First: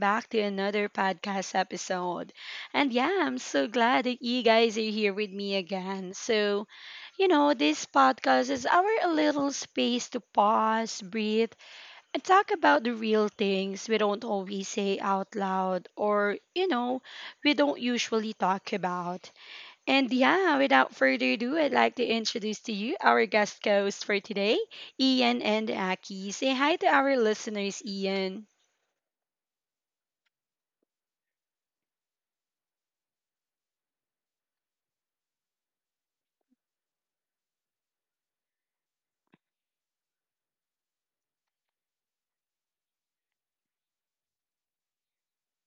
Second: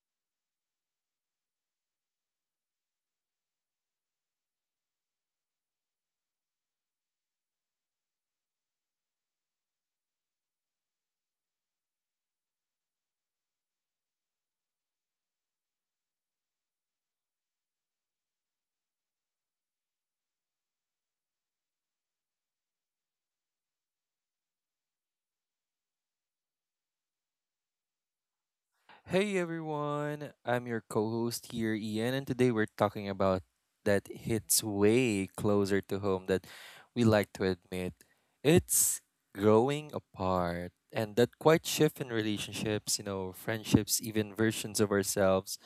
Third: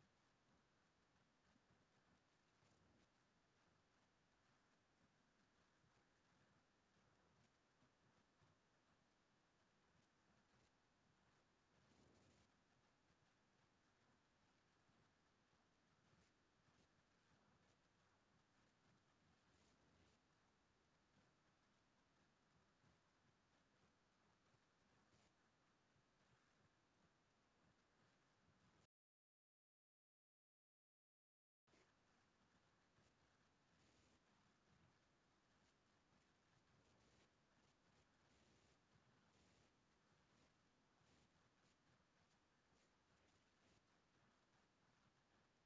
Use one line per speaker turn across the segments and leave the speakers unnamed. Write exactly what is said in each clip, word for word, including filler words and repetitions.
back to another podcast episode. And yeah, I'm so glad that you guys are here with me again. So, you know, this podcast is our little space to pause, breathe, and talk about the real things we don't always say out loud or, you know, we don't usually talk about. And yeah, without further ado, I'd like to introduce to you our guest host for today, Ian and Aki. Say hi to our listeners, Ian.
Hey everyone, I'm your co host here, Ian, and today we're talking about that hits way closer to home that we like to admit. It's growing apart, and that quite shift in relationships, you know, friendships, even versions of ourselves,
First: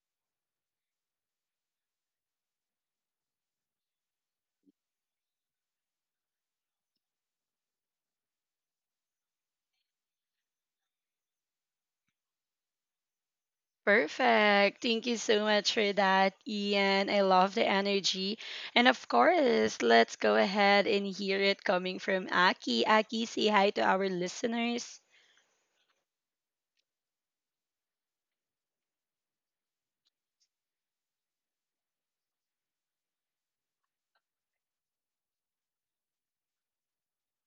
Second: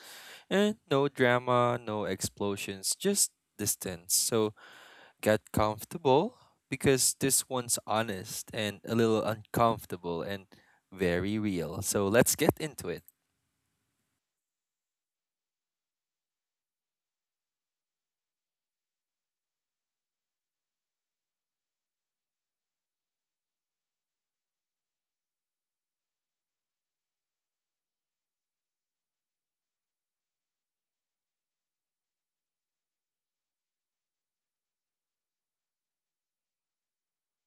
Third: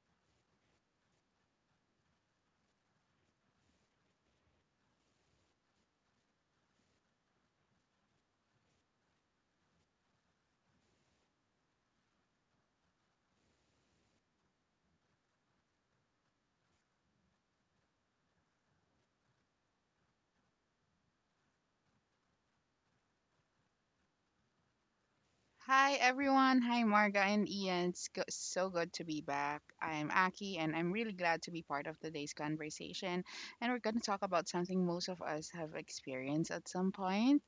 and no drama, no explosions, just distance. So get comfortable because this one's honest and a little uncomfortable and very real. So let's get into it.
Perfect. Thank you so much for that, Ian. I love the energy. And of course, let's go ahead and hear it coming from Aki. Aki, say hi to our listeners.
Hi everyone. Hi Marga and Ian. It's go- so good to be back. I'm Aki and I'm really glad to be part of today's conversation. And we're going to talk about something most of us have experienced at some point:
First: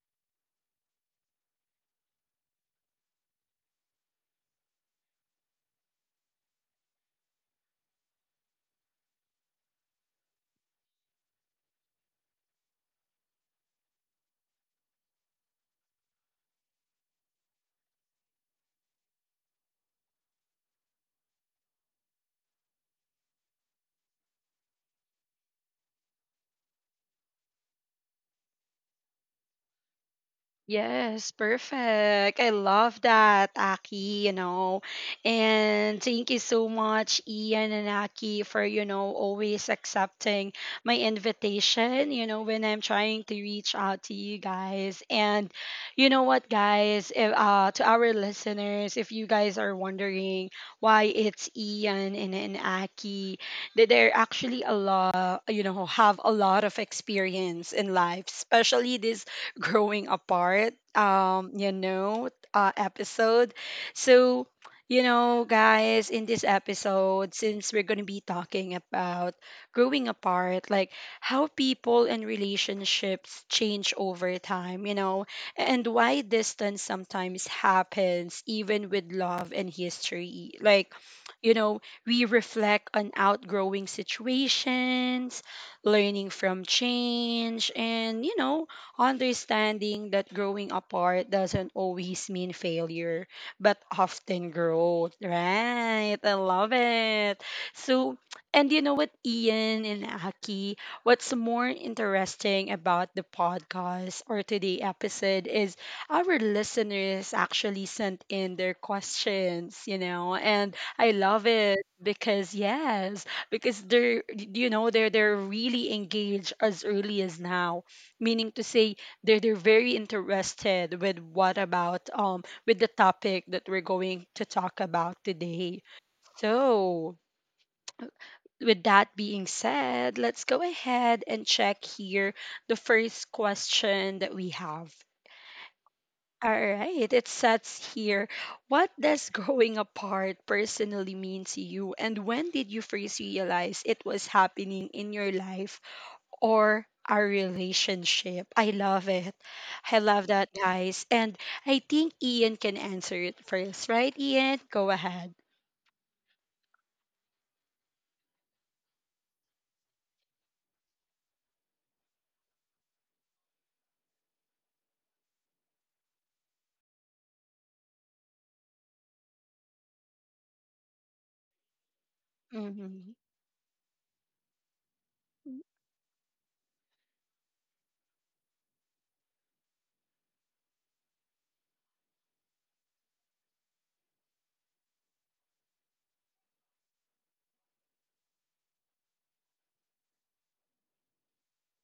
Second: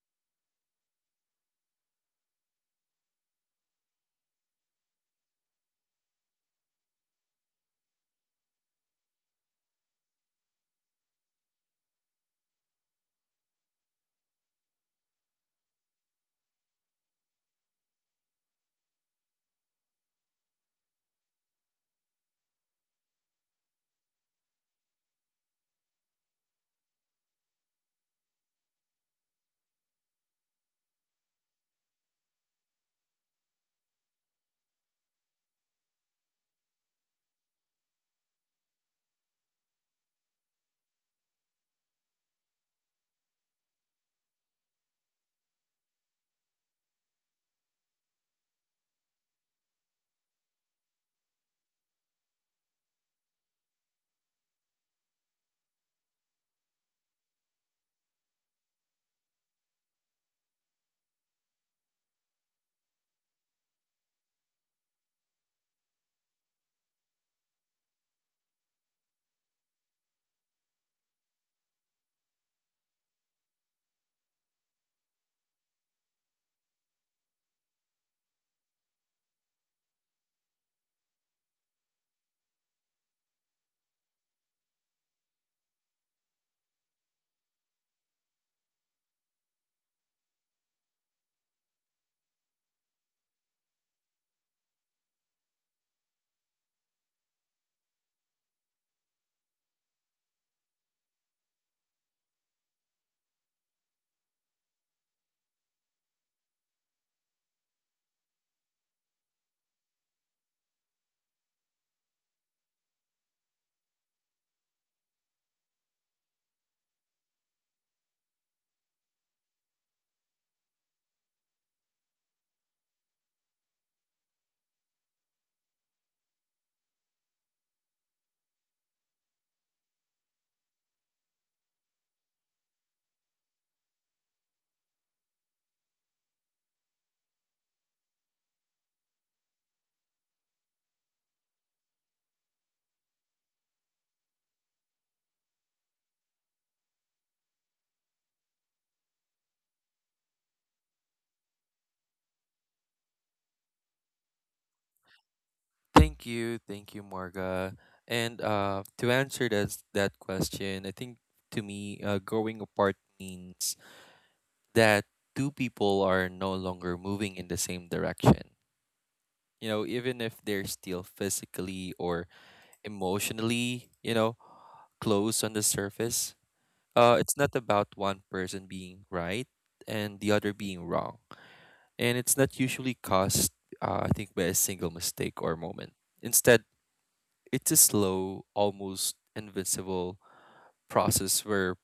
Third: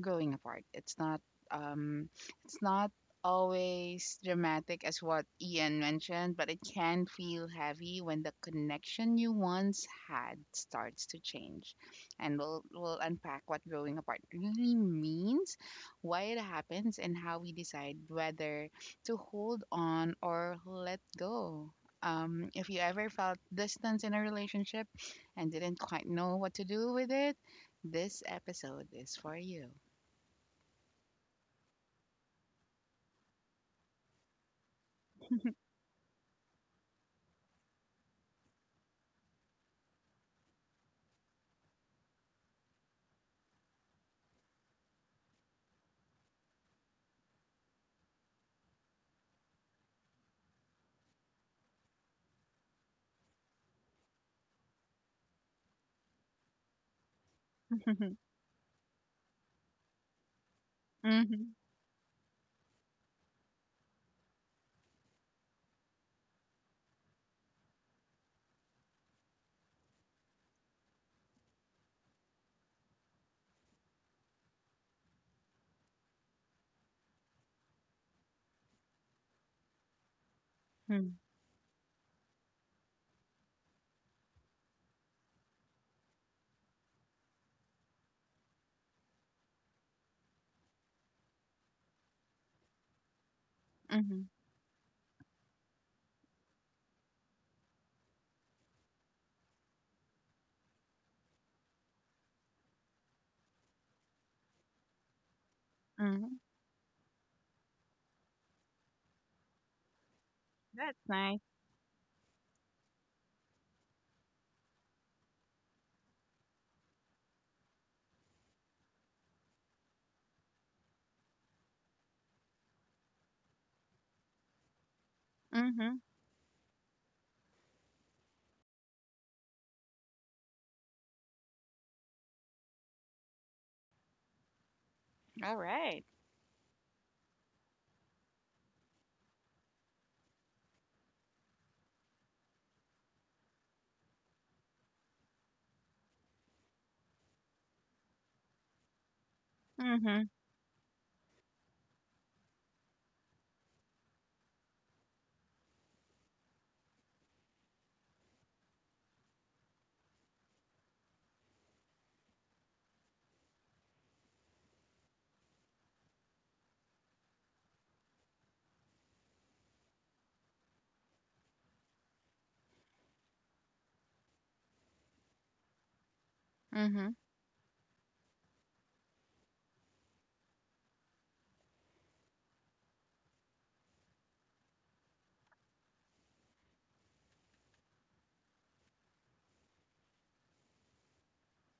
growing apart. It's not um it's not always dramatic as what Ian mentioned, but it can feel heavy when the connection you once had starts to change. And we'll we'll unpack what growing apart really means, why it happens, and how we decide whether to hold on or let go. Um, if you ever felt distance in a relationship and didn't quite know what to do with it, this episode is for you.
Yes, perfect. I love that, Aki, you know. And thank you so much, Ian and Aki, for, you know, always accepting my invitation, you know, when I'm trying to reach out to you guys. And you know what, guys, if, uh, to our listeners, if you guys are wondering why it's Ian and, and Aki, that they're actually a lot, you know, have a lot of experience in
Mhm,
life, especially this growing apart um
mhm,
you know uh, episode. So you know guys, in this episode, since we're going to be talking about growing apart, like how people and relationships change over time, you know and why distance sometimes happens even with love and history, like
mm,
you know we reflect on outgrowing situations, learning from change, and you know understanding that growing apart doesn't always mean failure, but
mhm,
often growth. Right. I love it. So, and you know what, Ian and Aki, what's more interesting about the podcast or today episode is
mhm.
our listeners actually sent in their questions, you know, and
That's
I
nice.
love it because yes, because they're you know they're they're really engaged as early as now, meaning to say they're they're very interested with what about um with the topic that we're going to talk about today.
Mhm.
So, with that being said, let's go ahead and check here the first question that we have.
All right.
All right, it says here, what does growing apart personally mean to you, and when did you first realize it was happening in your life or our relationship? I love it. I love
Mhm,
that, guys. And I think Ian can answer it first, right? Ian, go ahead.
Thank you, thank you, Marga. And uh, to answer that that question, I think to me, uh, growing apart means that two people are no longer moving in the same direction. You know, even if they're still physically or
Mm-hmm.
emotionally, you know, close on the surface,
mhm,
uh, it's not about one person being right and the other being wrong, and it's not usually caused, uh, I think, by a single mistake or moment. Instead, it's a slow, almost invisible process where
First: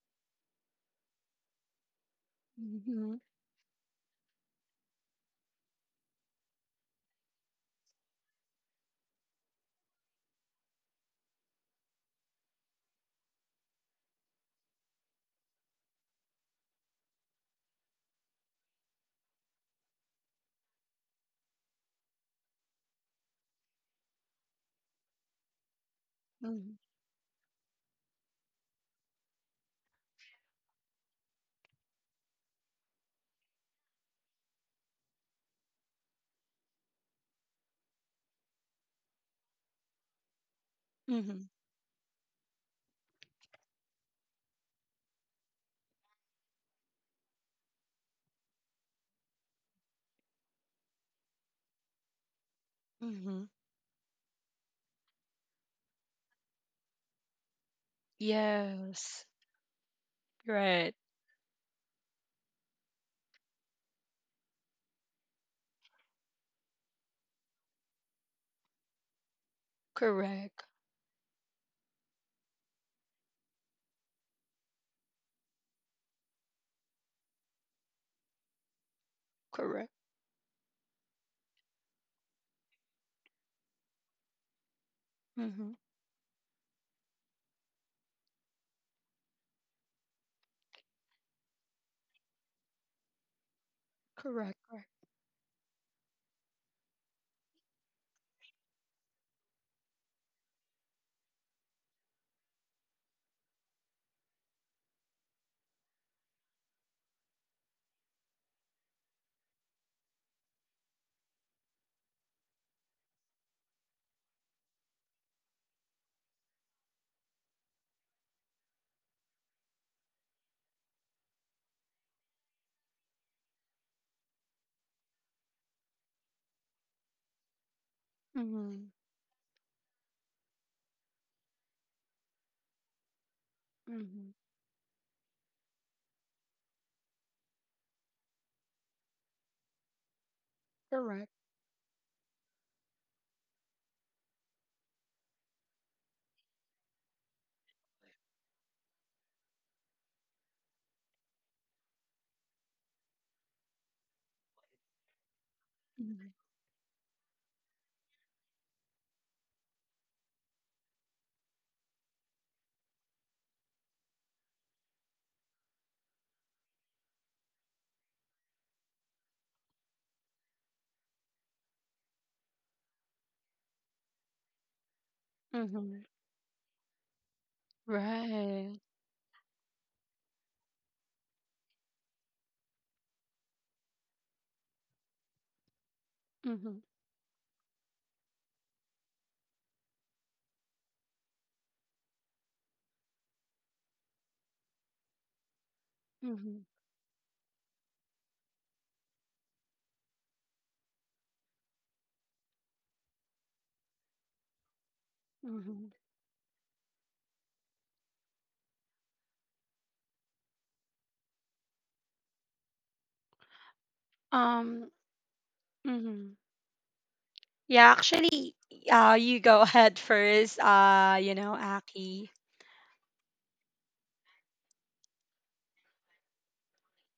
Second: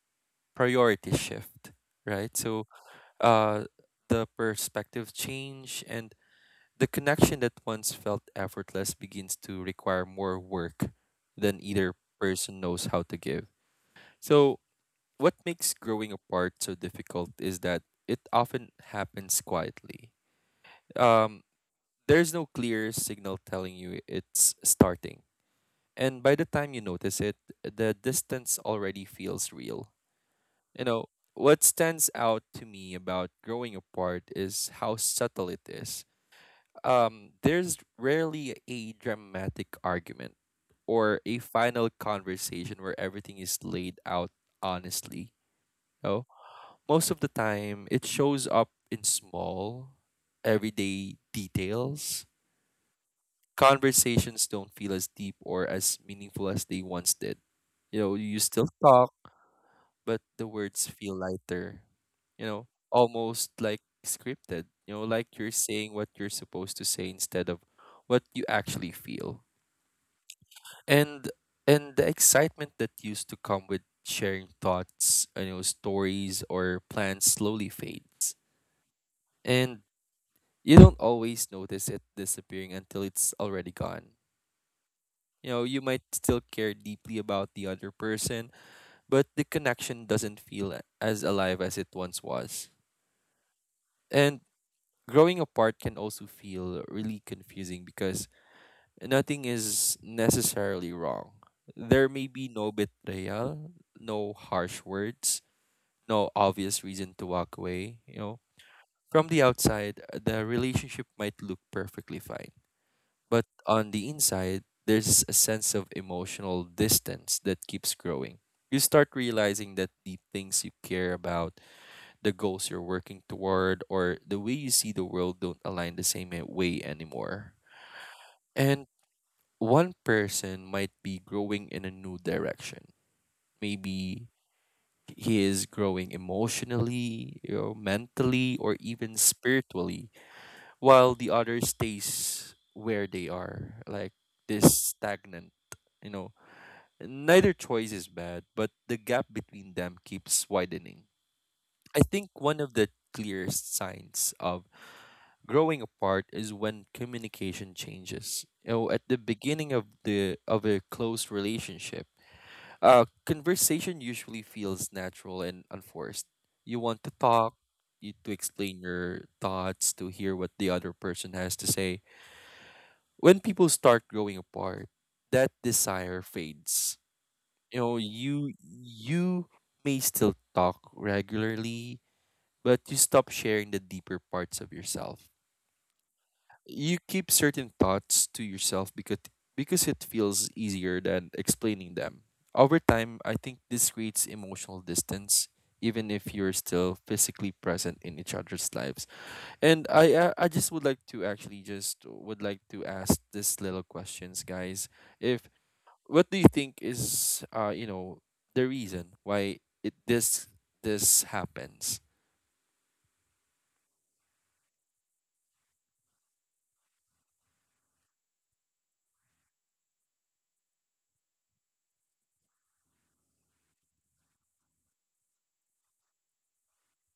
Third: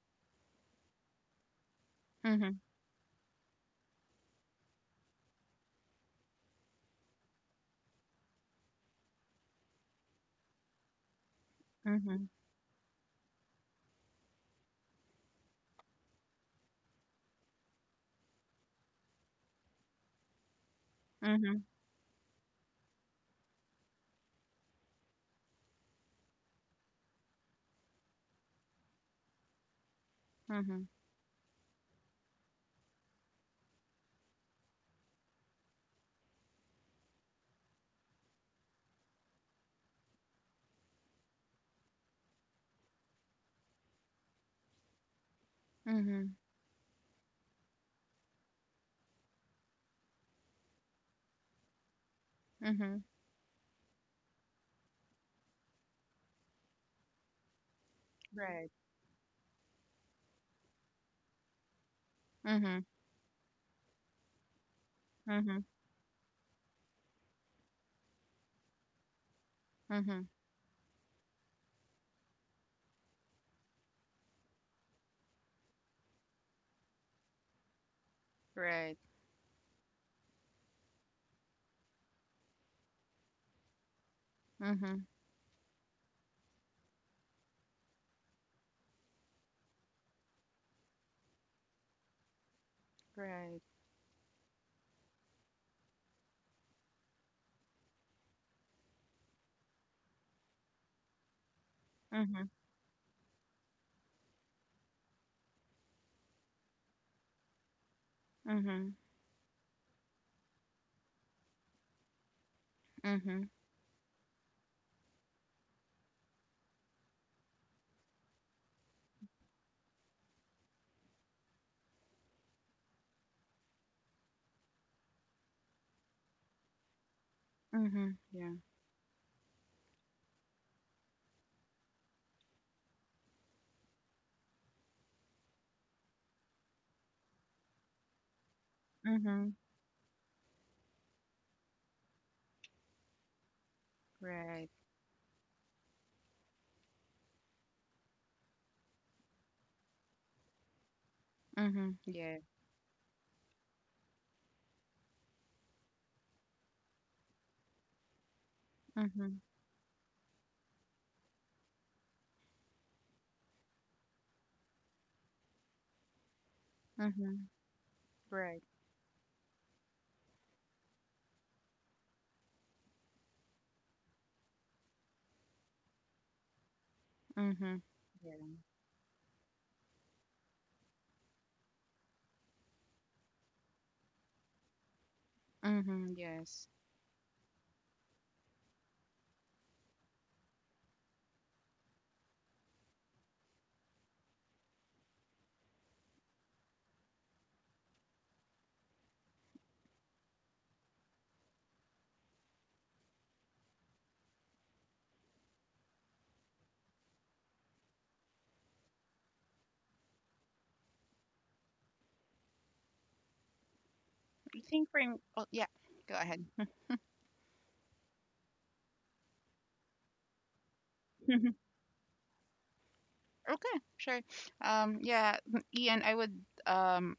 priorities shift, right?
mhm,
So
Mm-hmm.
uh, the perspective change and the connection that once felt effortless begins to require more work than either
mhm,
person knows how to give. So what makes growing apart so difficult is that it often happens quietly. Um,
mhm,
there's no clear signal telling you it's starting, and by the time you notice it, the distance already feels real. You
mhm,
know, what stands out to me about growing apart is how subtle it is. Um, there's rarely a dramatic argument or a
Mm-hmm.
final conversation where everything is laid out honestly. You know?
mhm,
Most of the time, it shows up in small, everyday details.
mhm.
Mm-hmm.
Conversations don't feel as deep or as meaningful as they once did. You know, you still
Right.
talk,
Yes.
but the words
Right.
feel lighter, you know,
Mhm,
almost like scripted, you know, like you're
mhm,
saying what you're supposed to say instead of what you actually feel.
mhm.
Correct.
And and the excitement that used to come with sharing thoughts, you know, stories or plans slowly fades.
Right.
And
Correct.
you don't always notice it disappearing until it's already gone.
Mhm.
You know,
Mm-hmm.
you might still care deeply about the other person, but the connection doesn't feel a- as alive as it once was.
Right.
And
Correct. Correct.
growing apart can also feel really confusing because nothing is necessarily wrong. There may
Mhm,
be no betrayal, no harsh words, no obvious reason to walk away, you know.
mhm,
From the outside, the relationship might look perfectly fine, but
mhm,
on the inside, there's a sense of emotional distance that keeps growing. You start realizing that the things you care about, the goals you're working toward, or the way you see the world don't align the same a- way anymore.
mhm. Yeah.
Mm-hmm.
And one person might be growing in a new direction.
Mm-hmm.
Maybe he is growing emotionally, you know, mentally, or even
Mhm.
spiritually while
Correct.
the other stays where they are, like
Right.
this stagnant, you know. Neither choice is bad, but the gap between them keeps widening.
Mhm.
I think
Yeah.
one of the clearest signs of growing apart
Mm-hmm.
is when communication changes. You know, at the
Mhm,
beginning of the of a close relationship, uh, conversation usually feels natural and unforced. You want to
mhm.
talk, you to
Right.
explain your thoughts, to hear what the other person has to say. When people start growing apart, that
Mm-hmm.
desire fades.
Mhm.
You know,
Yeah.
you
Right.
you may still talk regularly, but you stop sharing the deeper parts of yourself.
Mhm. Yes.
Mm-hmm.
You keep certain thoughts to yourself because because it feels easier than explaining them. Over time, I think this creates emotional distance even if you're
Mm-hmm.
still physically present in each other's lives. And I, I I just would like to actually just would like to ask this little questions, guys. If
Mm-hmm.
what do you think is uh you know the reason why it this this happens?
I
Um.
think for m- oh yeah. Go
Mm-hmm.
ahead.
Yeah, actually, uh, you go ahead first. Uh, you know, Aki.
Okay, sure. Um, yeah, m- Ian, I would um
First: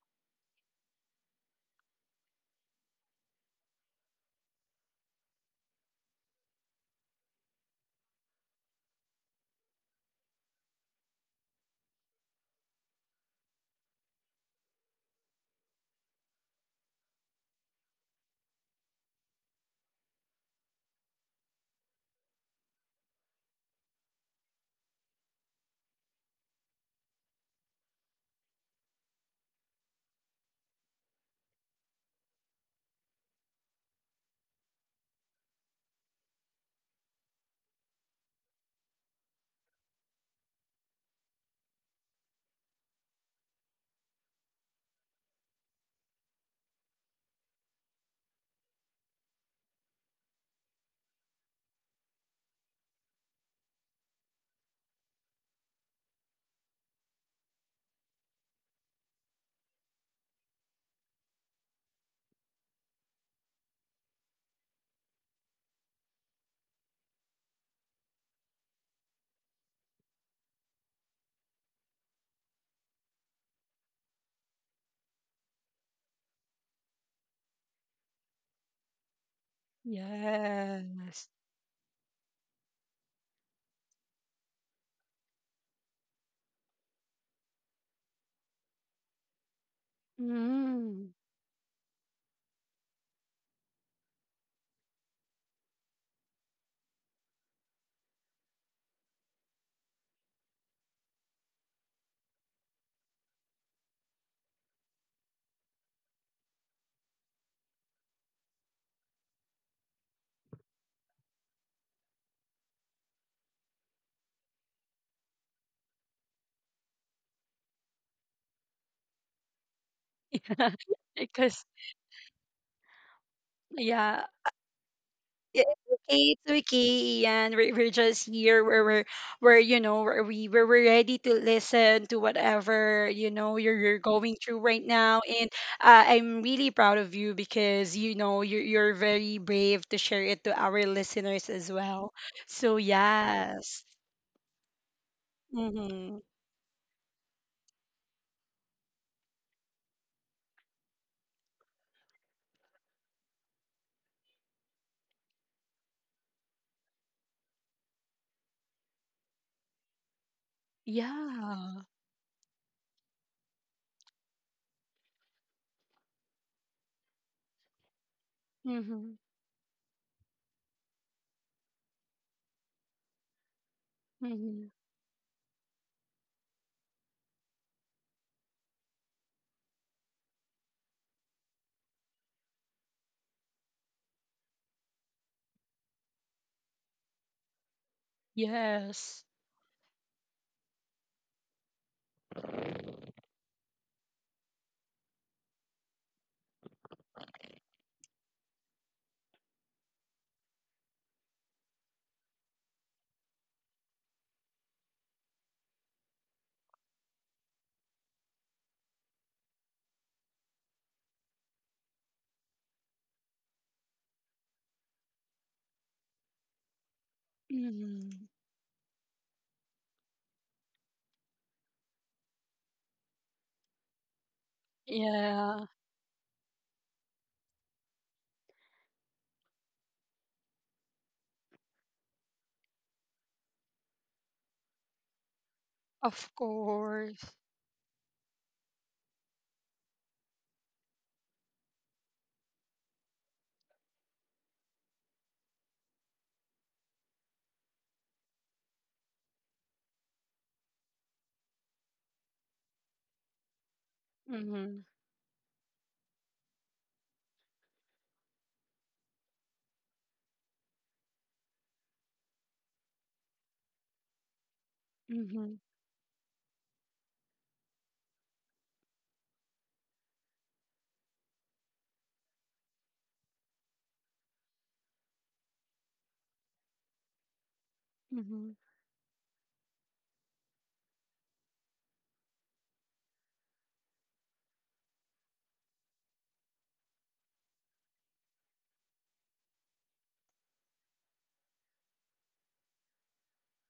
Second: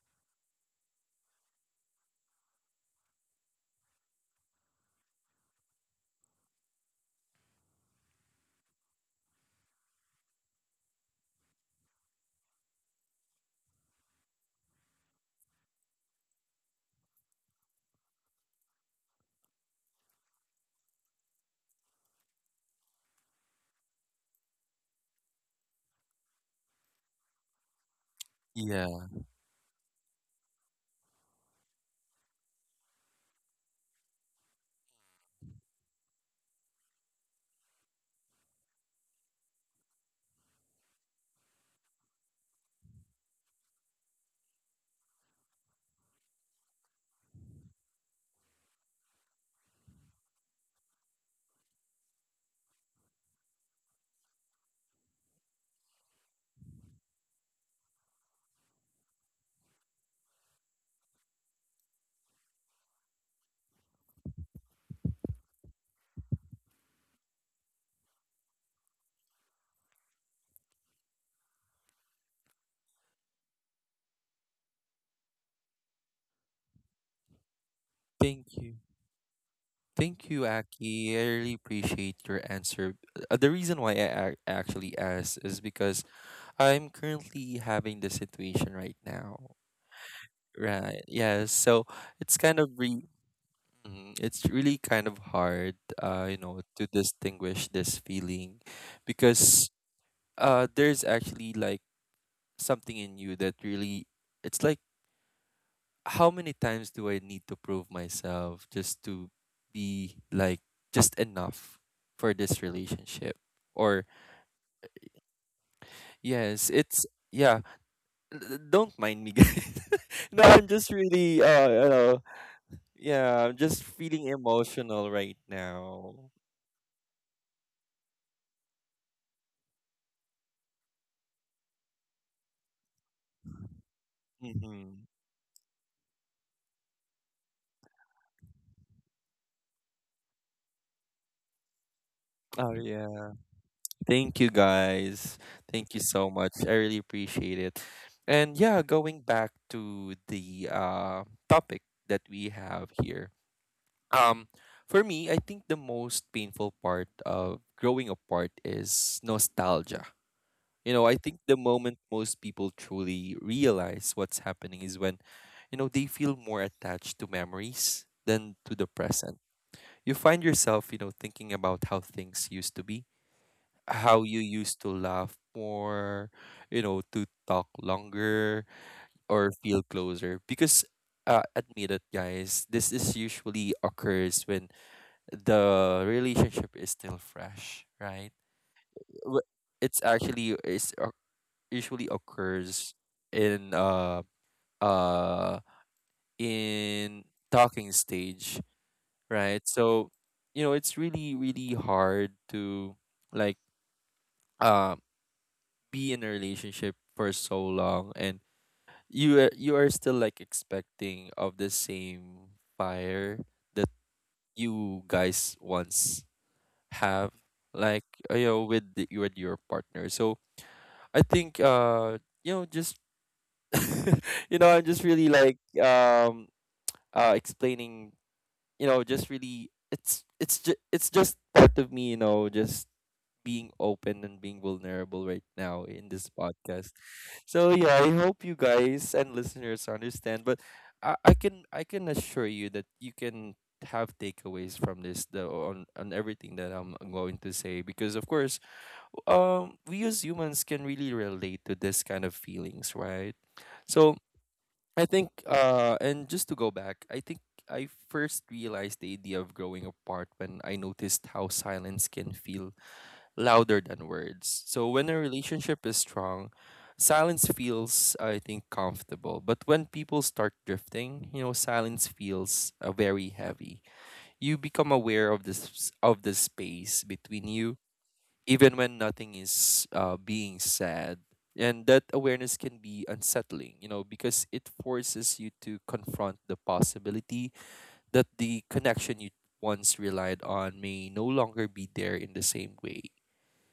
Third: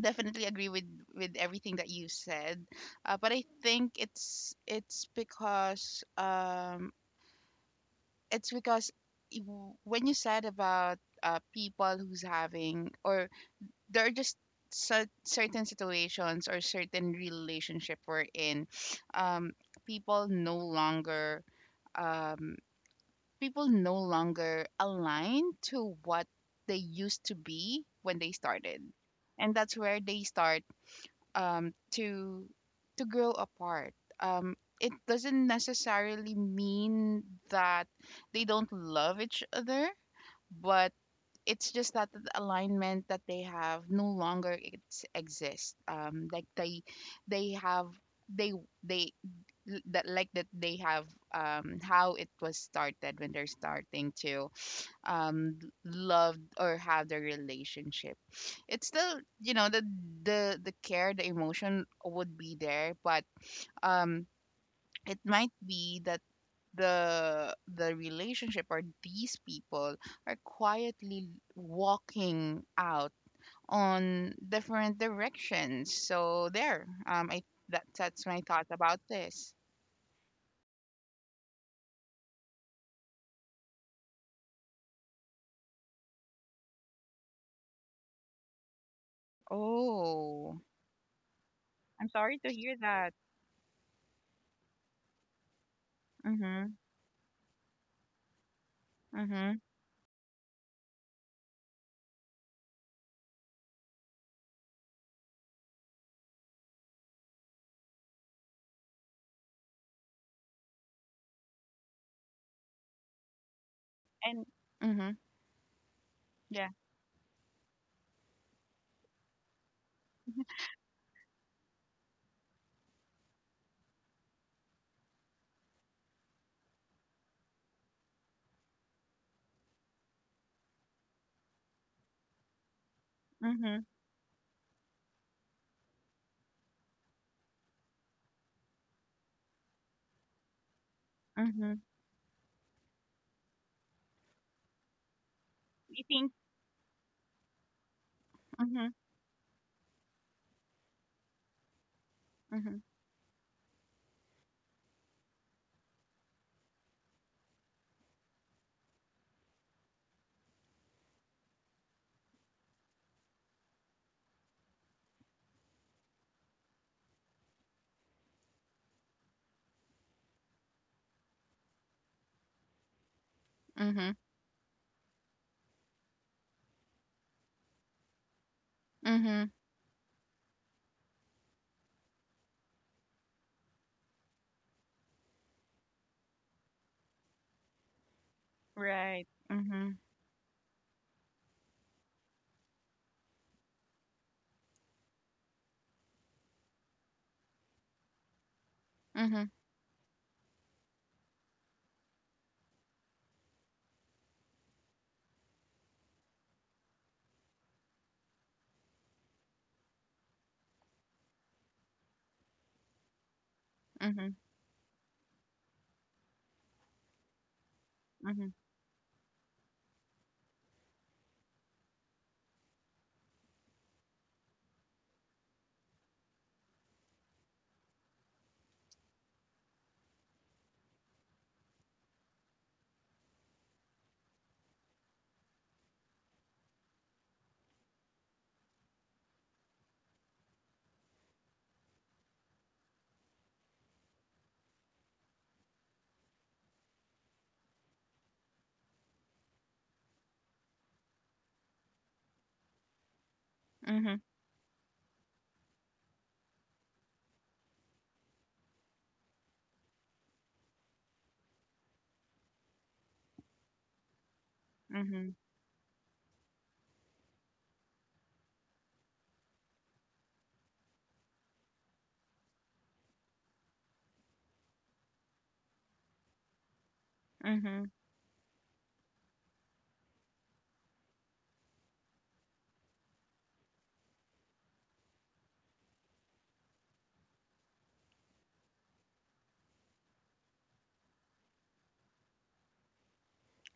definitely agree with with everything that you said. Uh, but I think it's it's because um it's because y- w- when you said about uh people who's having, or there are just cer- certain situations or certain relationship we're in, um people no longer um people no longer align to what they used to be when they started,
Yeah.
and that's where they start um, to to grow apart. um, it doesn't necessarily mean that they don't love each other, but it's just that the alignment that they have no longer, it's, exists, um, like they they have they they l- that like that they have, um, how it was started when they're starting to, um, loved or have the relationship. It's still, you know, the the the care, the emotion would be there, but, um, it might be that the the relationship or these people are quietly walking out on different directions. So there, um i that, that's my
Thank
thought
you.
about this.
Thank you, Aki. I
Yes.
really appreciate your answer. Uh, the reason why I ac- actually asked is because I'm currently having the situation right now.
Oh,
Right.
Mm.
Yeah. So
I'm sorry
it's
to
kind
hear
of re
that.
Mm, it's really kind of hard, uh, you know,
Mm-hmm,
to distinguish this feeling
mm-hmm.
because uh, there's actually like something in you that really, it's like, how many times do I need to prove myself just to be like just enough for this relationship? Or,
And mm-hmm, yeah,
yes, it's, yeah, l- don't mind me, guys. No, I'm
Yeah.
just really, uh,
Because
you know, yeah, I'm just
yeah.
feeling emotional right
i- It's
now.
okay, it's okay. And We're, we're just here where we're, where you know, where we where we're ready to listen to whatever you know you're,
mm-hmm.
you're going through right
Mm-hmm.
now, and uh, I'm really proud of you because you know you're you're very brave to share it to our listeners as
Mhm.
well.
Oh,
So
yeah.
yes.
Thank you guys. Thank
You
you
Mm-hmm.
think?
so much. I really appreciate it. And yeah,
Mhm.
going back to the uh, topic that we
Mhm.
have here. Um, for me, I think the most painful part of growing apart is nostalgia. You know, I think the
Yeah.
moment most people truly realize what's happening is when, you know, they feel more attached to memories than to the
Mhm.
present. You find yourself, you know, thinking about how things used to be,
Mhm.
how you
Mhm.
used to laugh more, you know, to talk longer
Mhm.
or feel closer. Because uh, admit it, guys, this is usually occurs when the relationship is still fresh, right?
Right.
Yes.
Wh-
Mhm.
It's actually it's oc- Usually occurs in uh uh in talking stage,
Mhm.
right? So you know, it's really really hard to like um be in a relationship for so long and you are, you are still like expecting of the same fire that
Mhm.
you guys once have, like
Mhm.
uh, you
Mhm.
know, with the, you and your partner. So I think uh you know just you know I'm just really like
Yeah.
um uh explaining, you know, just really it's it's just it's just part of me, you know, just being open and being vulnerable right now in this
Of
podcast.
course.
So yeah, I hope you guys and listeners understand. But I, I can I can assure you that you can have takeaways from this the, on on everything that I'm going to say because of course um we as humans can really relate to this kind of feelings, right? So
Mhm.
Mhm.
I think uh and just to go back, I think I first realized the idea of growing apart when I noticed how silence can feel louder than words. So when a
Mhm.
Mhm.
relationship is strong, silence feels, I think, comfortable. But when people start drifting, you know, silence feels uh, very heavy. You become aware of this of the space between you,
Mhm.
Mhm.
even when nothing is uh, being said. And that awareness can be unsettling, you know, because it forces you to confront the possibility that the connection you once relied on may no longer be there in the same way,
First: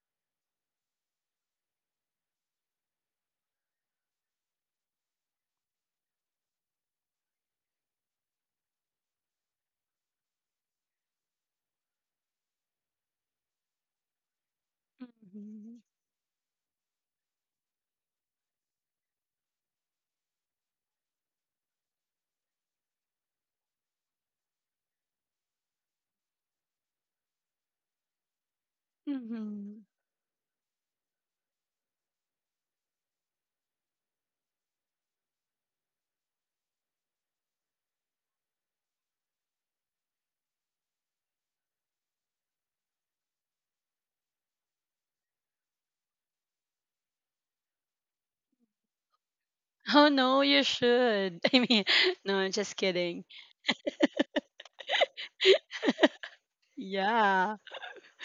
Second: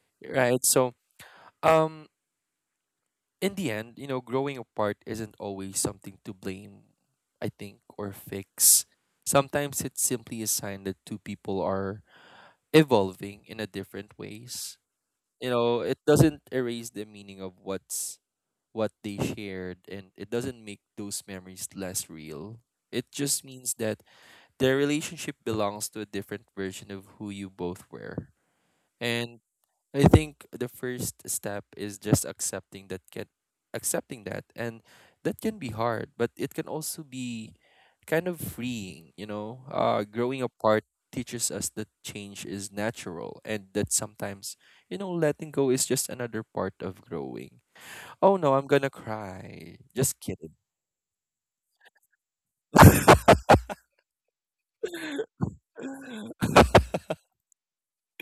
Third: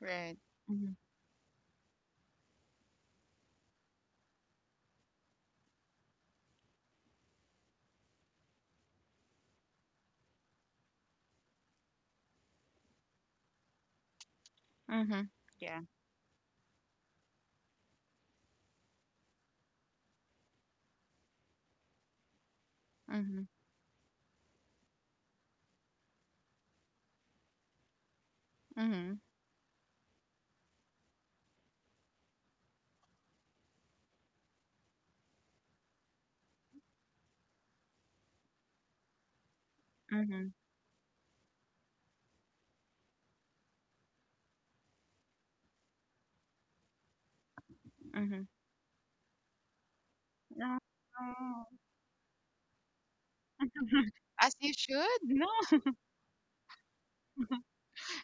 Right.
right? So
Mhm.
um in the end, you know, growing apart isn't always something to blame, I think, or fix. Sometimes it's simply a sign that two people are evolving in a different ways,
Mhm.
you
Mhm.
know.
Yeah.
It doesn't erase the meaning of what's what they shared, and it doesn't make those memories less real. It just
Mhm.
means that their relationship belongs to a different version of who you both were,
Mhm.
and
Mhm.
I think the first step is just accepting that can accepting that, and that can be hard, but it can also be kind of freeing, you know. Uh growing
Mhm.
apart teaches us that change is natural and that sometimes, you know, letting go is just another part of growing. Oh
Mhm.
no, I'm gonna cry.
Oh
Just
no, you
kidding.
No.
should. I mean, no, I'm just kidding.
As you should. No.
Yeah.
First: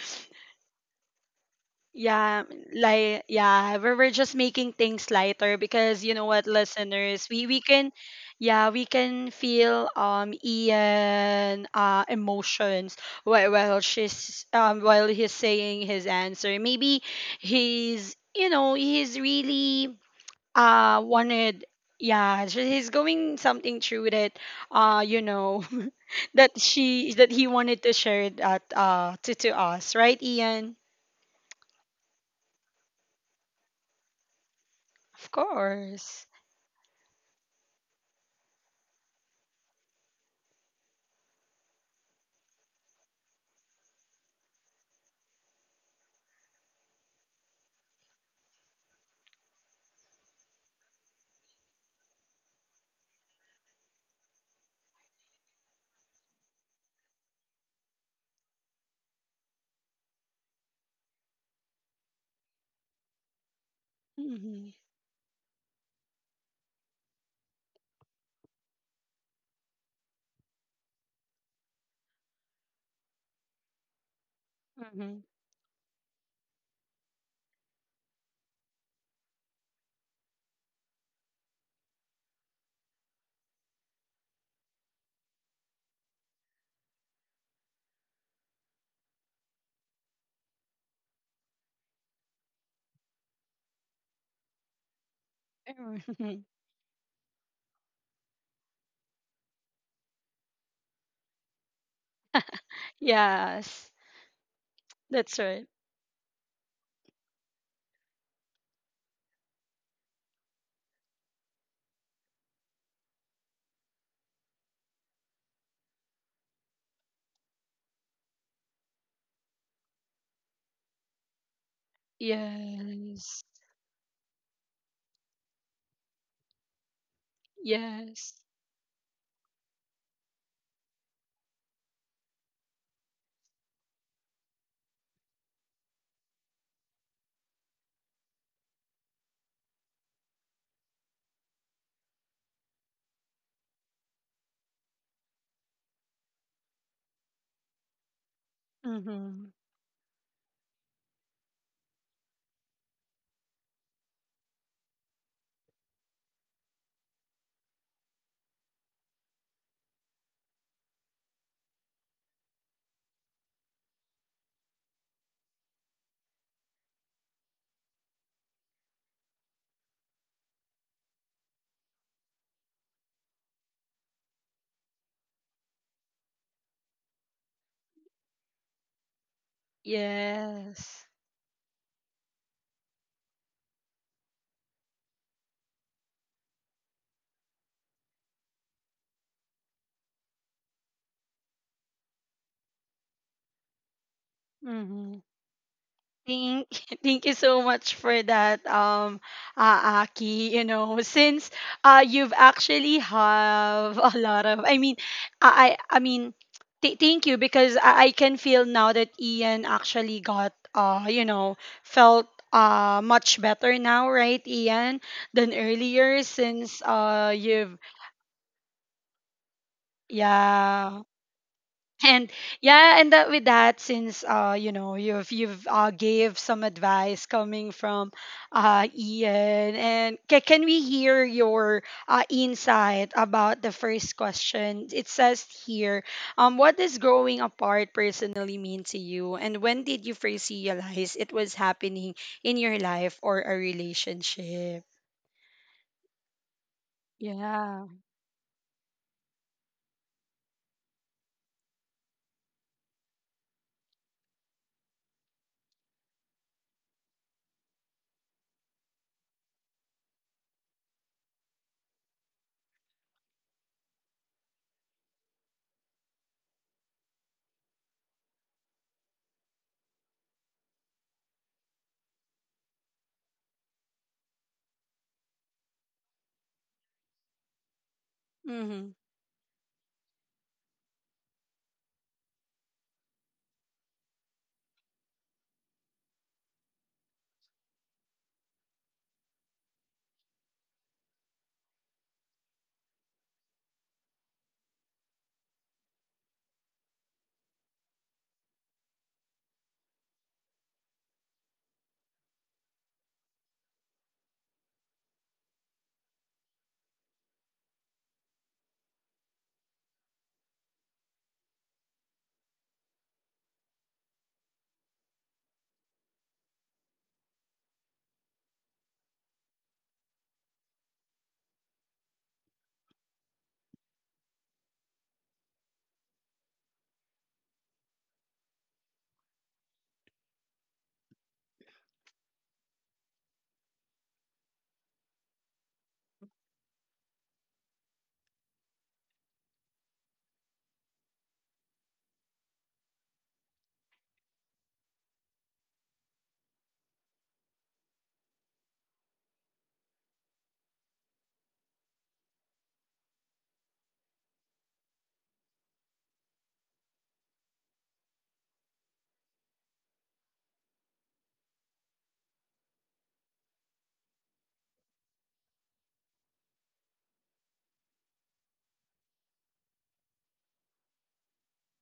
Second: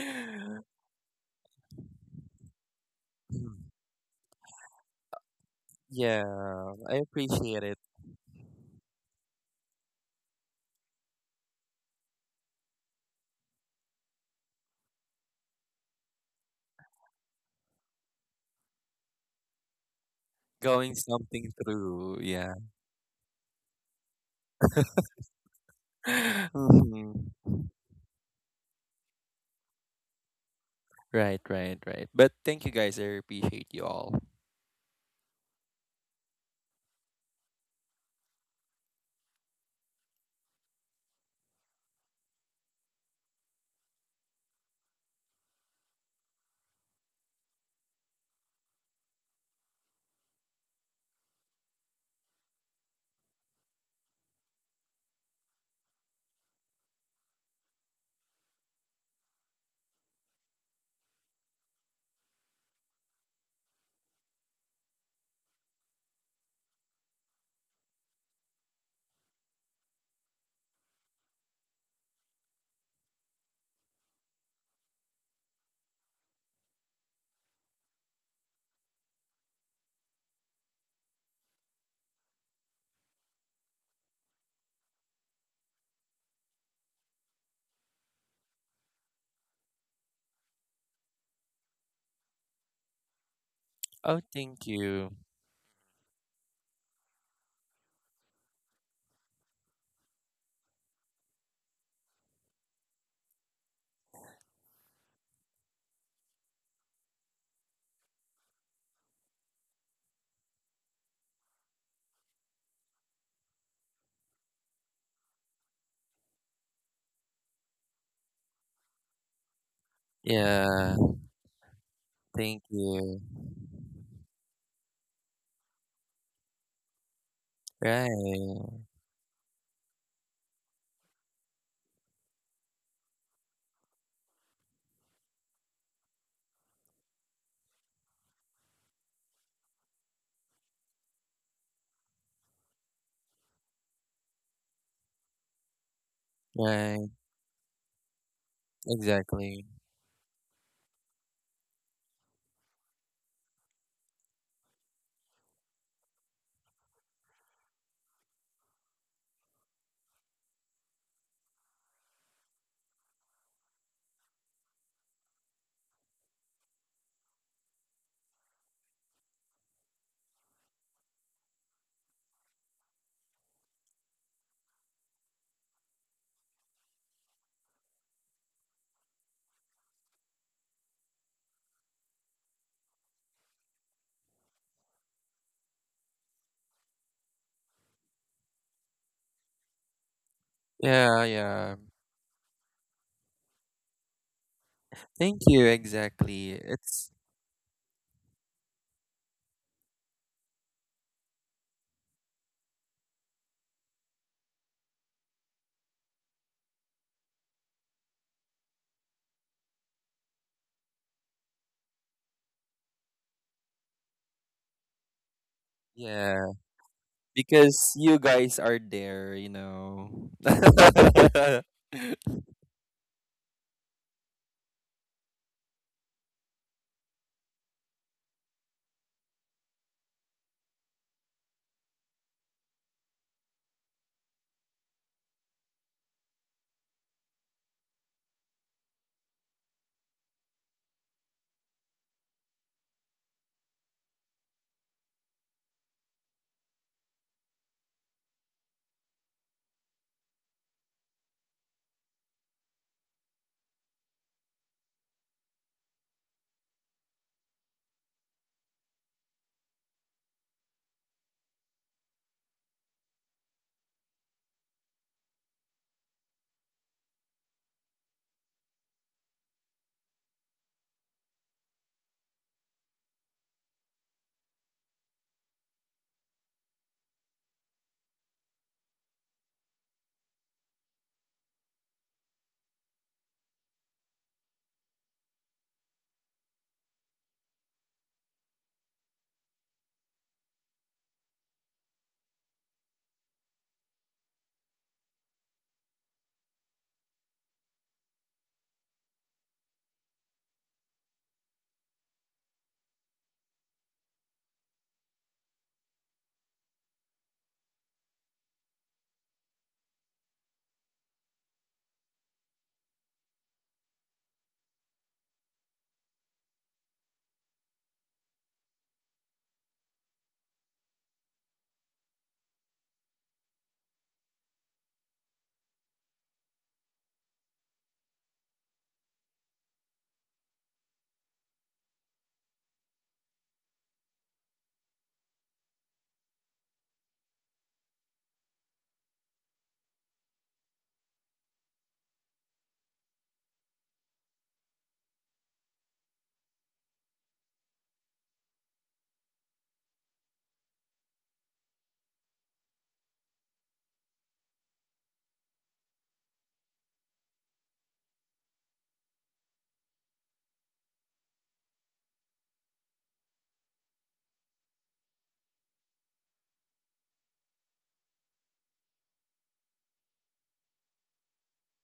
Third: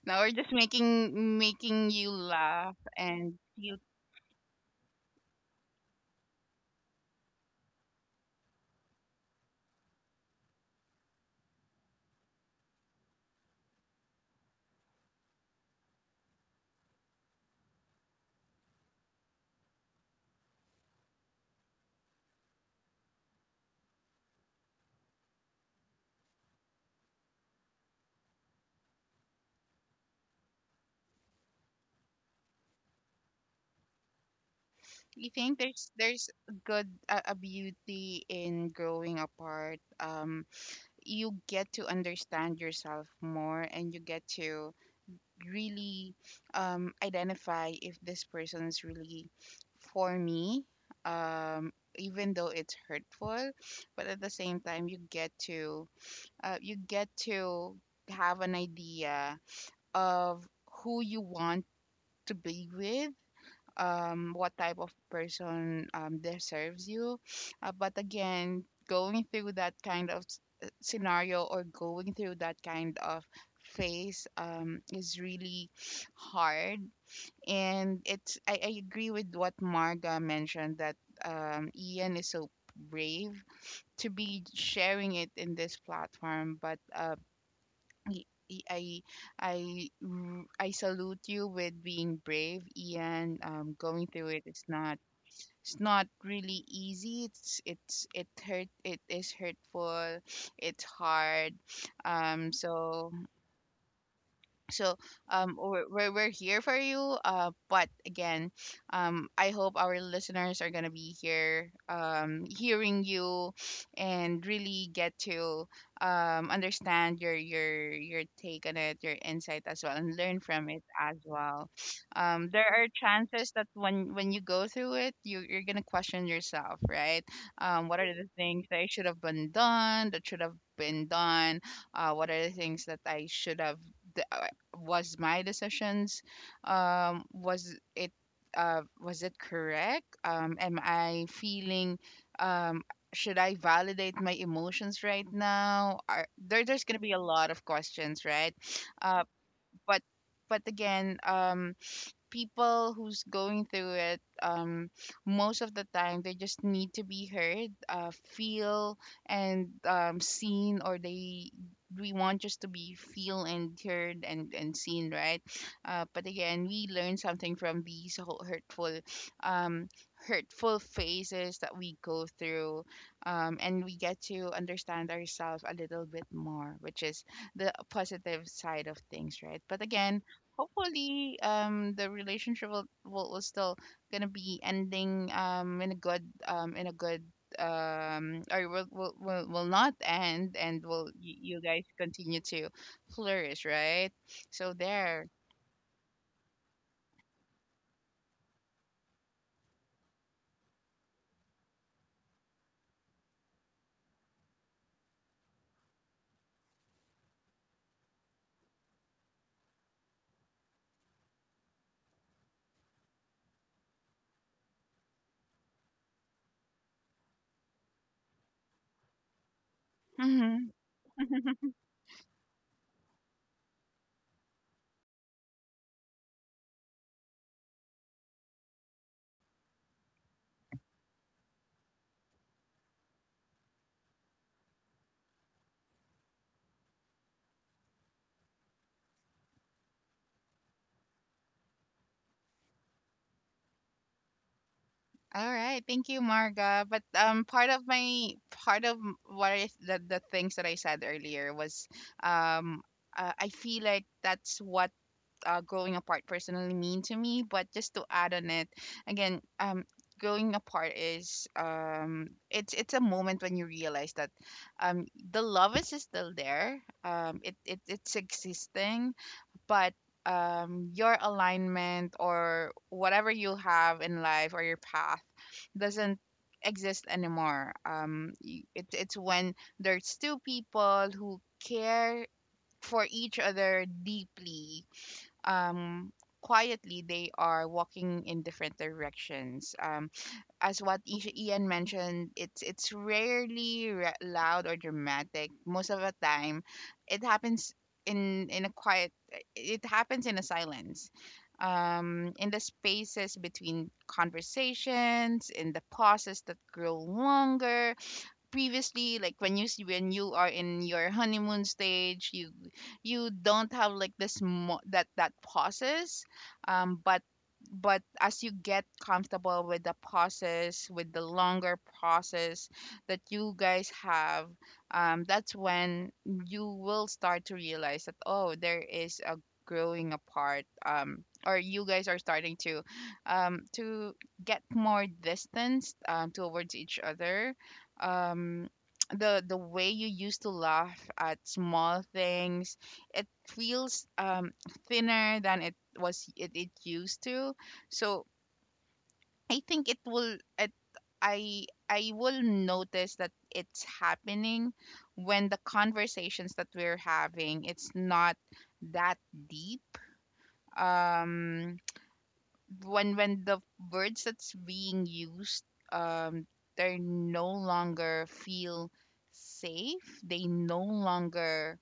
No, we're just making making you
Yeah,
laugh.
like
And
yeah,
you
we're, we're just making things lighter because you know what,
Yeah, I
listeners, we we
appreciate it.
can, yeah, we can feel um Ian uh emotions while while she's um while he's saying his answer. Maybe he's you know he's really
Going
uh
something
wanted.
through,
Yeah,
yeah.
so he's going something through that uh you know that
Mhm.
she that he wanted to share that uh to to us, right, Ian?
Right, right, right. But thank you guys. I appreciate you all.
you
Of
think there's
course.
there's good, uh, a beauty in growing apart. Um you get to understand yourself more, and you get to really um, identify if this person is really for me, um, even though it's hurtful. But at the same time, you get to, uh, you get to have an idea of who you want to be with, um, what
Mm-hmm.
type of person, um, deserves you. Uh, but again, going through that kind of s- uh, scenario, or going through that kind of phase, um, is
Mm-hmm.
really hard. And it's I, I agree with what Marga mentioned, that, um, Ian is so brave to be sharing it in this platform. But I I I r- I salute you with being brave, Ian. Um, going
Oh,
through it,
thank
it's not,
you.
it's not really easy. It's it's it hurt. It is hurtful. It's hard. Um, so,
Yes,
so
that's
um,
right.
we're, we're we're here for you. Uh but again, um, I hope our listeners are gonna be here, um, hearing you and really get to, um, understand your your your take on it, your insight as well, and learn from it
Yeah,
as well. Um,
thank
there are
you.
Yes.
chances that when when you go through it, you, you're gonna question yourself, right? Um, what
Right,
are the
Yes.
things that I should have been done, that should have been done uh what are the things that I should have was my decisions, um, was it, uh was it correct, um, am I feeling, um, should I validate my emotions right now? Are, there, there's going to
right.
be a lot of questions, right? uh
Mm-hmm.
Exactly.
but, but again, um, people who's going through it, um, most of the time they just need to be heard, uh feel and, um, seen, or they, we want just to be feel and heard and, and seen, right? Uh but again, we learn something from these ho- hurtful, um hurtful phases that we go through, um, and we get to understand ourselves a little bit more, which is the positive side of things, right? But again,
Yes.
hopefully, um, the relationship will, will, will still gonna be ending, um, in a good, um, in a good, um, or will, will, will, will not end, and will y-
Yeah,
you
yeah.
guys continue to flourish, right? So
Mm-hmm.
there.
Thank you. Exactly.
Thank,
It's,
thank you so much for that, um, uh, Aki. You know, since uh, you've actually have a lot of, I mean, I, I I mean, th- thank you because I, I can feel now that Ian actually got, uh, you know, felt uh much better now, right, Ian, than earlier
yeah,
since uh you've,
because you guys are there, you know.
Hmm.
yeah, and yeah. And that with that, since uh you know you've you've uh gave some advice coming from uh Ian, and ca- can we hear your uh insight about the first question? It says here, um what does growing apart personally mean to you, and when did you first realize it was happening in your life or a relationship?
All right, thank you, Marga. But, um, part
Yeah.
of my, part of m- what I, the the things that I said earlier was, um, uh, I feel like that's what, uh, growing apart personally mean to me. But just to add on it, again, um, growing apart is, um, it's it's a moment when you realize that, um, the love is still there. Um, it, it it's existing, but, um, your alignment or whatever you have in life, or your path, doesn't exist anymore. Um, y-
Mm-hmm.
it, it's when there's two people who care for each other deeply, um, quietly they are walking in different directions. Um, as what Isha- ian mentioned, it's it's rarely ra- loud or dramatic. Most of the time it happens in in a quiet, it happens in a silence, um, in the spaces between conversations, in the pauses that grow longer. Previously, like when you s- when you are in your honeymoon stage, you you don't have like this mo- that that pauses. Um, but, but as you get comfortable with the process, with the longer process that you guys have, um, that's when you will start to realize that, oh, there is a growing apart, um, or you guys are starting to, um, to get more distance, um, towards each other. Um, the the way you used to laugh at small things, it feels, um, thinner than it was, it, it used to. So I think it will, it i i will notice that it's happening when the conversations that we're having, it's not that deep. Um, when when the words that's being used, um, they no longer feel safe, they no longer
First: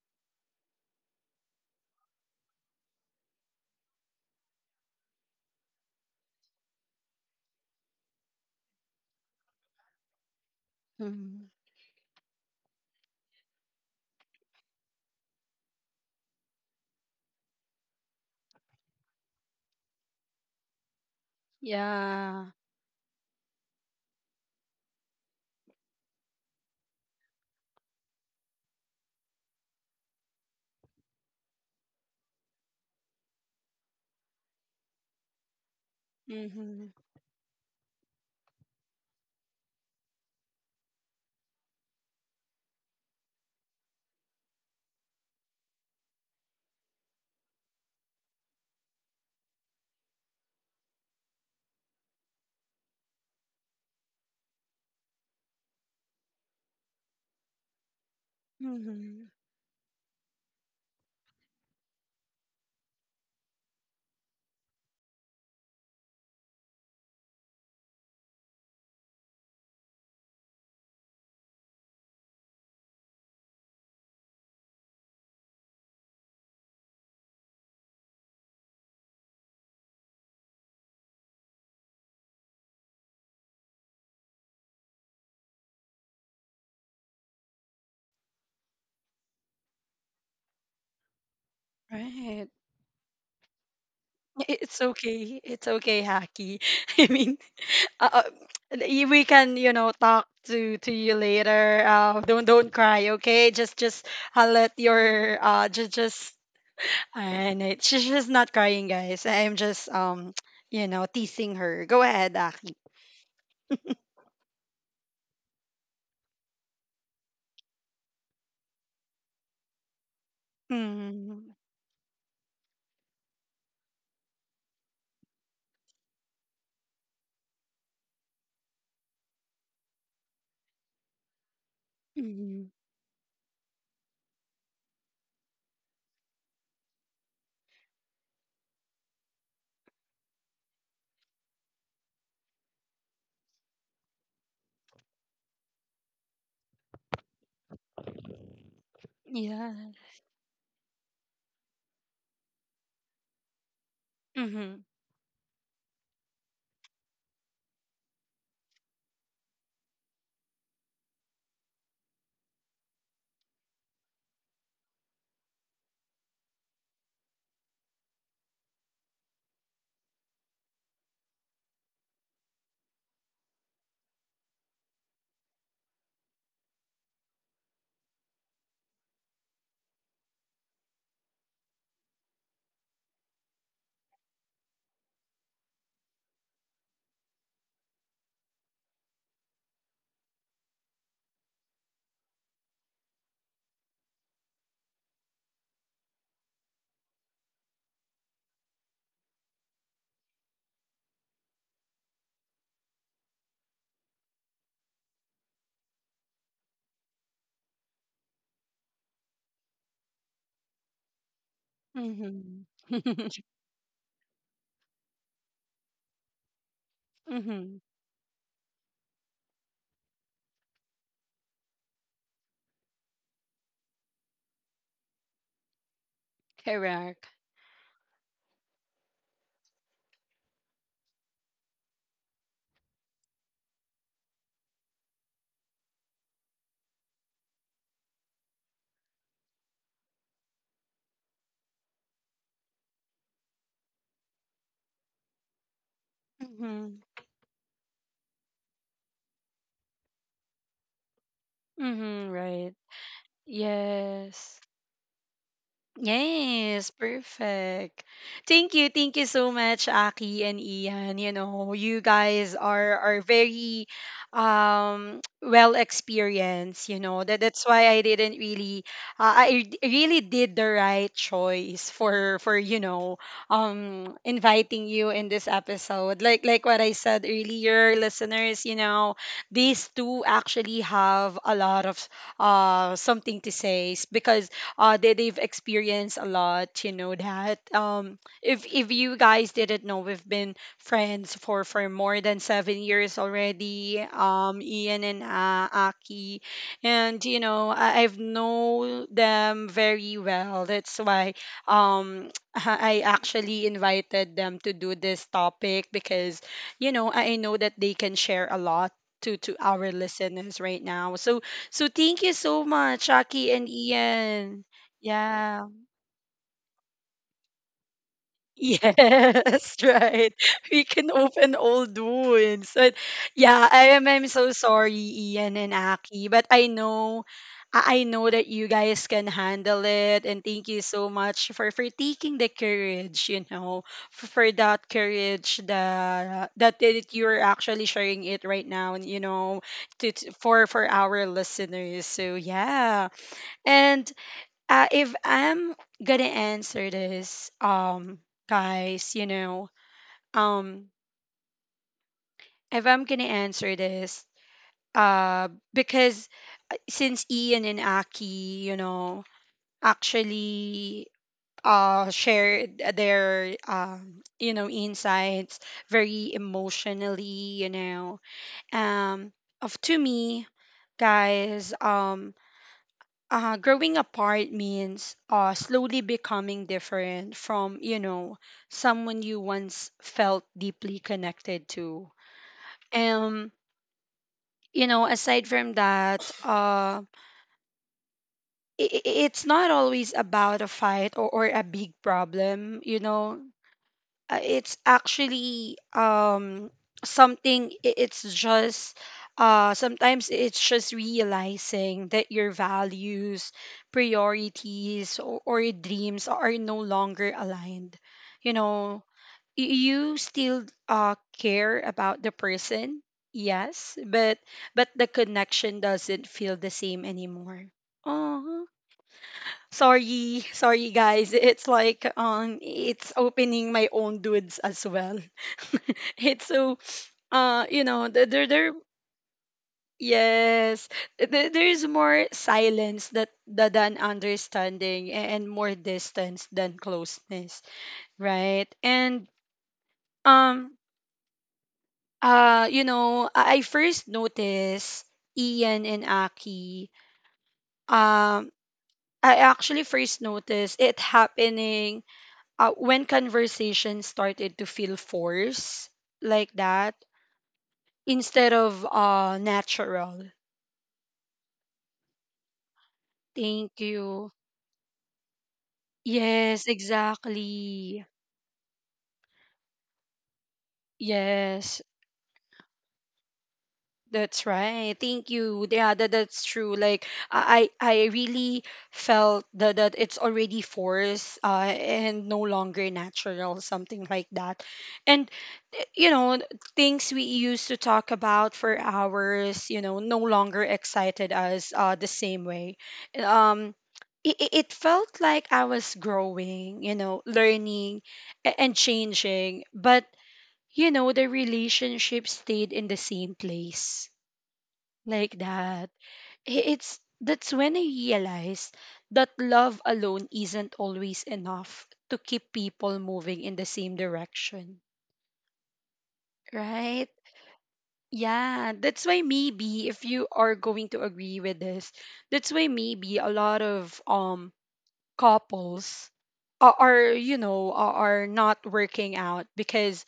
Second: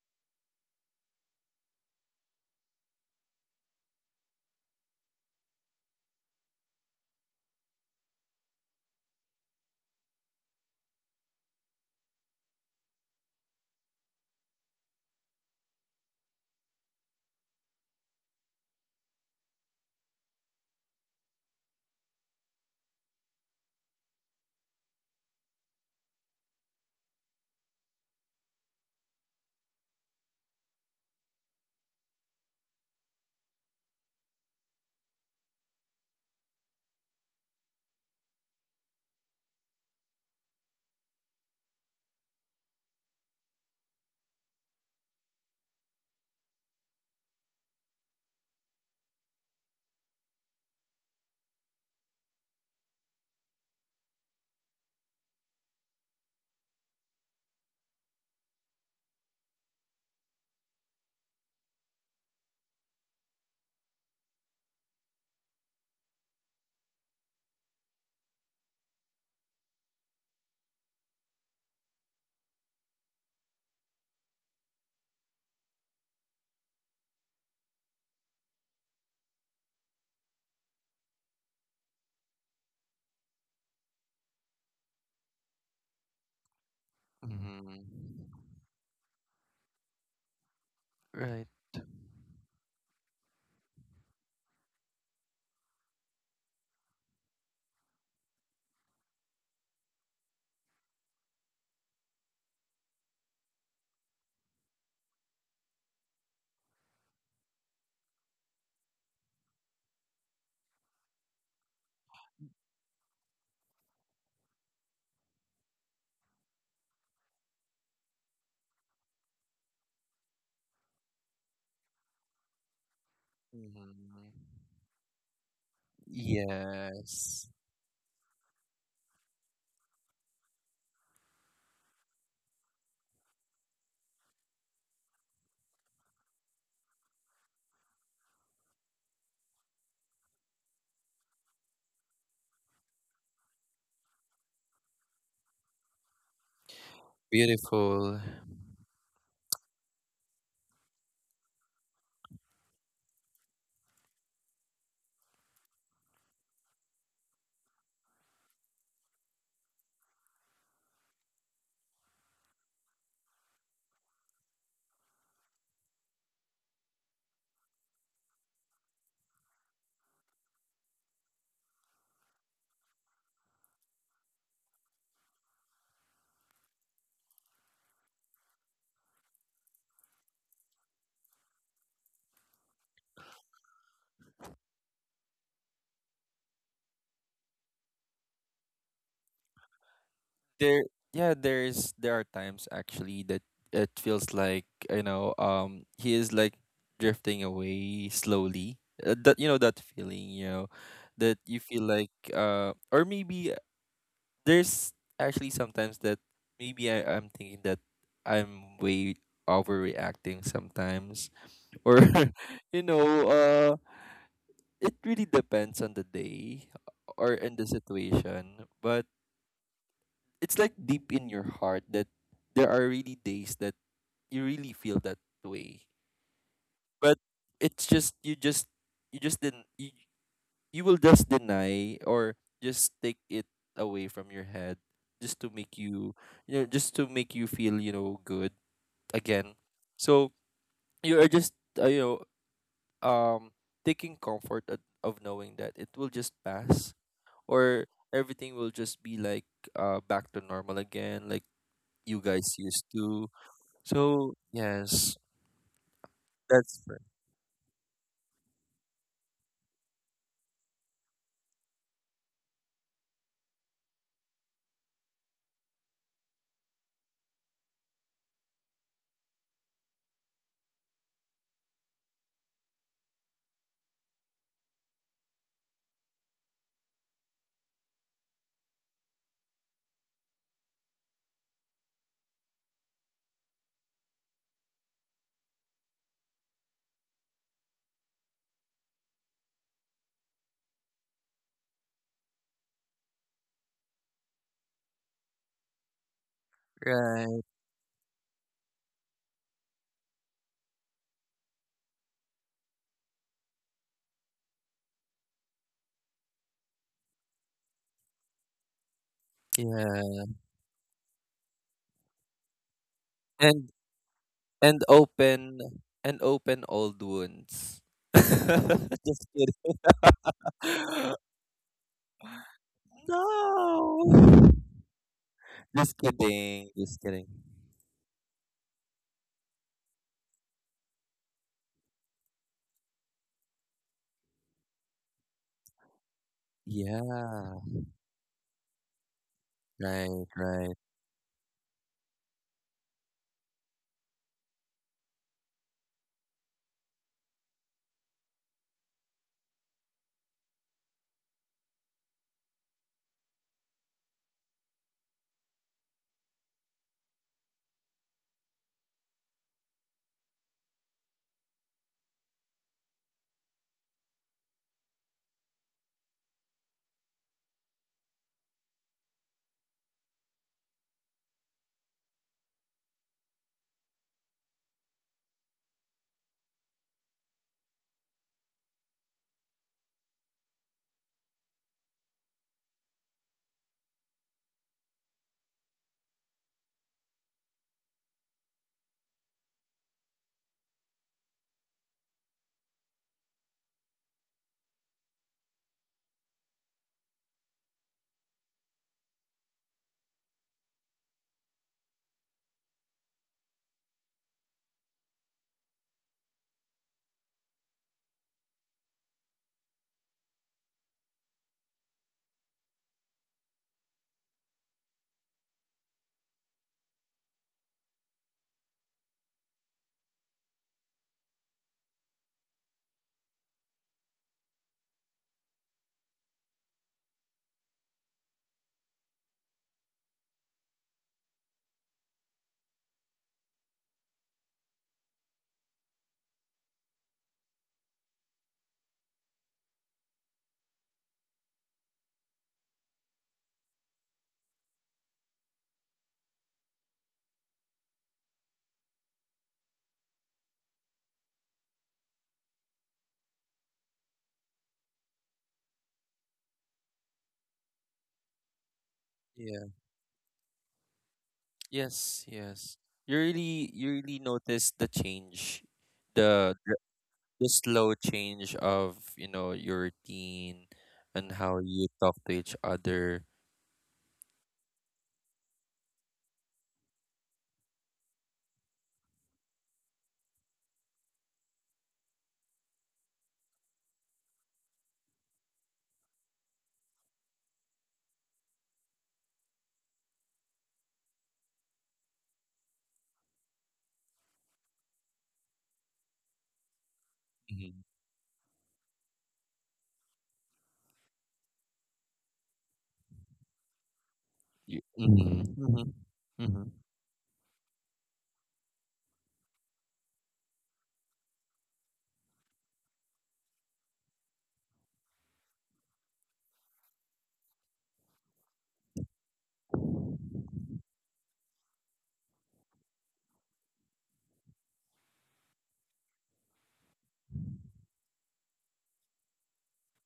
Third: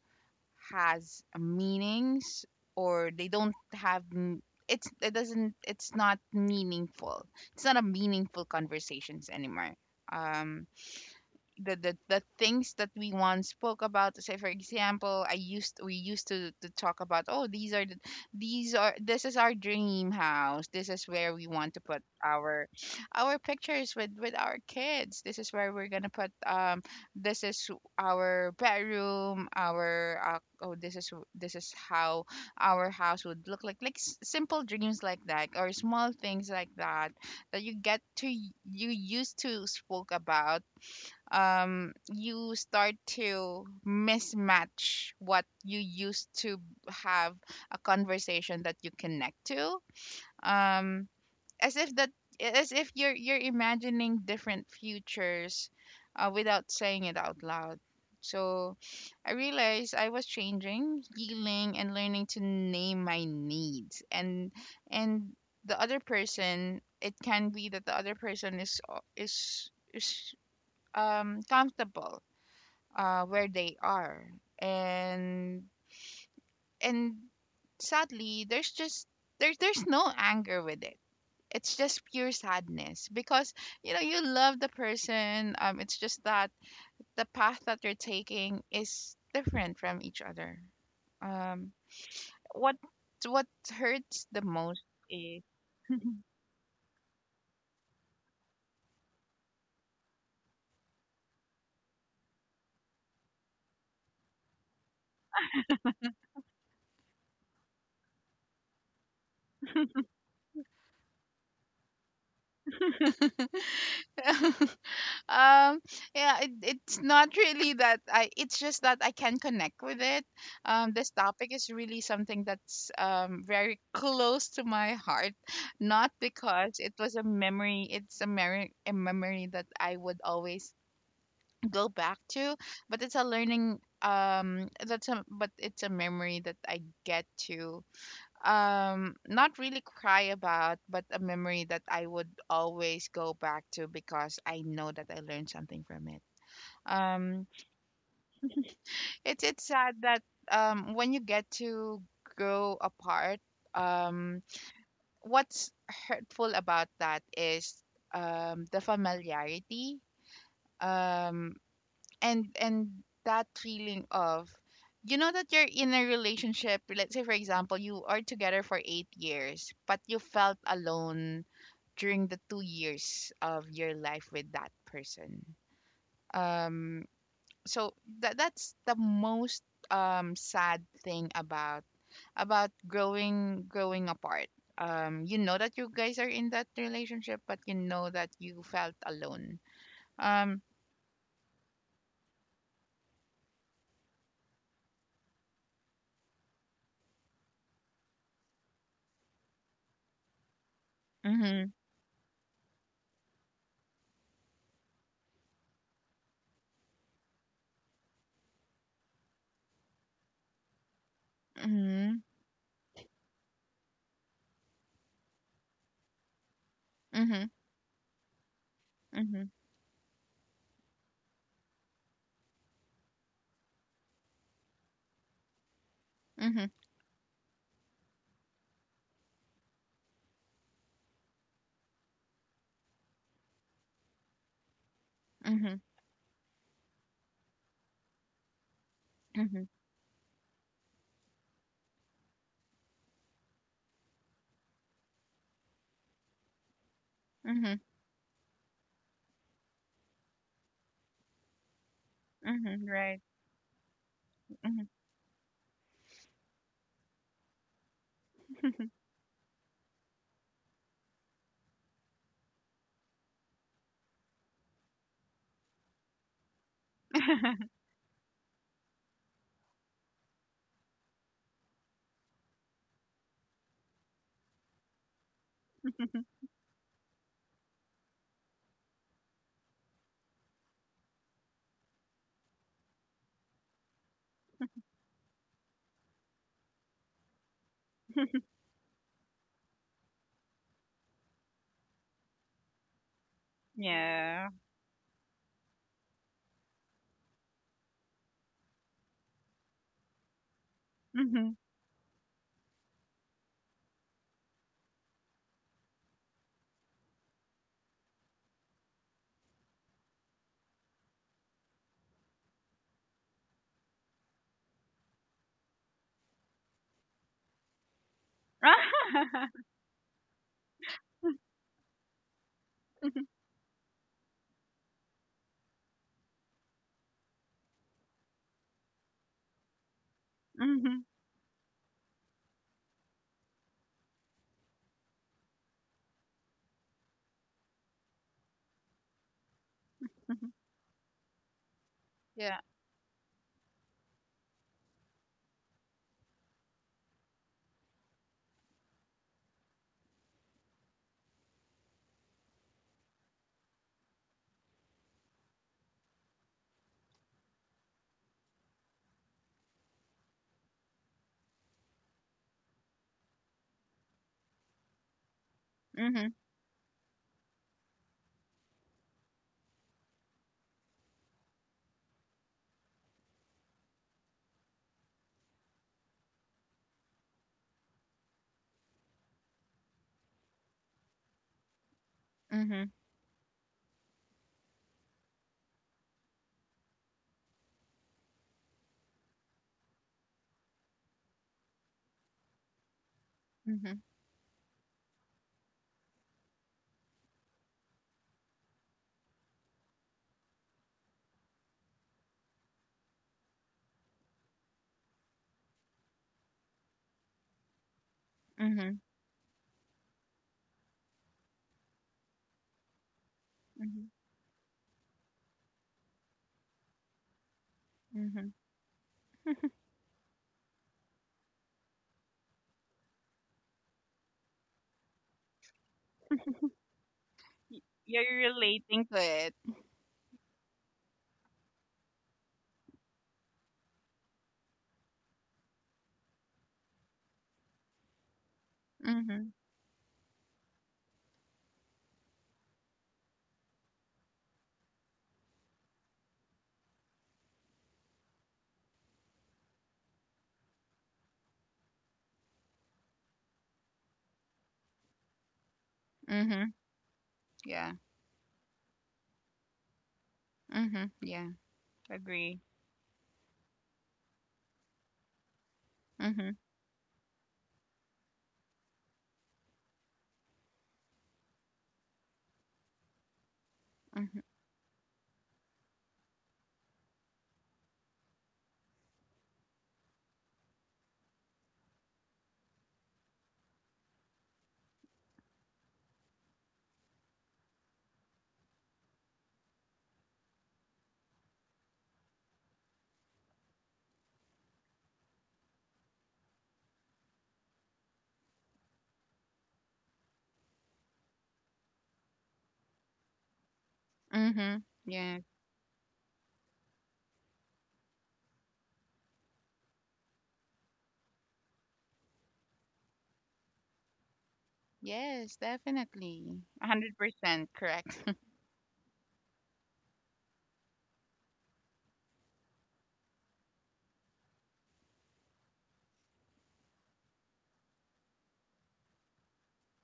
has meanings, or they don't have, m- it's, it doesn't, it's not meaningful. It's not a meaningful conversations anymore. Um,
Mm-hmm.
the, the the things that we once spoke about, say for example, I used we used to, to talk about, oh, these are the, these are this is our dream house, this is where we want to put
Yeah.
our our pictures with, with our kids, this is where we're gonna put, um, this is our bedroom, our, uh, oh, this is, this is how our house would look like. Like s- simple dreams like that, or small things like
Mm-hmm.
that, that you get to, y- you used to spoke about. Um, you start to mismatch what you used to have, a conversation that you connect to, um, as if that, as if you're you're imagining different futures, uh, without saying it out loud. So
Mm-hmm.
I realized I was changing, healing, and learning to name my needs. And, and the other person, it can be that the other person is, is is um, comfortable, uh, where they are. And, and sadly there's just, there's there's no anger with it. It's just pure sadness, because, you know, you love the person. Um, it's just that the path
Hmm.
that they're taking is different from each other.
Right.
Um,
Right.
what, what hurts the
It's
most
okay.
is
It's okay, Haki. I mean, uh, uh, y- we can, you know, talk to to you later. Uh, don't don't cry, okay? Just just uh, let your uh just just and it, she's just not crying, guys. I'm just um, you know, teasing her. Go ahead, Aki.
um, yeah, it, it's not really that I, it's just that I can connect with it. Um, this
Mm-hmm.
topic is really something that's, um, very
Hmm.
close to my heart. Not because it was a
Yes.
memory, it's a, mer- a memory that I would always go back to,
Mm-hmm.
but it's a learning, um, that's a, but it's a memory that I get to, um, not really cry about, but a memory that I would always go back to, because I know that I learned something from it. Um,
Beautiful.
it's it's
Yeah.
sad that, um, when you get to grow apart, um,
Mm-hmm.
what's hurtful about that is, um, the familiarity, um, and, and that feeling of, you know, that you're in a relationship. Let's say, for example, you are together for eight years, but you felt alone during the two years of your life with that person. Um, so that, that's the most, um, sad thing about, about growing growing apart. Um, you know that you guys are in that relationship, but you know that you felt alone. Um,
There, yeah, there is, there are times actually that it feels like, you know, um he is like drifting away slowly, uh, that you know, that feeling, you know, that you
mhm,
feel like uh or maybe there's actually sometimes that maybe I, I'm thinking that I'm way overreacting sometimes, or
mhm,
Mm-hmm.
you know uh it really depends on the day or
mhm,
in the
Mm-hmm.
situation. But
mhm,
it's like deep in your heart that there are really days that you really feel that way.
mhm,
But
Correct.
it's just you just you just didn't you, you will just deny or just take it away from your head just to make
mhm,
you, you know, just to make you feel, you know, good again.
mhm,
So you are just uh, you know, um taking comfort at, of knowing that it will just pass,
Mm-hmm.
mhm,
or everything will just be like uh back to normal again, like you
Mm-hmm.
guys
Right.
used
mhm, right,
to. So
Yes.
mhm.
yes, that's
Yes,
r-
perfect. Thank you. Thank you so much, Aki and Ian. You know, you guys are are very um well experienced, you know. That that's why I didn't really uh, I d- really did the right choice for for you know, um inviting you in this episode. Like like what I said earlier, listeners, you know, these two actually have a lot of uh something to say, s- because uh, they, they've experienced a lot. You know that, um, if if you guys didn't know, we've been friends for for more than seven years already,
Yeah,
um, Ian and uh, Aki, and you
right.
know, I, I've known them very well. That's why,
mhm.
um, I actually invited them to do this topic, because you know, I know that they can share a lot to to our
Yeah,
listeners right now. So, so thank you so much, Aki and
and
Ian.
and open
Yeah.
and open old wounds. Just
Yes,
kidding.
right. We can open old wounds. But yeah, I am I'm so
No.
sorry, Ian and
Just
Aki, but I
kidding. Just
know
kidding.
I I know that you guys can handle it, and thank
Mhm,
you
mhm,
so much for for taking the courage, you know, for, for that courage that that that you're
Yeah.
actually sharing it right now and you know to,
Right.
to
mhm.
for
Right.
for our listeners. So
Yeah,
yeah. And Uh, if I'm gonna answer this, um, guys, you know, um, if I'm gonna answer this, uh, because uh, since Ian and Aki, you know, actually uh shared their um you know insights
mhm,
very emotionally, you know, um of to me, guys, um uh, growing apart means uh, slowly becoming different from you know someone you once felt deeply connected to.
mhm,
um you know, aside from that, uh i i- it's not always about a fight, or, or a big problem, you know.
mhm,
uh, it's actually um something, i- it's just, uh sometimes it's just realizing that your values, priorities or, or dreams are no longer aligned, you
mhm,
know. Y- you still uh care about the person, yes,
mhm,
but but the connection doesn't feel the same anymore.
mhm.
Oh, sorry, sorry guys. It's like um it's opening my own dudes as well. It's so uh you know
Yeah,
th- there
you're
there,
relating to it.
yes, there, there is more silence that, that than understanding, a- and more distance than closeness, right? And
Mhm.
um uh you know, I I first noticed, Ian and Aki, um I actually first noticed it happening uh, when conversation started to feel forced like
Mhm.
that
Yeah.
instead of uh
Yeah.
natural.
Mhm. Yeah.
Yes.
Agree.
Yes. You really,
Thank
you really
you.
notice the change,
Mhm.
the
Yes,
the the slow
exactly.
change of, you know, your routine and how
Yes.
you talk to each other.
Mhm.
That's right. Thank you. Yeah, that, that's true. Like I I I really felt that, that it's already forced, uh, and no longer natural, something like that. And eh, you know, things we used to talk about for hours, you know, no longer excited us uh, the same way. Um, it, it it felt like I was growing, you know,
Mm-hmm.
learning a- and changing, but you know, the relationship stayed in the same place
You,
Mhm.
like
Yeah.
mhm,
that.
mhm,
I-
mhm.
It's that's when I realized that love alone isn't always enough to keep people moving in the same direction,
Yes, definitely.
right?
one hundred percent correct.
Yeah, that's why maybe if you are going to agree with this, that's why maybe a lot of um couples are, are you know are, are not working out because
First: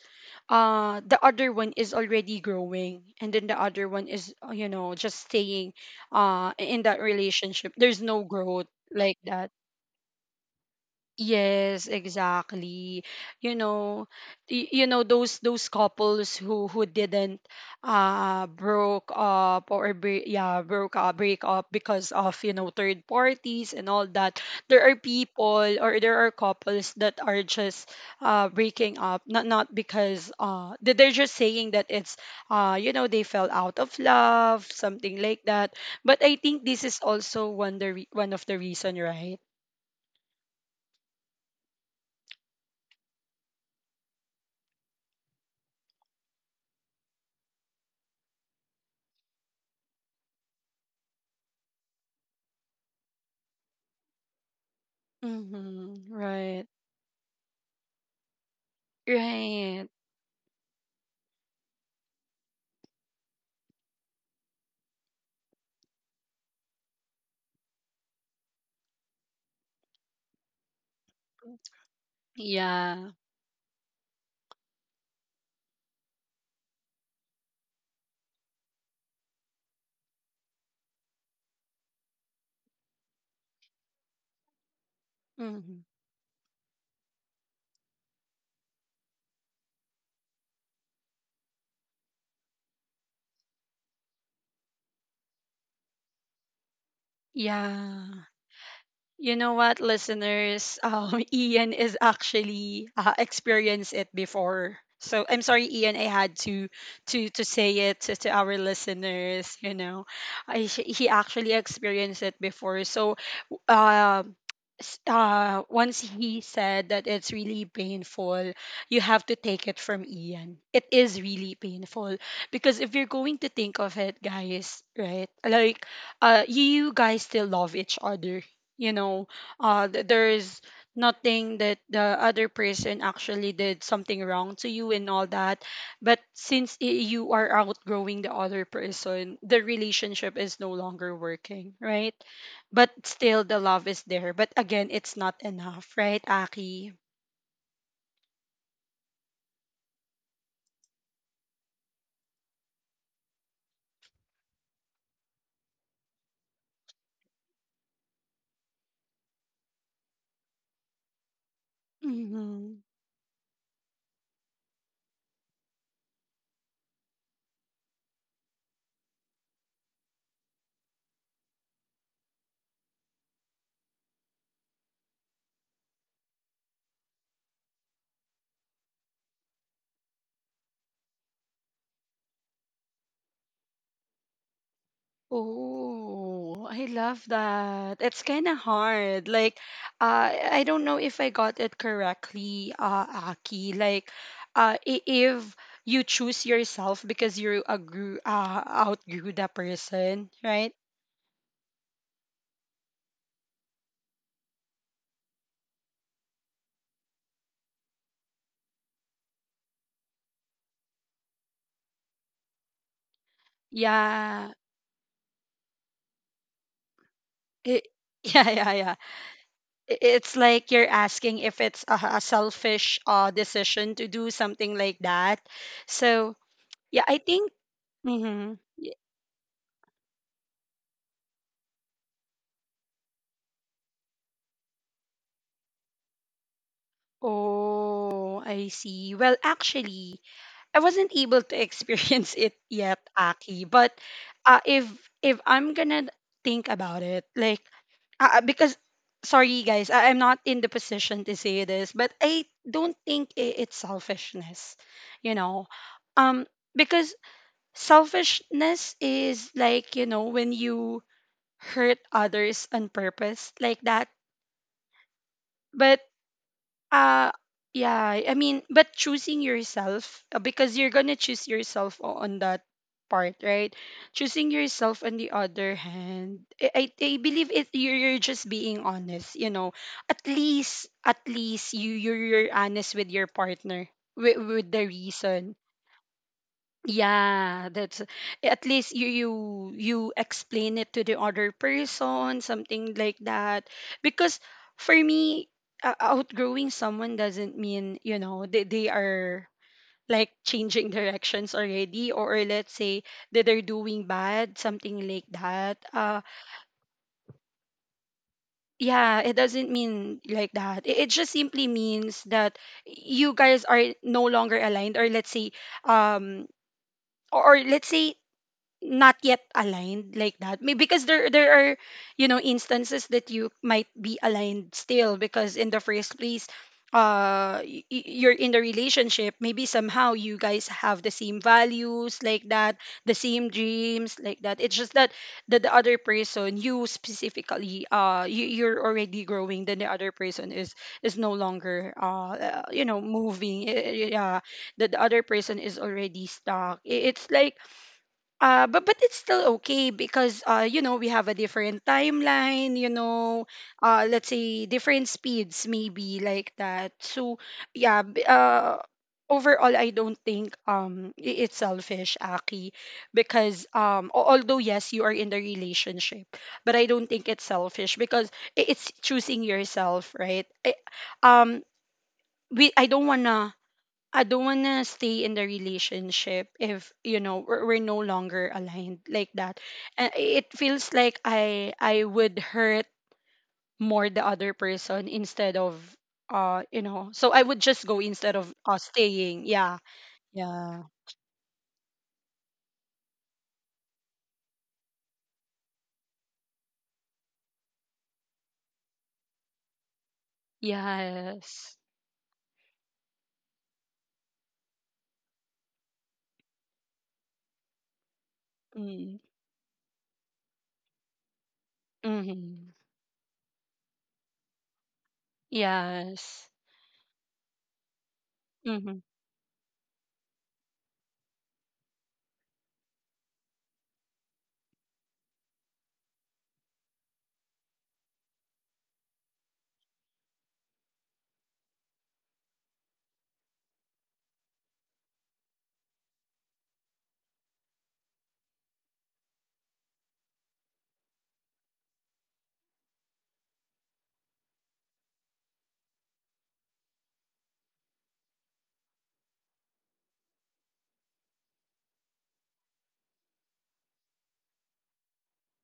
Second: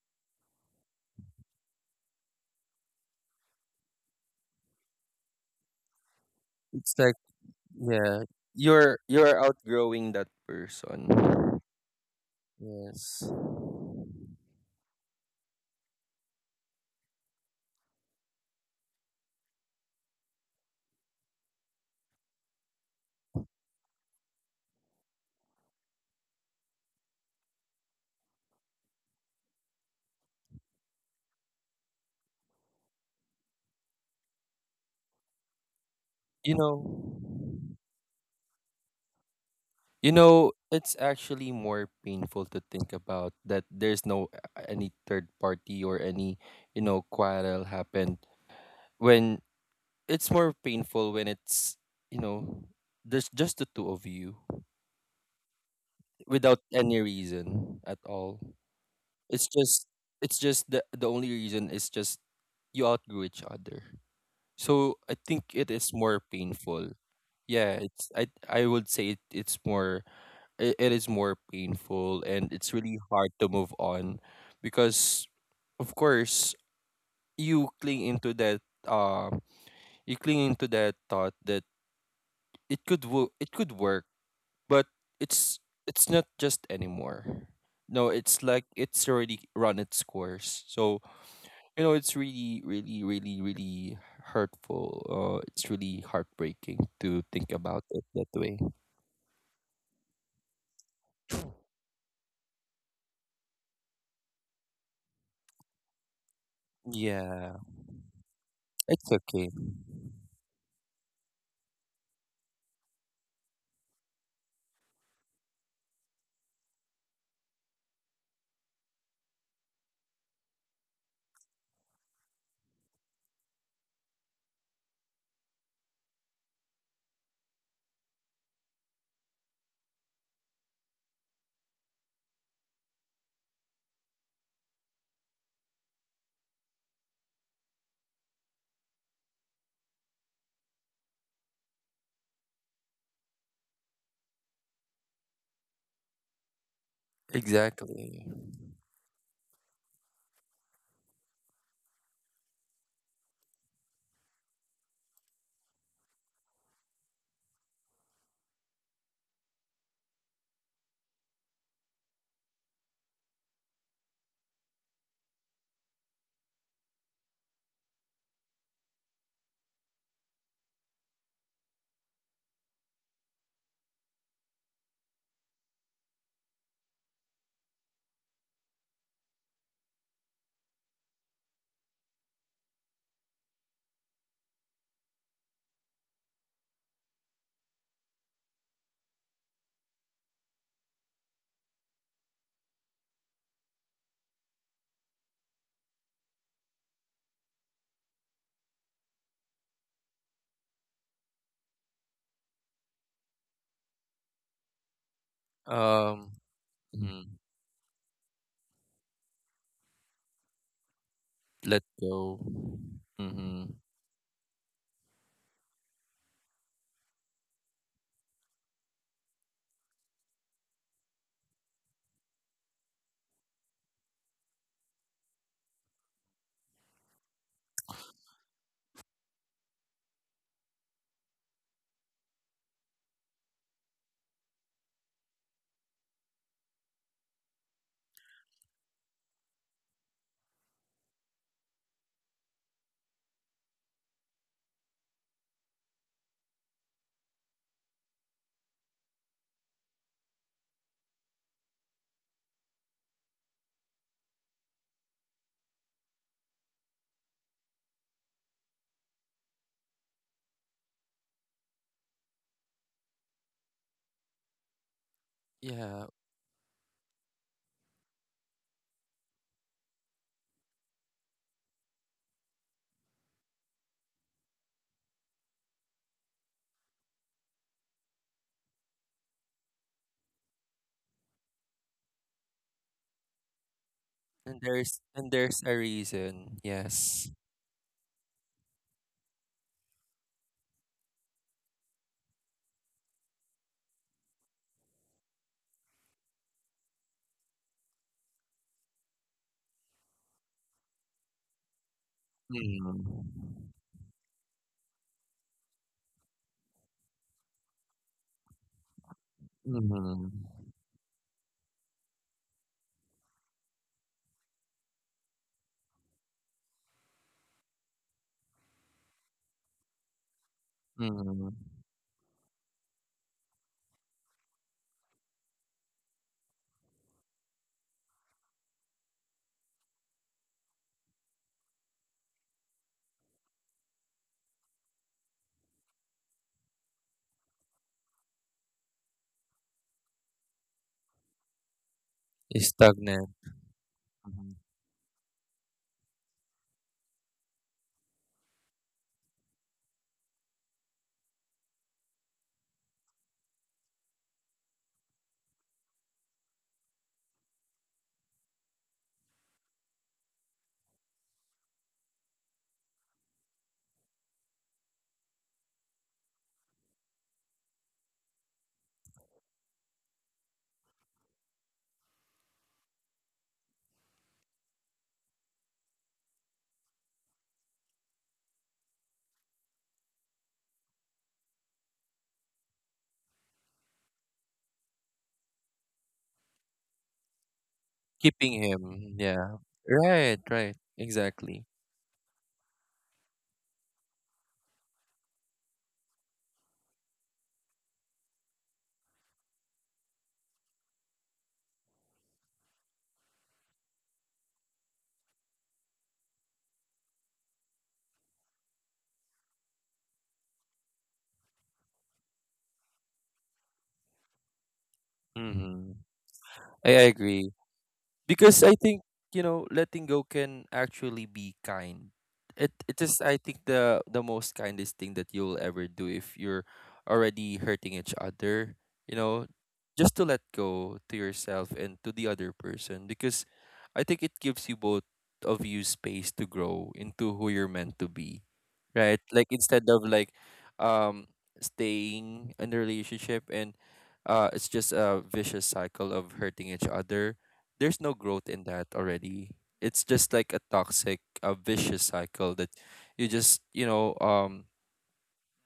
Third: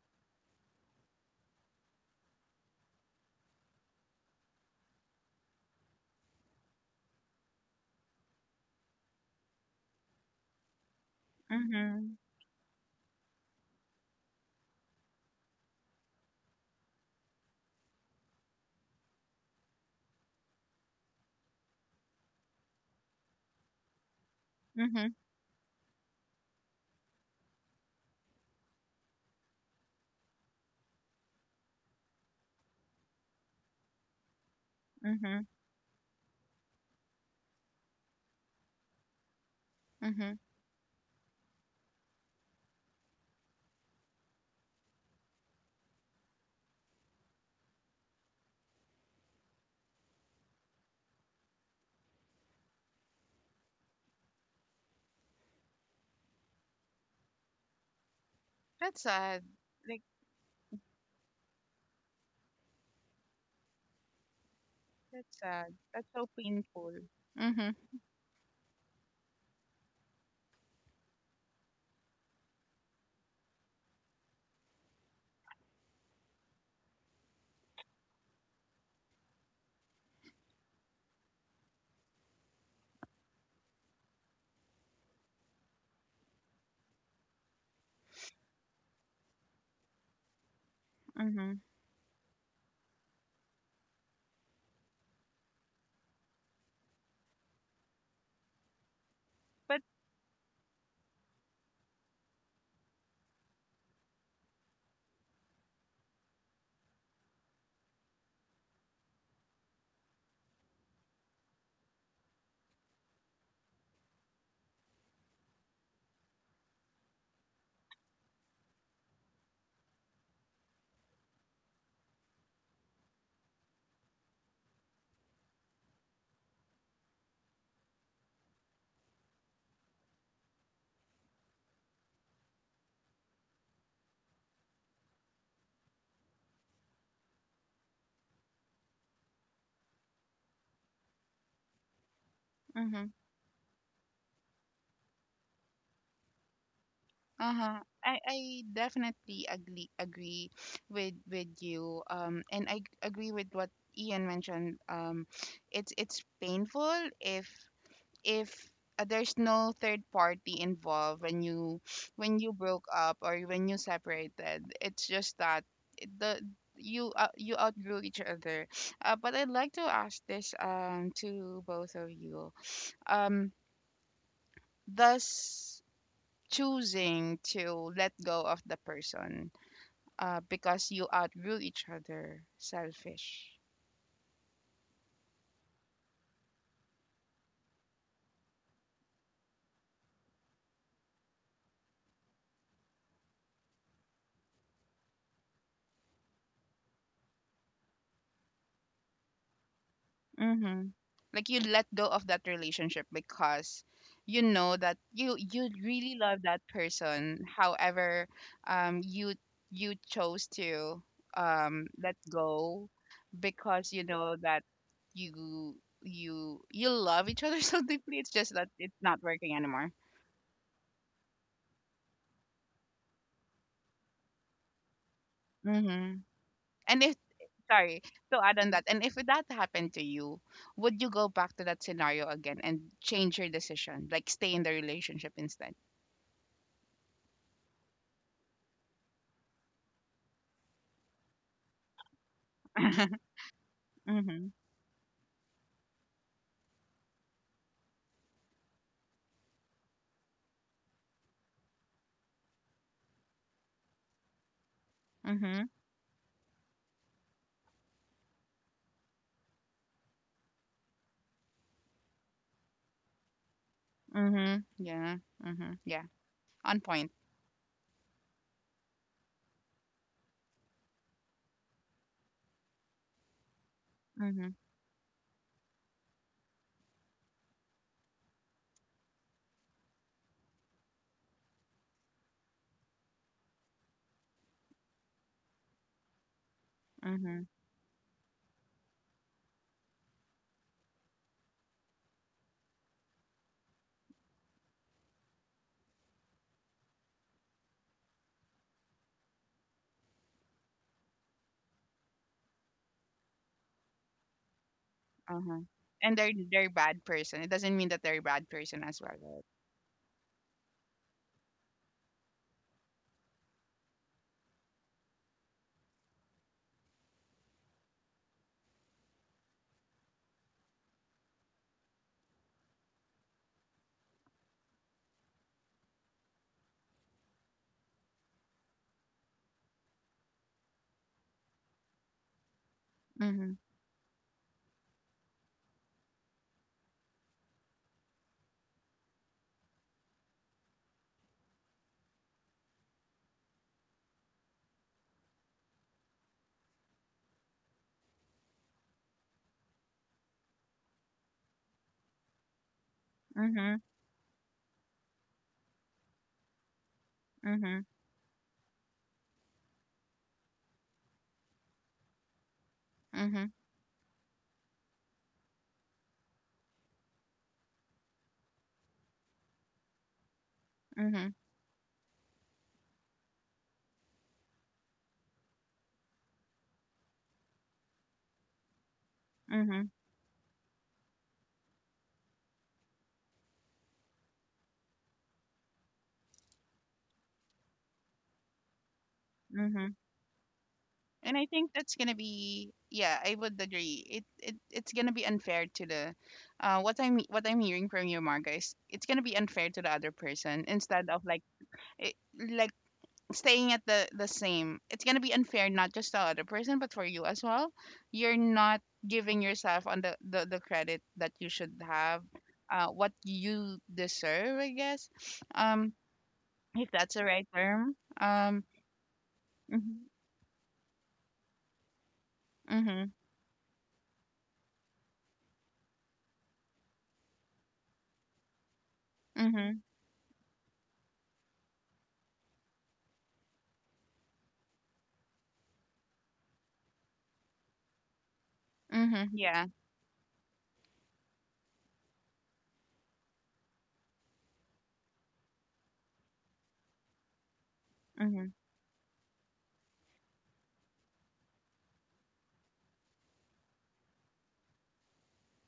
uh the other one is already growing and then the other one is, uh, you know, just staying uh in
It's
that
like
relationship. There's no
yeah,
growth
you're
like
you're
that.
outgrowing that person.
Yes,
Mhm.
exactly.
Yes.
You know, y- you know those those couples who who didn't uh broke up or bre- yeah, broke up, break up because of, you know, third parties and all that. There are
Mhm.
people, or there are couples that are just uh breaking up, not not because uh they- they're just saying that it's uh you know, they fell out of love, something like
Mhm.
that. But I
You
think this is
know,
also one the re- one of the reason, right?
you
Mhm.
know, it's actually more painful to think about that there's no a- any third party or any, you know, quarrel happened when it's more painful when it's, you know, there's just the two of you
Mhm.
without
Right.
any reason at all.
That's sad.
It's
Right.
just
Like,
it's just the the only reason is just you outgrew each other. So I
that's
think
sad.
it is
That's
more
so painful.
painful.
Mhm.
Yeah, it's I I would say it, it's more it, it is more painful and it's really
Yeah.
hard to move on because of course you cling into that um you cling into that thought that it could wo- it could work but it's
Mhm.
it's not just anymore. No, it's like it's already run its course. So
Mhm.
you know it's really really really really hurtful, uh it's really heartbreaking to think about it that
Yeah.
way.
You know
But
what, listeners? Um, Ian is actually uh, experienced it before. So I'm sorry, Ian. I had to to to
Yeah,
say it to, to our
it's okay.
listeners. You know, I, he actually experienced it before. So, uh, s- uh, once he said that it's really painful, you have to take it from Ian. It is really painful because if you're going to think of it, guys, right? Like, uh, you guys still love each other you know uh th- there's nothing that the other person actually did something wrong to you and all that, but since i- you are outgrowing the other person, the relationship is no longer working, right? But
Mm-hmm.
still the love is there, but again it's not enough, right, Aki?
Uh-huh. I,
Exactly.
I definitely agree agree with with you. Um, and I agree with what Ian mentioned. Um, it's it's painful if if uh, there's no third party involved when you when you
Mm-hmm.
broke up or when you separated. It's just that it- the you uh, you outgrew each other. uh, but I'd like to ask this um to both of you. um does choosing to let go of the person uh because you outgrew each other selfish?
Oh, I love that. It's kind of hard. Like, uh, I don't know if I got it correctly, uh, Aki. Like, uh, i- if you choose yourself because you agree, uh, outgrew that person, right?
Mm-hmm. Like you let go of that relationship because you know that you you really
um
love that
mm,
person. However, um, you you chose to
Let
um let
go.
go
Mm-hmm.
because you know
Yeah.
that you you you love each other so
It,
deeply. It's
yeah,
just that
yeah, yeah.
it's not working anymore.
I- It's like you're asking if it's a, a selfish uh, decision to do something like that.
Mm-hmm.
So,
And
yeah,
if
I think.
Sorry to
Mm-hmm.
add on that, and if that happened to you, would you go back to that scenario again and change your decision, like stay in the relationship instead?
Oh, I see. Well, actually, I wasn't able to experience it yet, Aki. But
Mhm.
uh, if if I'm gonna think about it, like uh, uh, because sorry guys, I, I'm not in the position to say this, but I don't think I it's selfishness, you
Mhm.
know, um, because selfishness is like, you know, when you hurt others on purpose like that,
Mhm. Yeah. Mhm.
but
Yeah.
Yeah.
On point.
uh yeah, I mean, but choosing yourself uh, because you're gonna choose yourself o- on that part, right?
Mhm.
Choosing yourself on the other hand, I, I, I believe it you're, you're just being honest, you know. At least at least you you're, you're honest with your partner, with,
and
with the
there's and
reason,
there's a reason, yes.
Mhm.
yeah, that's at least you you you explain it to the other person, something like that. Because for me, uh, outgrowing someone doesn't mean, you know, they, they are like changing directions already, or, or let's say that
Mm-hmm.
they're doing bad, something like
Uh-huh.
that.
And
Uh
they're they're bad person. It doesn't mean that they're a bad person as well,
yeah, it
right?
doesn't mean
Mm-hmm.
like that. It, it just simply means that you guys are no longer aligned, or let's say um or or let's say not yet aligned like that, maybe because there
Mm-hmm.
there are, you know, instances that you might be aligned still, because in the first place uh y- y- you're in the relationship, maybe somehow you guys have the same values like that, the same
Mhm.
dreams like that, it's just that the, the other person, you specifically, uh you, you're already growing, then the other person is is no longer uh uh,
He's
you know,
stagnant.
moving. Eh, eh, yeah,
Mm-hmm.
the, the other person is already stuck. I- it's like uh, but but it's still okay because uh, you know, we have a different timeline, you know,
Mhm.
uh, let's say different speeds maybe like that. So
Mhm.
yeah, b- uh, overall I don't think um i- it's selfish, Aki,
Mhm.
because um al- although yes you are in the relationship, but I don't think it's selfish because i- it's choosing yourself, right? I,
Mhm.
um we I don't wanna I don't want to stay in the relationship if, you know, we're, we're no longer aligned like that.
Mhm.
And it feels like I I would hurt more the other person instead of uh you know. So I would just go instead
Keeping
of uh,
him,
staying.
yeah.
Yeah.
Mhm.
Right right
Yeah.
And I
Exactly.
think that's gonna be Yeah, I would agree. It it it's gonna be unfair to the uh what I'm what I'm hearing from you, Marga, is it's gonna be unfair to the other person instead of like
Yes.
it, like staying at the the same it's going to be unfair not just to the other person but for you as well. You're not
Mm.
giving yourself on the the, the credit that you should have,
Mm-hmm.
uh what you deserve, I guess, um
Mm-hmm.
Yes.
if
I, I
that's the right
agree,
term. um
because I
Mm-hmm.
think, you know, letting
mhm.
go can actually be kind. It it
Mhm.
is I think the the most kindest thing that you'll ever do if you're already hurting each other. You know,
Mhm.
just to let go to yourself and to the other person because I think it gives you both of you space to grow into who you're meant to be, right?
Mhm.
Like
Yeah.
instead of like um staying in the relationship and uh it's just a vicious cycle of hurting each other. There's no growth
Mhm.
in that already. It's just like a toxic, a vicious cycle that you just you know um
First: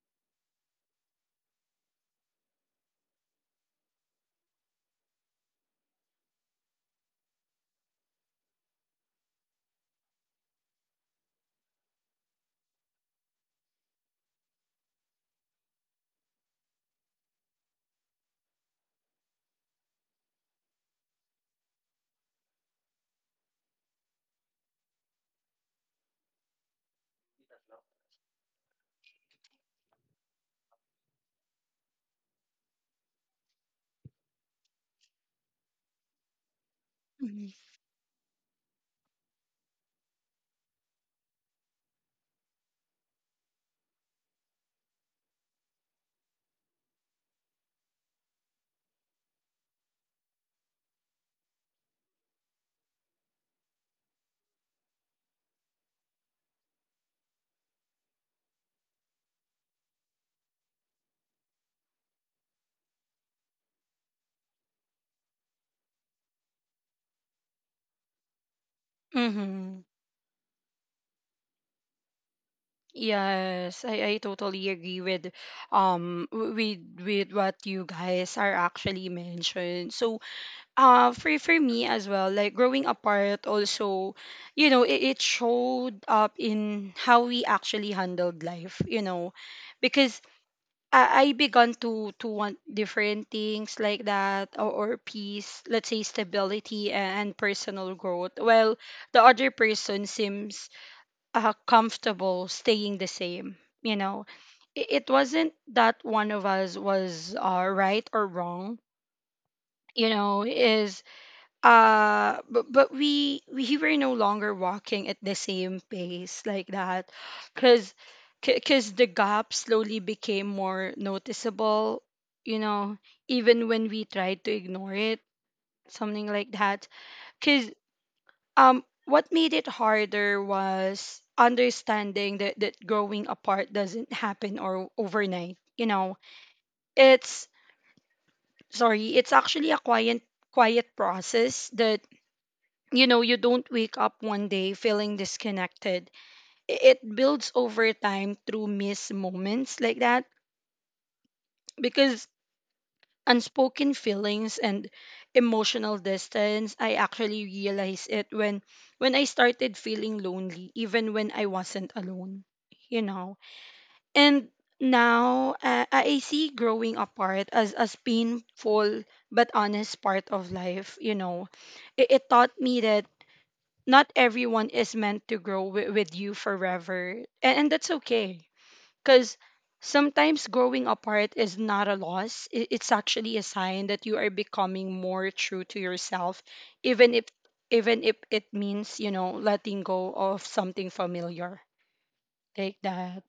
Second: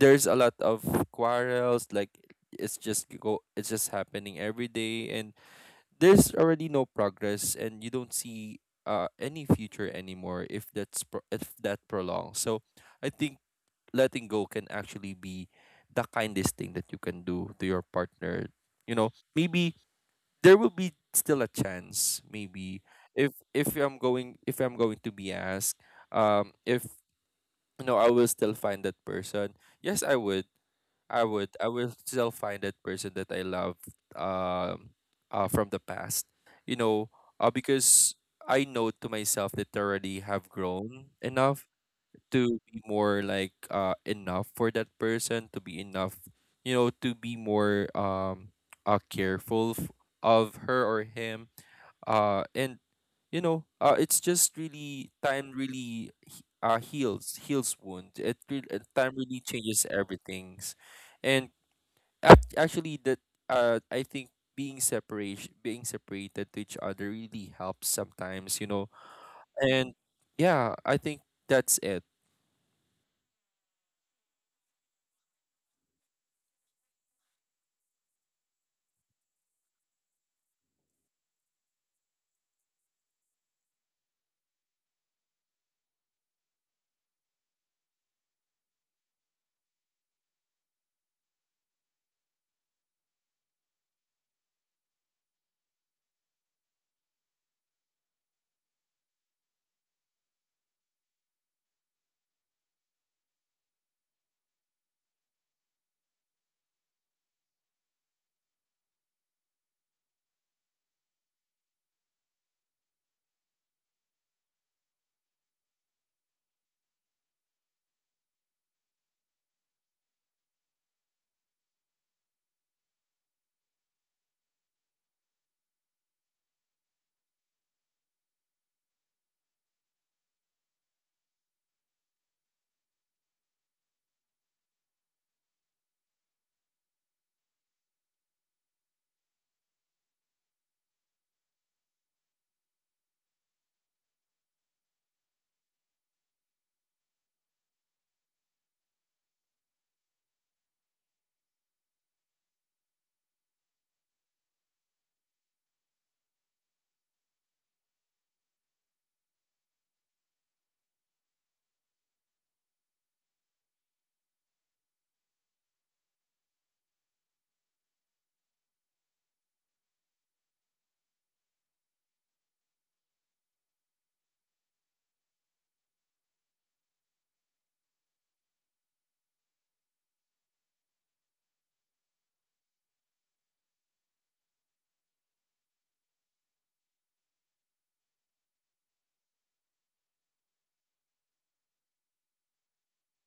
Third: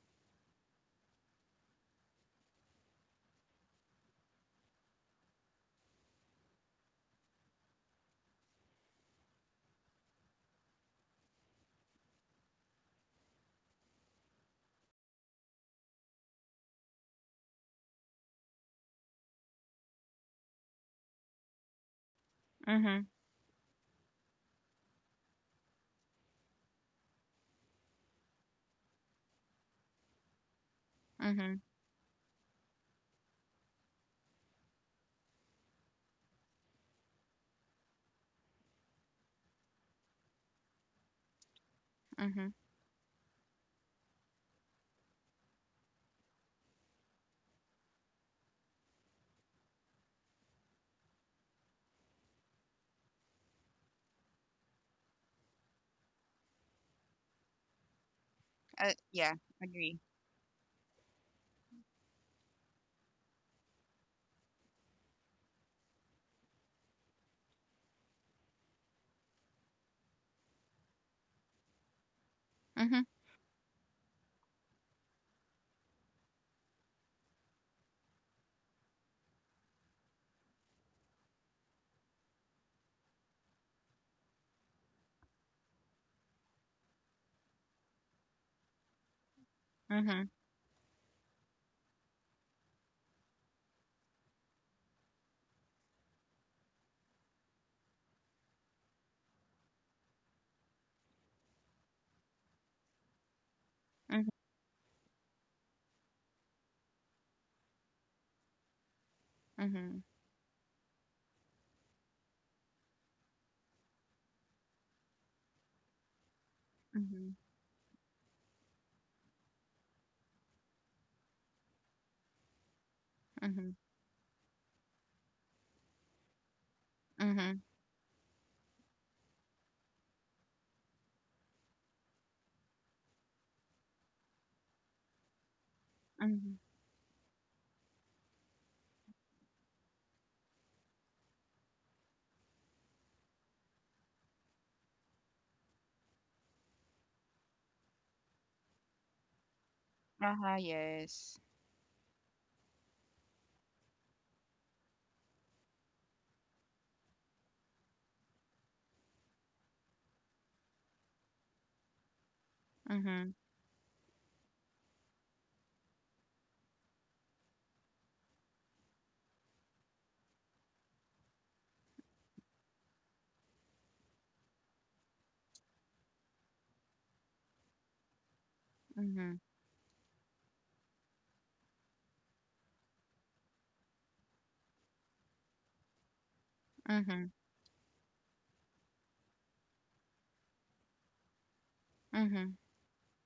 there's a lot of quarrels. Like it's just go it's just happening every day and there's already no progress and you don't see uh any future anymore if that's pro- if that prolongs. So I think letting go can actually be the kindest thing that you can do to your partner. You know, maybe there will be still a chance. Maybe
Mhm.
if if i'm going if I'm going to be asked um if, you know, I will still find that person. Yes, I would. i would
Mhm.
I will still find that person that I love, um uh, from the past. You know, uh, because I know to myself that I already have grown enough
Mhm.
to be more like uh enough for that person, to be enough. You know, to be more um uh, careful f- of her or him. Uh and you know, uh it's just really time really he- uh heals heals wound. It really, uh,
Uh,
time
yeah,
really changes
agree.
everything's. And ac- actually that, uh I think being separation, being separated to each other really helps sometimes, you know.
Mm-hmm.
And yeah, I think that's it.
Mhm.
Yes, I, I totally agree with um w- with with what you guys are actually mentioned. So uh for for me as well, like growing apart also, you know, it, it showed up in how we actually handled life, you know, because
Mhm.
I, I began to to want different things like that, or, or peace, let's say stability and personal growth, while the other person seems uh, comfortable staying the same, you know.
Mhm.
it, it wasn't that one of us was uh, right or wrong,
Mhm.
you know, is uh but, but we we were no longer walking at the same pace like that,
Mhm.
because because the gap slowly became more noticeable, you know, even
Mhm.
when we tried to ignore it, something like that.
Mhm.
Because um what made it harder was understanding that that growing apart doesn't happen or overnight, you know.
Mhm.
It's sorry, it's actually a quiet quiet process that, you know, you don't wake up one day feeling disconnected. I- it builds over time through missed moments like that,
Uh-huh, yes.
because unspoken feelings and emotional distance, I actually realized it when when I started feeling lonely even when I wasn't alone, you
Mhm.
know. And now, uh, I see growing apart as as painful but honest part of life, you know. it, it taught me that not everyone is meant to grow wi- with you forever, and, and that's okay, because
Mhm.
sometimes growing apart is not a loss. I- it's actually a sign that you are becoming more true to yourself, even if
Mhm.
even if it means, you know, letting go of something familiar.
Mhm.
Take that.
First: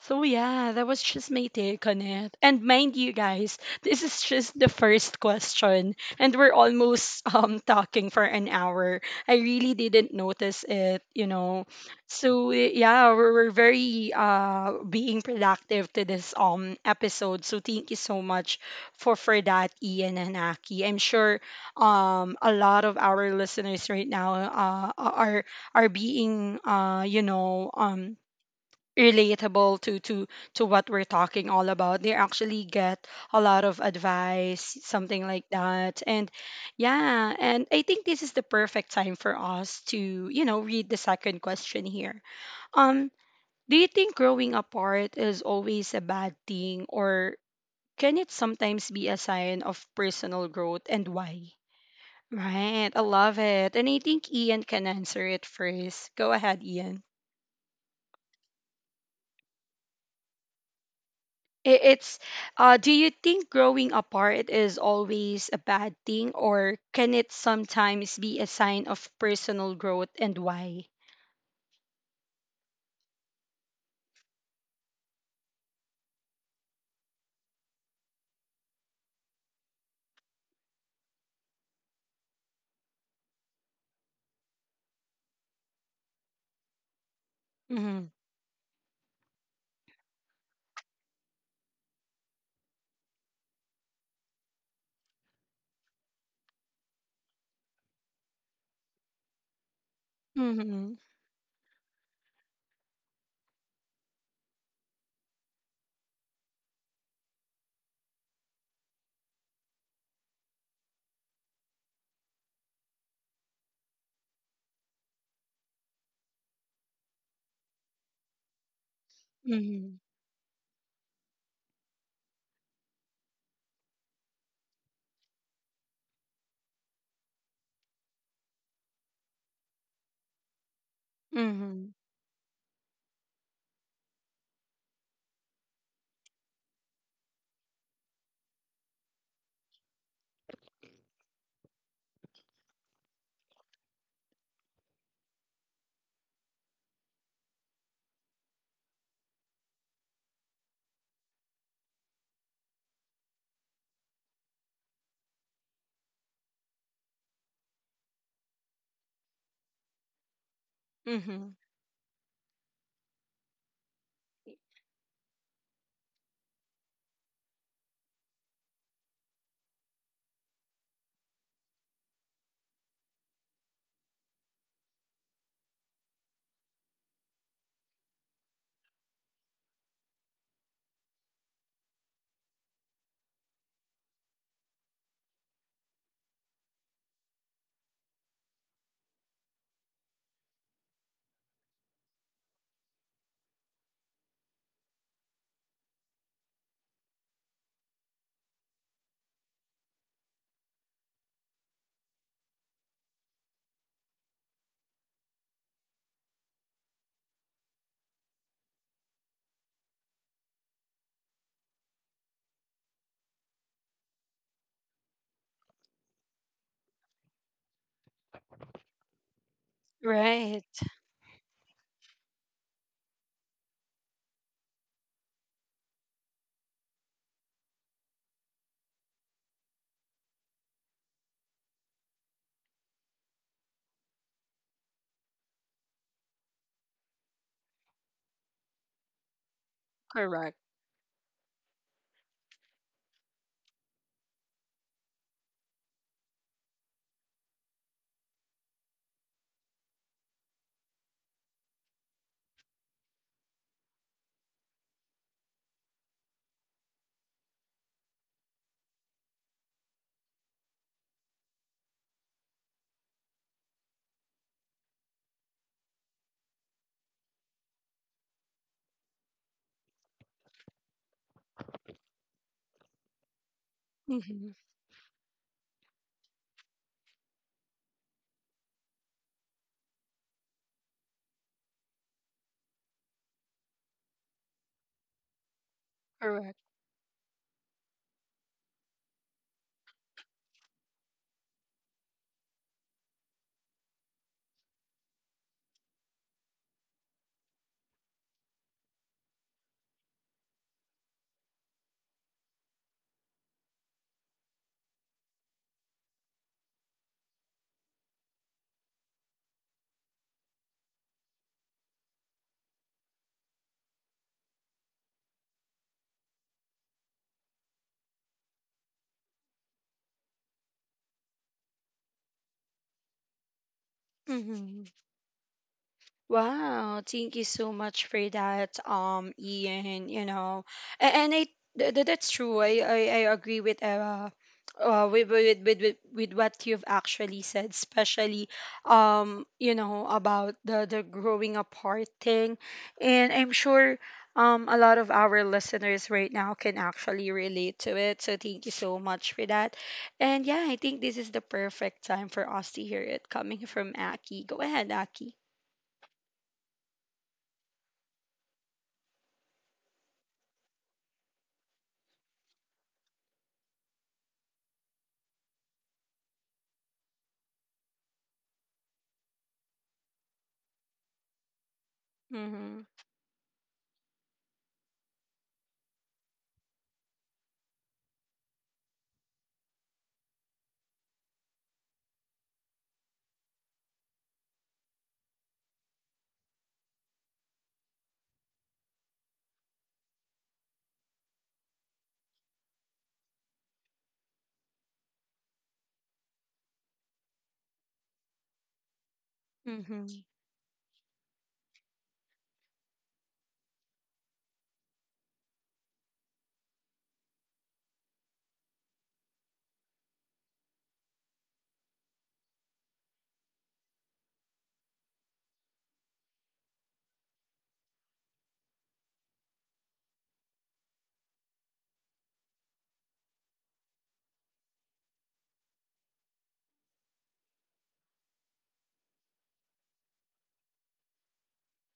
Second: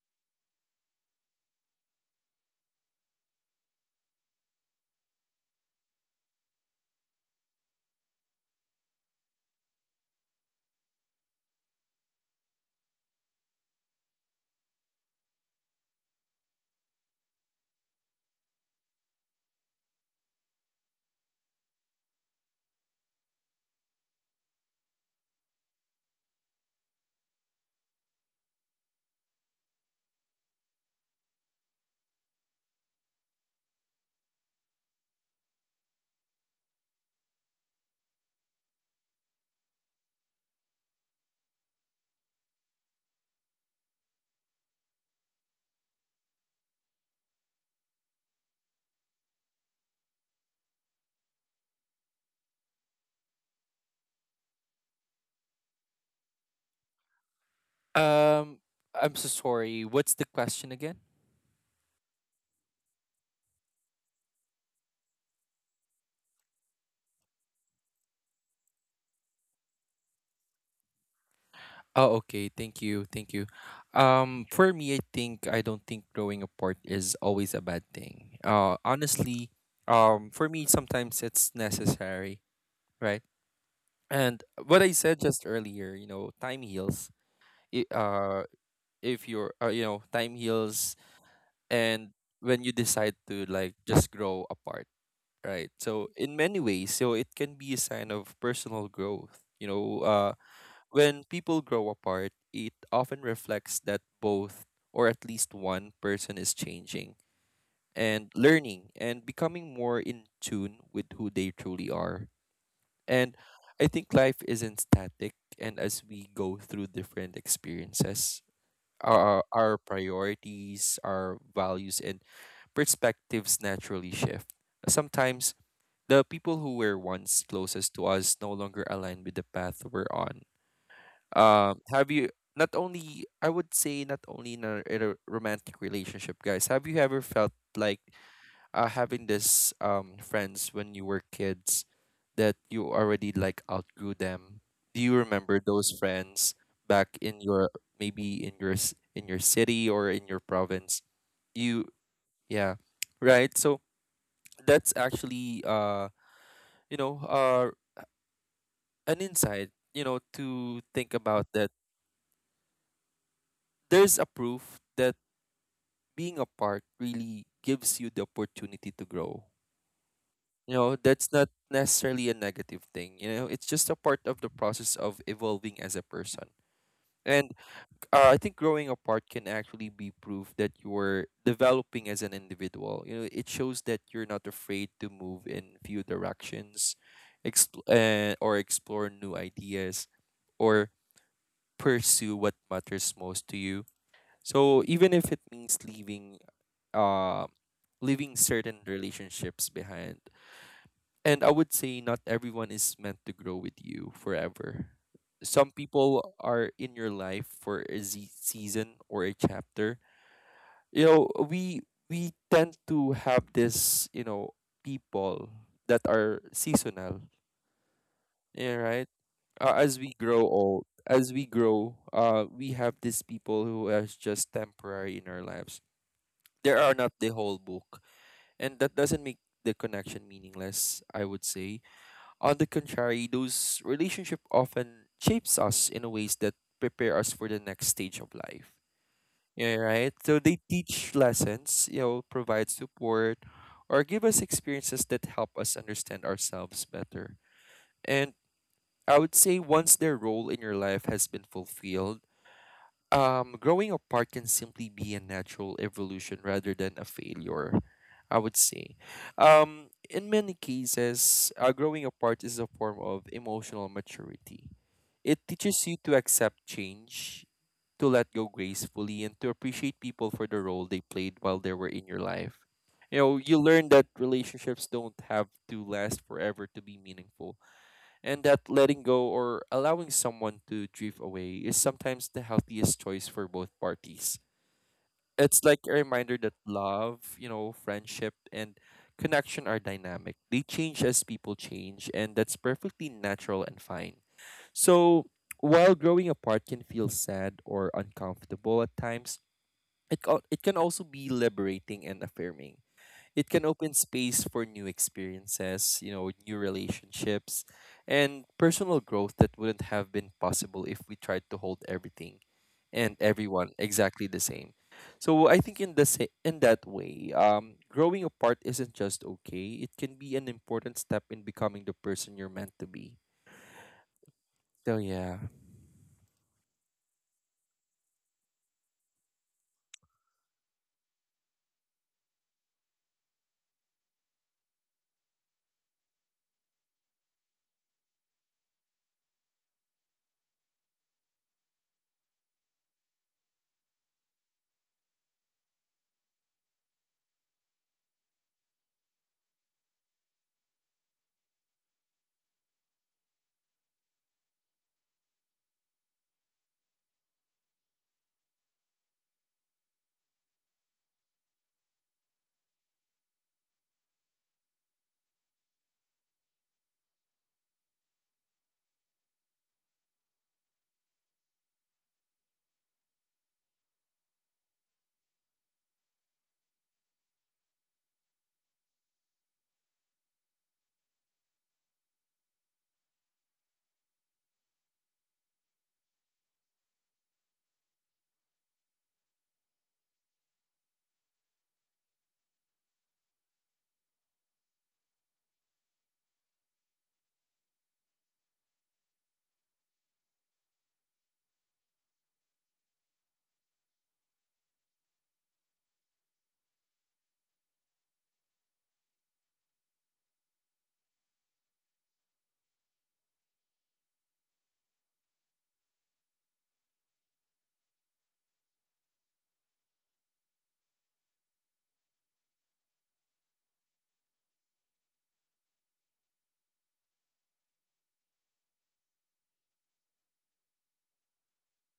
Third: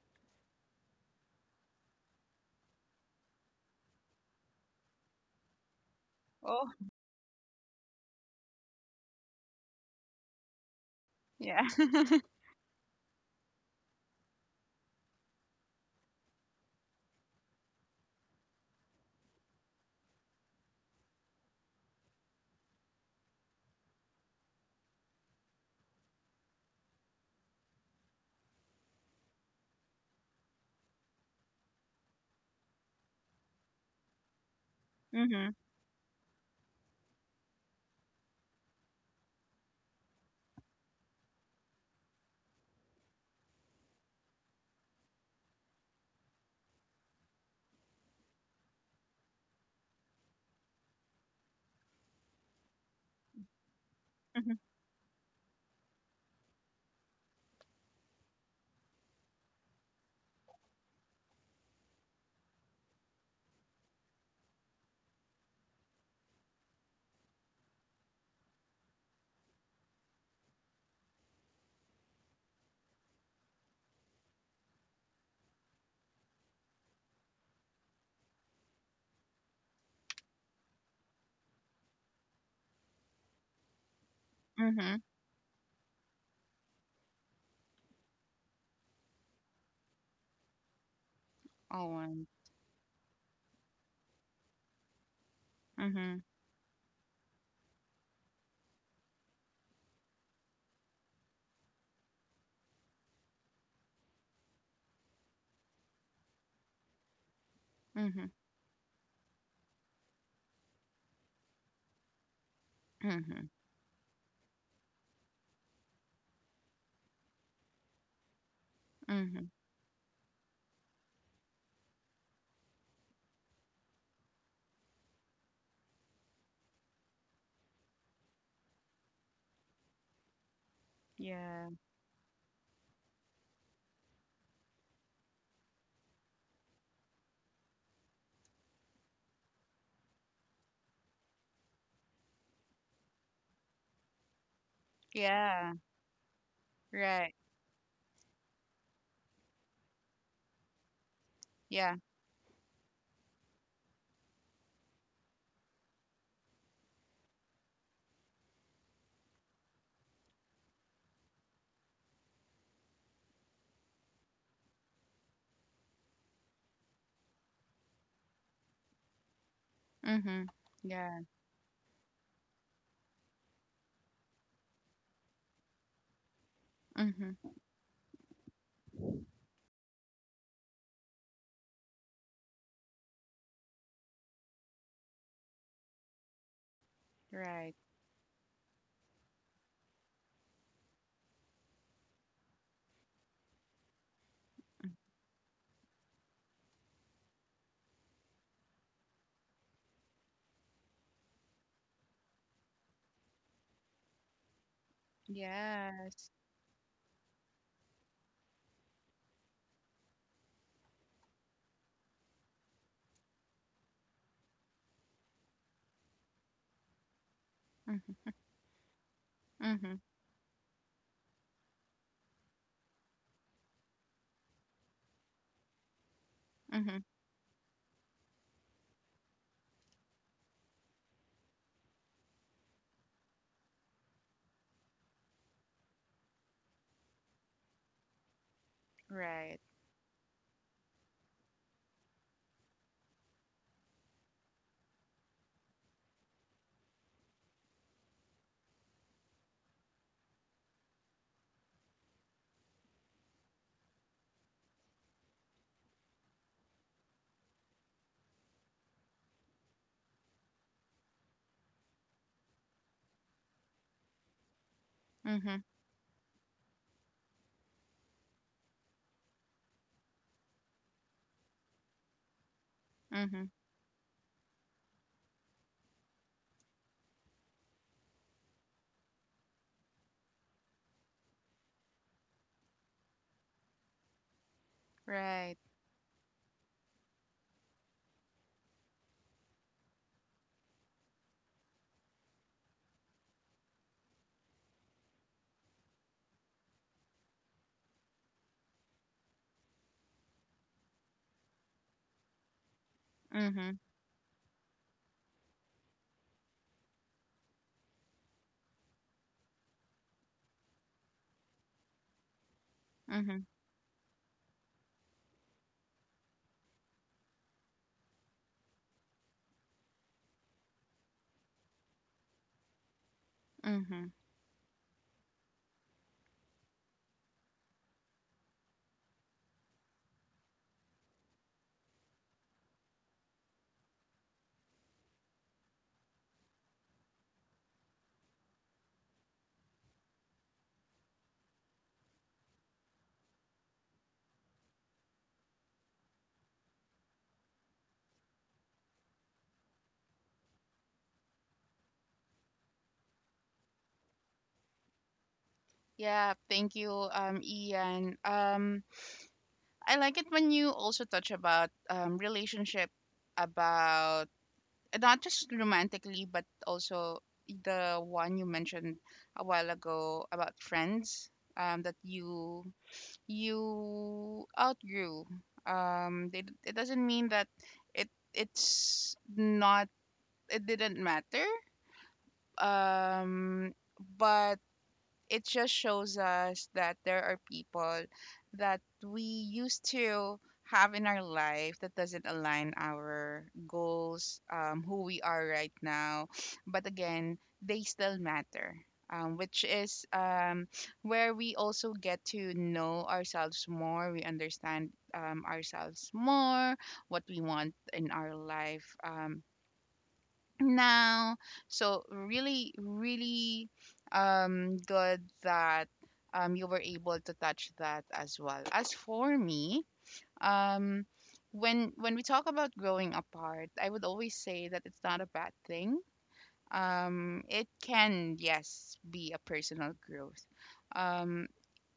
So yeah, that was just my take on it. And mind you guys, this is just the first question and we're
Oh,
almost um talking for an hour. I really didn't notice it, you
yeah.
know. So eh, yeah, we're, we're very uh being productive to this um episode. So thank you so much for for that, Ian and Aki. I'm sure um a lot of our listeners right now uh are are being, uh you know, um relatable to to to what we're talking all about. They actually get a lot of advice, something like
Mhm.
that. And yeah, and I think this is the perfect time for us to, you know, read the second question here. um do you think growing apart is always a bad thing, or can it sometimes be a sign of personal growth and why? Right, I love it, and I think
Mhm.
Ian can answer it first. Go ahead, Ian.
Um, I'm so sorry, what's the question again?
I- It's uh do you think growing apart is always a bad thing, or can it sometimes be a sign of personal growth and why?
Oh, okay. Thank you. Thank you. Um, for me, I think I don't think growing apart is always a bad thing. Uh, honestly, um, for me, sometimes it's necessary, right? And what I
Mhm.
said just earlier, you know, time heals. I
Mhm.
uh, If you're, uh, you know, time heals, and
Owen.
when you decide to like just grow apart, right? So
Mhm.
in many ways, so it can be a sign of personal growth. You know, uh,
Mhm.
when people grow apart, it often reflects that both, or at least one, person is changing and
Mhm.
learning and becoming more in tune with who they truly are. And
Mhm.
I think life isn't static, and as we go through different experiences, our,
Mhm.
our
Mhm.
priorities, our values, and perspectives naturally shift. Sometimes the people who were once closest to us no longer align with the path we're on.
Yeah.
Um,
Mhm.
have you, not only, I would say not only in a, in a romantic relationship, guys. Have you ever felt like uh, having this um friends when you were kids that you already like outgrew them? Do you remember
Yeah.
those friends back
Right.
in your, maybe in your s- in your city or in your province? You,
Yeah.
yeah, right. So that's actually uh you know uh an insight, you know, to think about,
Mhm.
that there's a proof that being a part really gives you the opportunity to grow.
Mhm.
You know,
Yeah.
that's not necessarily a negative thing. You know, it's just a part of the process of evolving as a person. And
Mhm.
uh, I think growing apart can actually be proof that you're developing as an individual. You know, it shows that you're not afraid to move in few directions,
Right.
expl- uh, or explore new ideas, or pursue what matters most to you. So even if it means leaving, uh, leaving certain relationships behind. And I would say not everyone is meant to grow with you forever. Some
Yes.
people are in your life for a z- season or a chapter. You know, we we tend to have this, you know, people that are seasonal.
Mhm.
Yeah, right. Uh, as
Mhm.
we grow
Right.
old, as we grow, uh, we have these people who are just temporary in our lives. They are
Mhm.
not the whole book. And that doesn't make the connection meaningless, I would say. On the contrary, those relationship often shapes us in a ways that prepare us for the next stage of life.
Right.
Yeah, right. So they
Correct.
teach lessons, you know, provide support, or give us experiences that help us understand ourselves better. And I would say once their role in your life has been fulfilled, um, growing apart can simply be a natural evolution rather than a failure, I would say. Um, in many cases, uh, growing apart is a form of emotional maturity. It
Mhm.
teaches you to accept change, to let go gracefully, and to appreciate people for the role they played while they were in your life. You know,
Mhm.
you learn that
Mhm.
relationships don't have to last forever to be meaningful, and that letting go or allowing someone to drift away is sometimes the healthiest choice for both parties.
Right.
It's like a reminder that
Correct.
love, you know, friendship, and connection are dynamic. They change as people change, and that's perfectly natural and fine. So, while growing apart can feel sad or uncomfortable at times, it, al- it can also be liberating and affirming. It can
Mhm.
open space for new experiences, you know, new relationships, and personal growth that wouldn't have been possible if we tried to hold everything and
Mhm.
everyone exactly the same. So I think in the sa- in that way, um, growing apart isn't just okay. It can be an important step in becoming the person you're meant to be.
Mhm.
Mhm.
So yeah.
Wow, thank you so much for that, um, Ian. You know, A- and I th- th- that's true. I I, I agree with uh, uh with, with with with with what you've actually said, especially um you know, about the the growing apart thing, and I'm sure um a lot of our listeners right now can actually relate to it. So thank you so much for that, and yeah, I think this is the perfect time for us to hear it coming from Aki. Go ahead, Aki.
Yeah. Thank you, um, Ian. Um, I like it when you also touch about um relationship, about not just romantically, but also the one you mentioned a while ago about friends, um, that you
Mm-hmm.
you outgrew. Um, they, it doesn't mean that it it's not, it didn't matter. Um, but it just shows us that there are people that we used to have in our life that doesn't align our goals, um, who we are right now. But again, they still matter. Um, which is
Mm-hmm.
um, Where we also get to know ourselves more. We understand um, ourselves more, what we want in our life. Um, now. So really, really um, good that um, you were able to touch that as well. As for me, um, when when we talk about growing apart, I would always say that it's not a bad thing. Um, it can, yes, be a personal growth. Um,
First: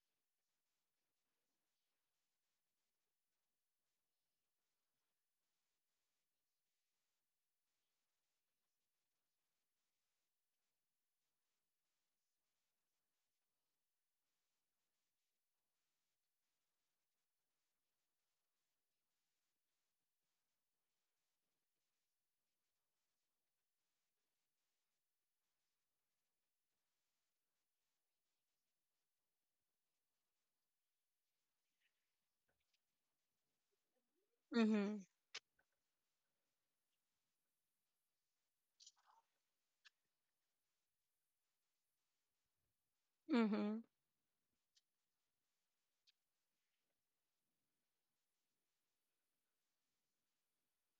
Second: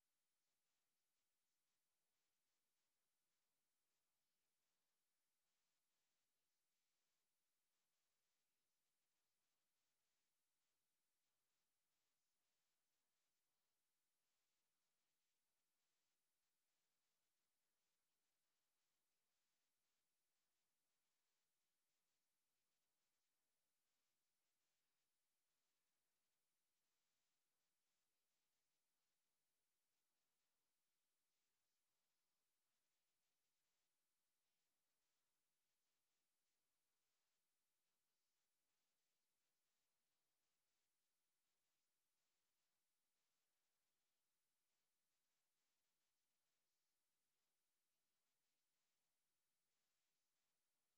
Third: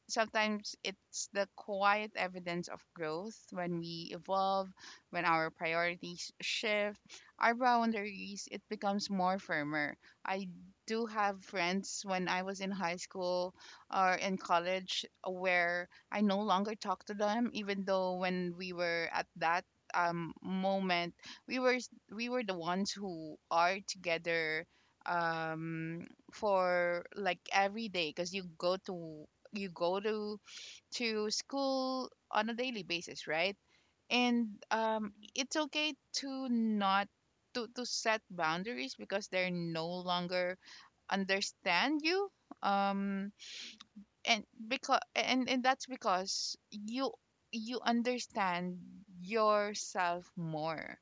sometimes it's the quiet evidence of growth when we evolve, when our priorities shift, our boundaries, it becomes more firmer. I do have friends when I was in high school or in college where I no longer talk to them, even though when we were at that um moment, we were s- we were the ones who are together um for like every day, because you go to you go to to school on a daily basis, right? And
Mm-hmm.
um it's okay to not to to set boundaries because they're no longer understand you, um
Mm-hmm.
and because and and that's because you you understand yourself more.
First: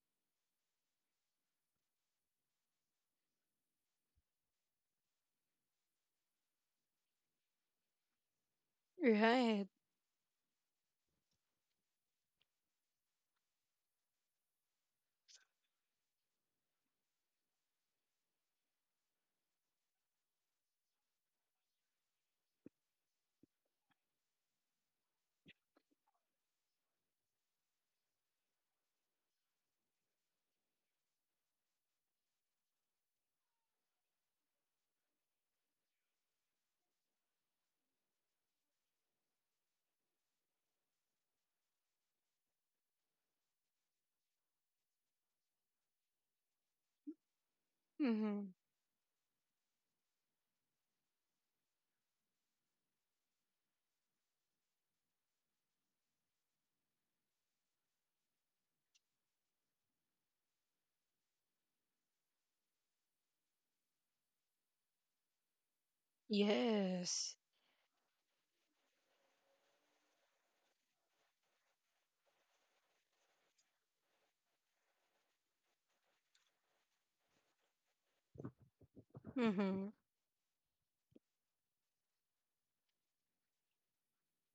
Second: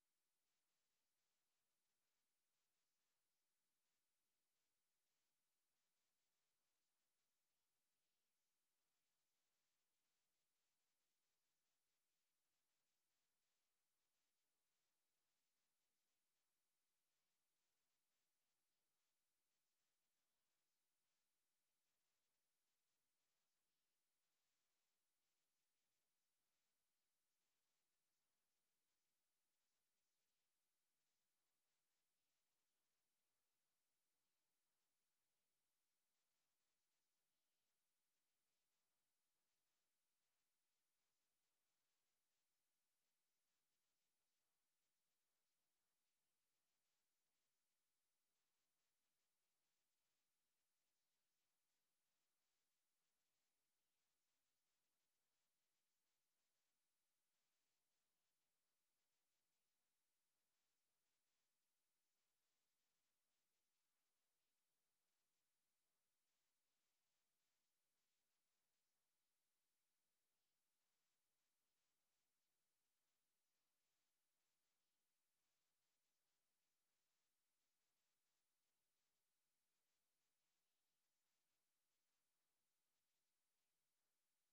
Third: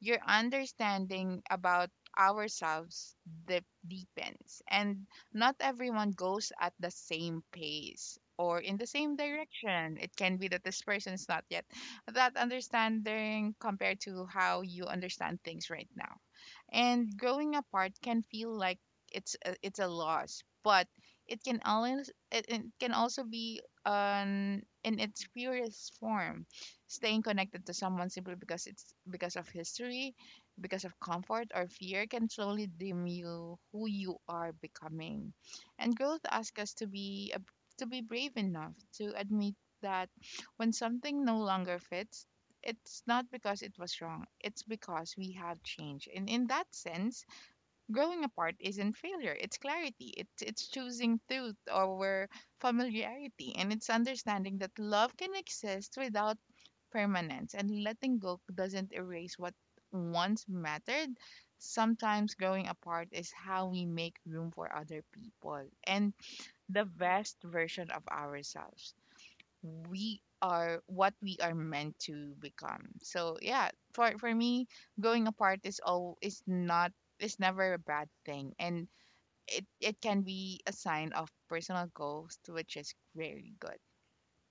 Your understanding about ourselves de- deepens, and not everyone goes at the same pace or in the same
Right.
direction. It can be that this person is not yet that understanding compared to how you understand things right now. And growing apart can feel like it's a, it's a loss, but it can always, it, it can also be um in its purest form. Staying connected to someone simply because it's because of history, because of comfort or fear, can slowly dim you who you are becoming. And growth asks us to be a, to be brave enough to admit that when something no longer fits, it's not because it was wrong. It's because we have changed. And in that sense, growing
Mm-hmm.
apart isn't failure. It's clarity. It's it's choosing truth over familiarity. And it's understanding that love can exist without permanence. And letting go doesn't erase what once mattered. Sometimes growing apart is how we make room for other people and the
Yes.
best version of ourselves, we are what we are meant to become. So yeah, for for me, growing apart is all is not, is never a bad thing, and it
Mm-hmm.
it can be a sign of personal growth, which is very good.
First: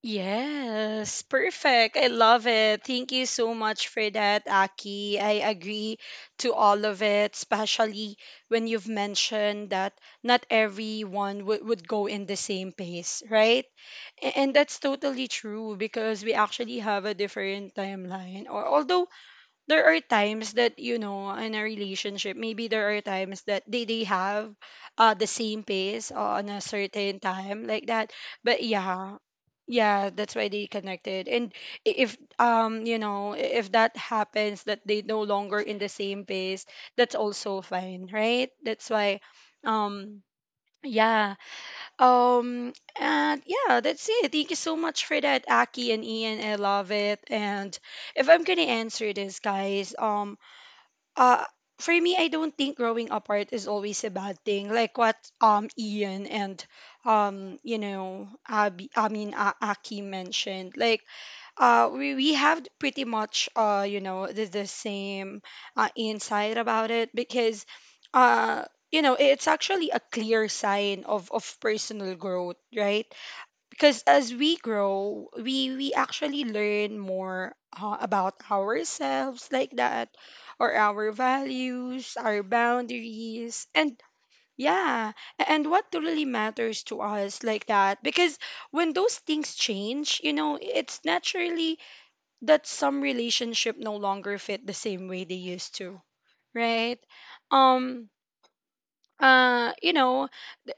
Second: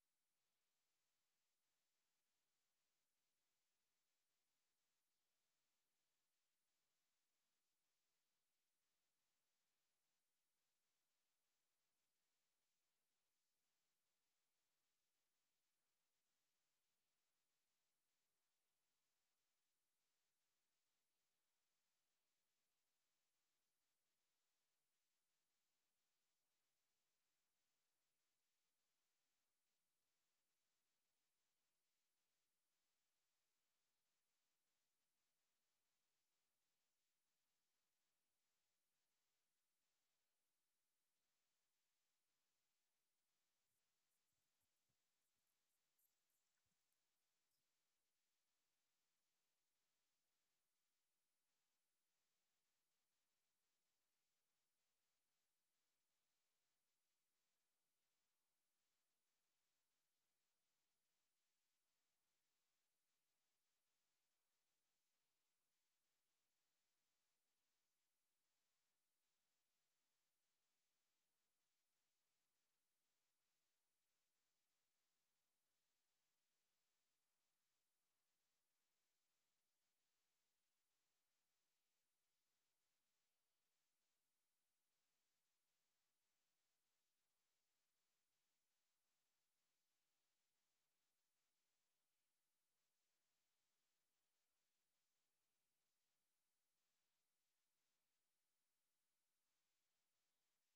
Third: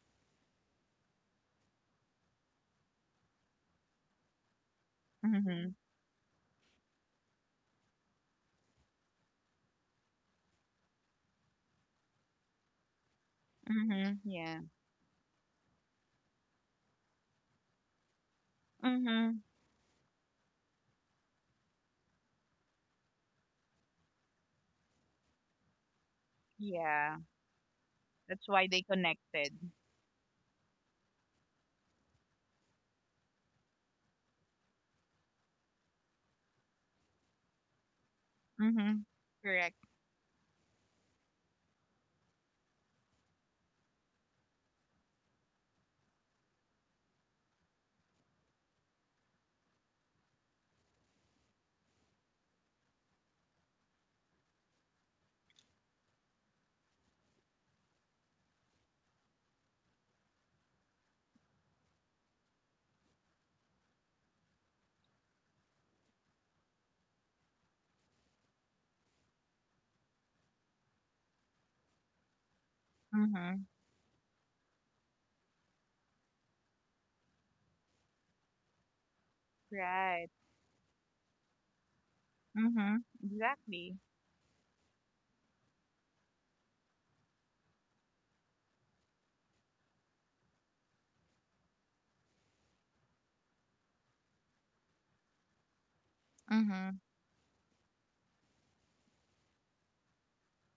Yes, perfect. I love it. Thank you so much for that, Aki. I
Mhm.
agree to all of it, especially when you've mentioned that not everyone would would go in the same pace, right?
Mhm.
A- And
Yeah.
that's totally true, because we actually have a different timeline. Or although
Mhm.
there are times that, you know, in a relationship maybe there are times that they they have uh the same pace, uh, on a
Yeah.
certain time like that,
That's
but
why they
yeah,
connected.
yeah, that's why they connected, and i- if um you know, i- if that happens that they no longer in the same pace, that's also fine, right, that's
Mhm.
why
Correct.
um yeah, um, and yeah, that's it. Thank you so much for that, Aki and Ian. I love it. And if I'm gonna answer this, guys, um, uh, for me, I don't think growing apart is always a bad thing. Like what um Ian and, um, you know, Abby, I mean, uh, Aki mentioned. Like, uh, we, we have pretty much, uh, you know, the, the same uh, insight about it, because uh, you know, it's actually a clear sign of, of personal growth, right?
Mhm.
Because as we grow we we actually learn more uh, about ourselves like that,
Right.
or our values, our
Mhm.
boundaries,
Exactly.
and yeah, a- and what really matters to us like that, because when those things change, you know, it's naturally that some relationship no longer fit the same way they used to, right?
Mhm.
um uh you know,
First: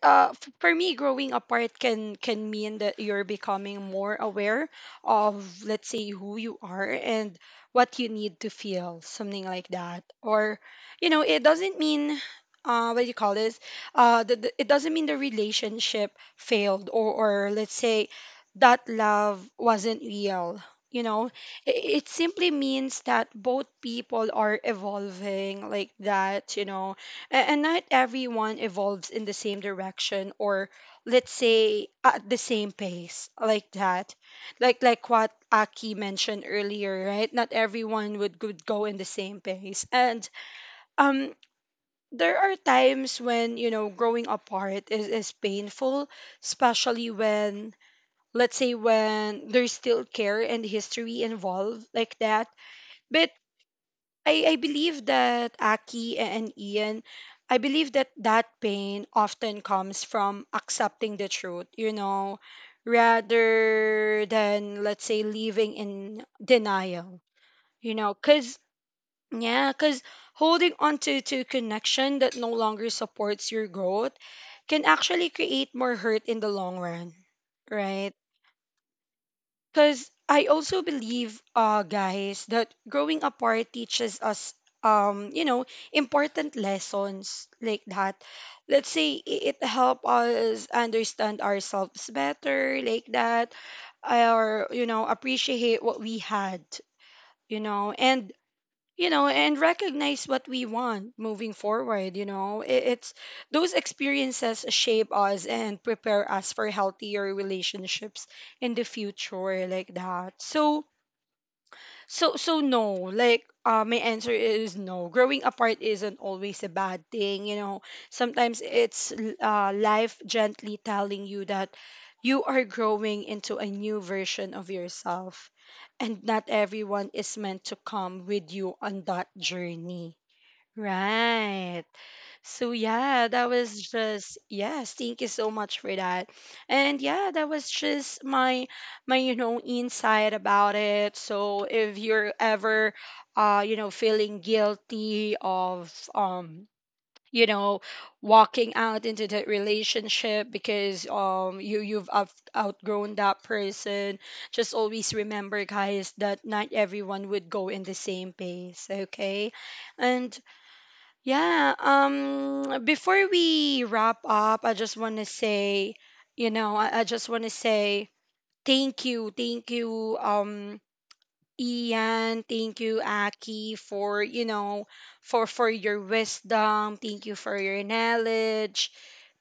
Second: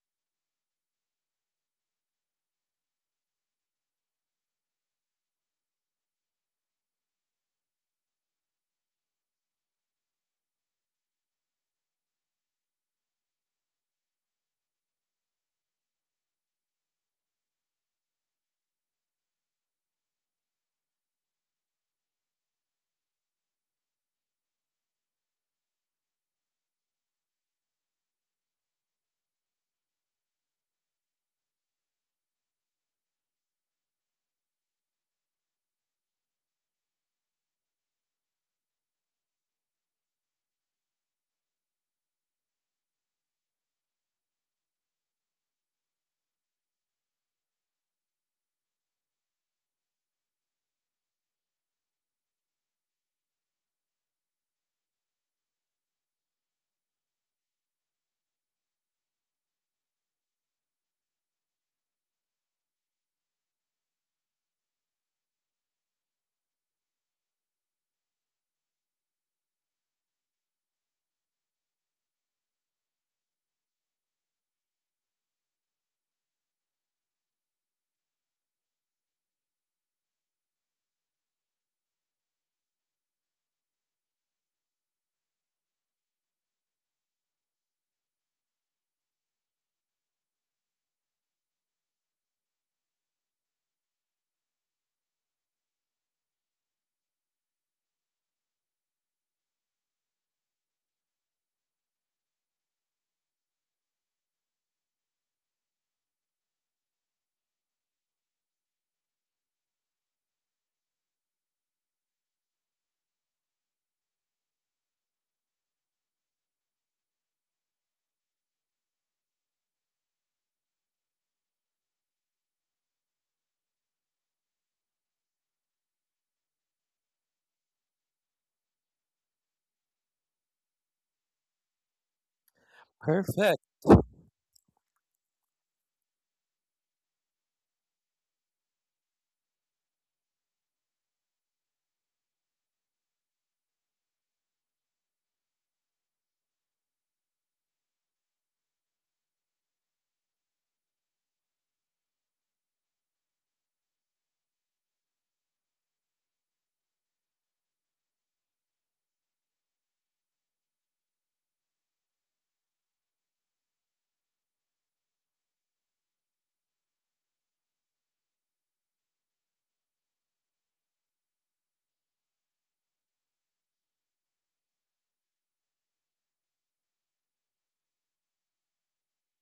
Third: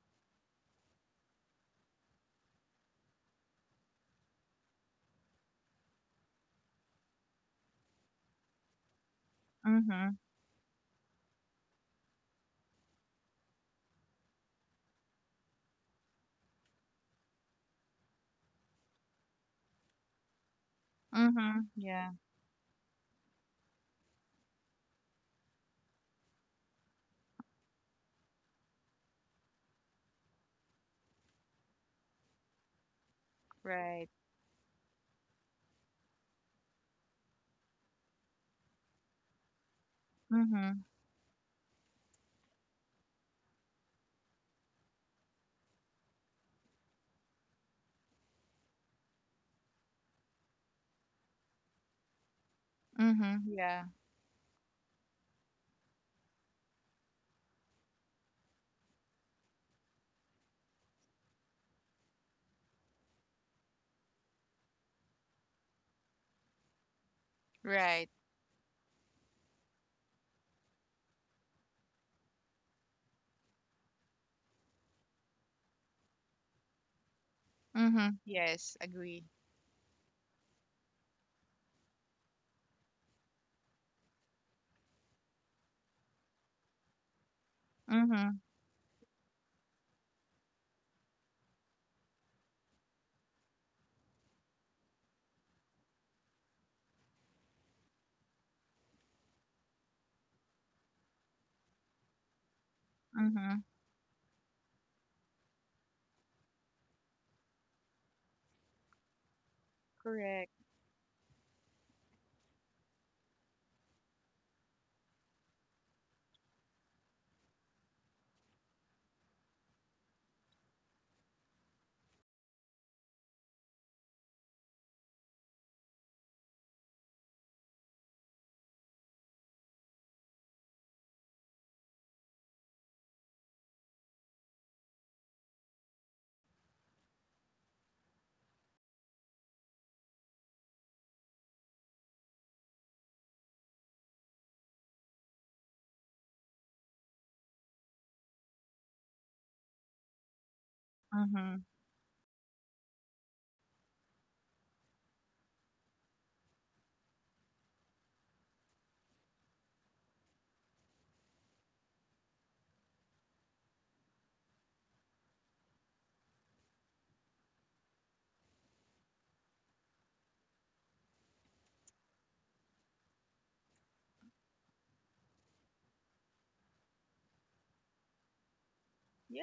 uh, f- for me, growing apart can can mean that you're becoming more aware of, let's say, who you are and what you need to feel, something like that.
Mhm.
Or, you know, it doesn't mean, uh, what do you call this? Uh, the, the- it doesn't mean the relationship failed, or, or let's say that love wasn't real. You know,
Mhm.
it, it
Yeah.
simply means that both people are evolving like that. You know, a- and not everyone evolves in the same direction, or let's say at the same pace like
Right.
that. Like like what Aki mentioned earlier, right? Not everyone would, would go in the same pace. And
Mhm.
um there are times when, you know, growing apart is, is painful, especially when, let's say, when there's still care and history involved like that. But
Mhm. Yeah.
I, I believe that Aki and Ian, I believe that that pain often comes from accepting the truth, you know, rather than, let's say, living in denial, you
Right.
know, because, yeah, because holding on to, to connection that no longer supports your growth can actually create more hurt in the long run, right?
Mm-hmm. Yes, agree.
Because I also believe, uh, guys, that growing apart teaches us, um, you know, important lessons like that.
Mm-hmm.
Let's say i- it help us understand ourselves better, like that, or you know, appreciate what we had, you know, and you know and recognize what we want moving forward you know I- It's
Mm-hmm.
those experiences shape us and prepare us for healthier relationships in the future like that.
Correct.
So so so no, like uh, my answer is no. Growing apart isn't always a bad thing, you know. Sometimes it's l- uh, life gently telling you that you are growing into a new version of yourself, and not everyone is meant to come with you on that journey. Right. So yeah, that
Perfect.
was just yes, thank you so much for that. And yeah, that was just my my you know insight about it. So if you're ever uh you know feeling guilty of um you know walking out into that relationship because
Mm-hmm.
um you you've out- outgrown that person, just always remember guys that not everyone would go in the same pace, okay? And yeah, um before we wrap up, I just want to say, you know, I, I just want to say thank you, thank you um Ian, thank you Aki for, you know, for for your wisdom, thank you for your knowledge.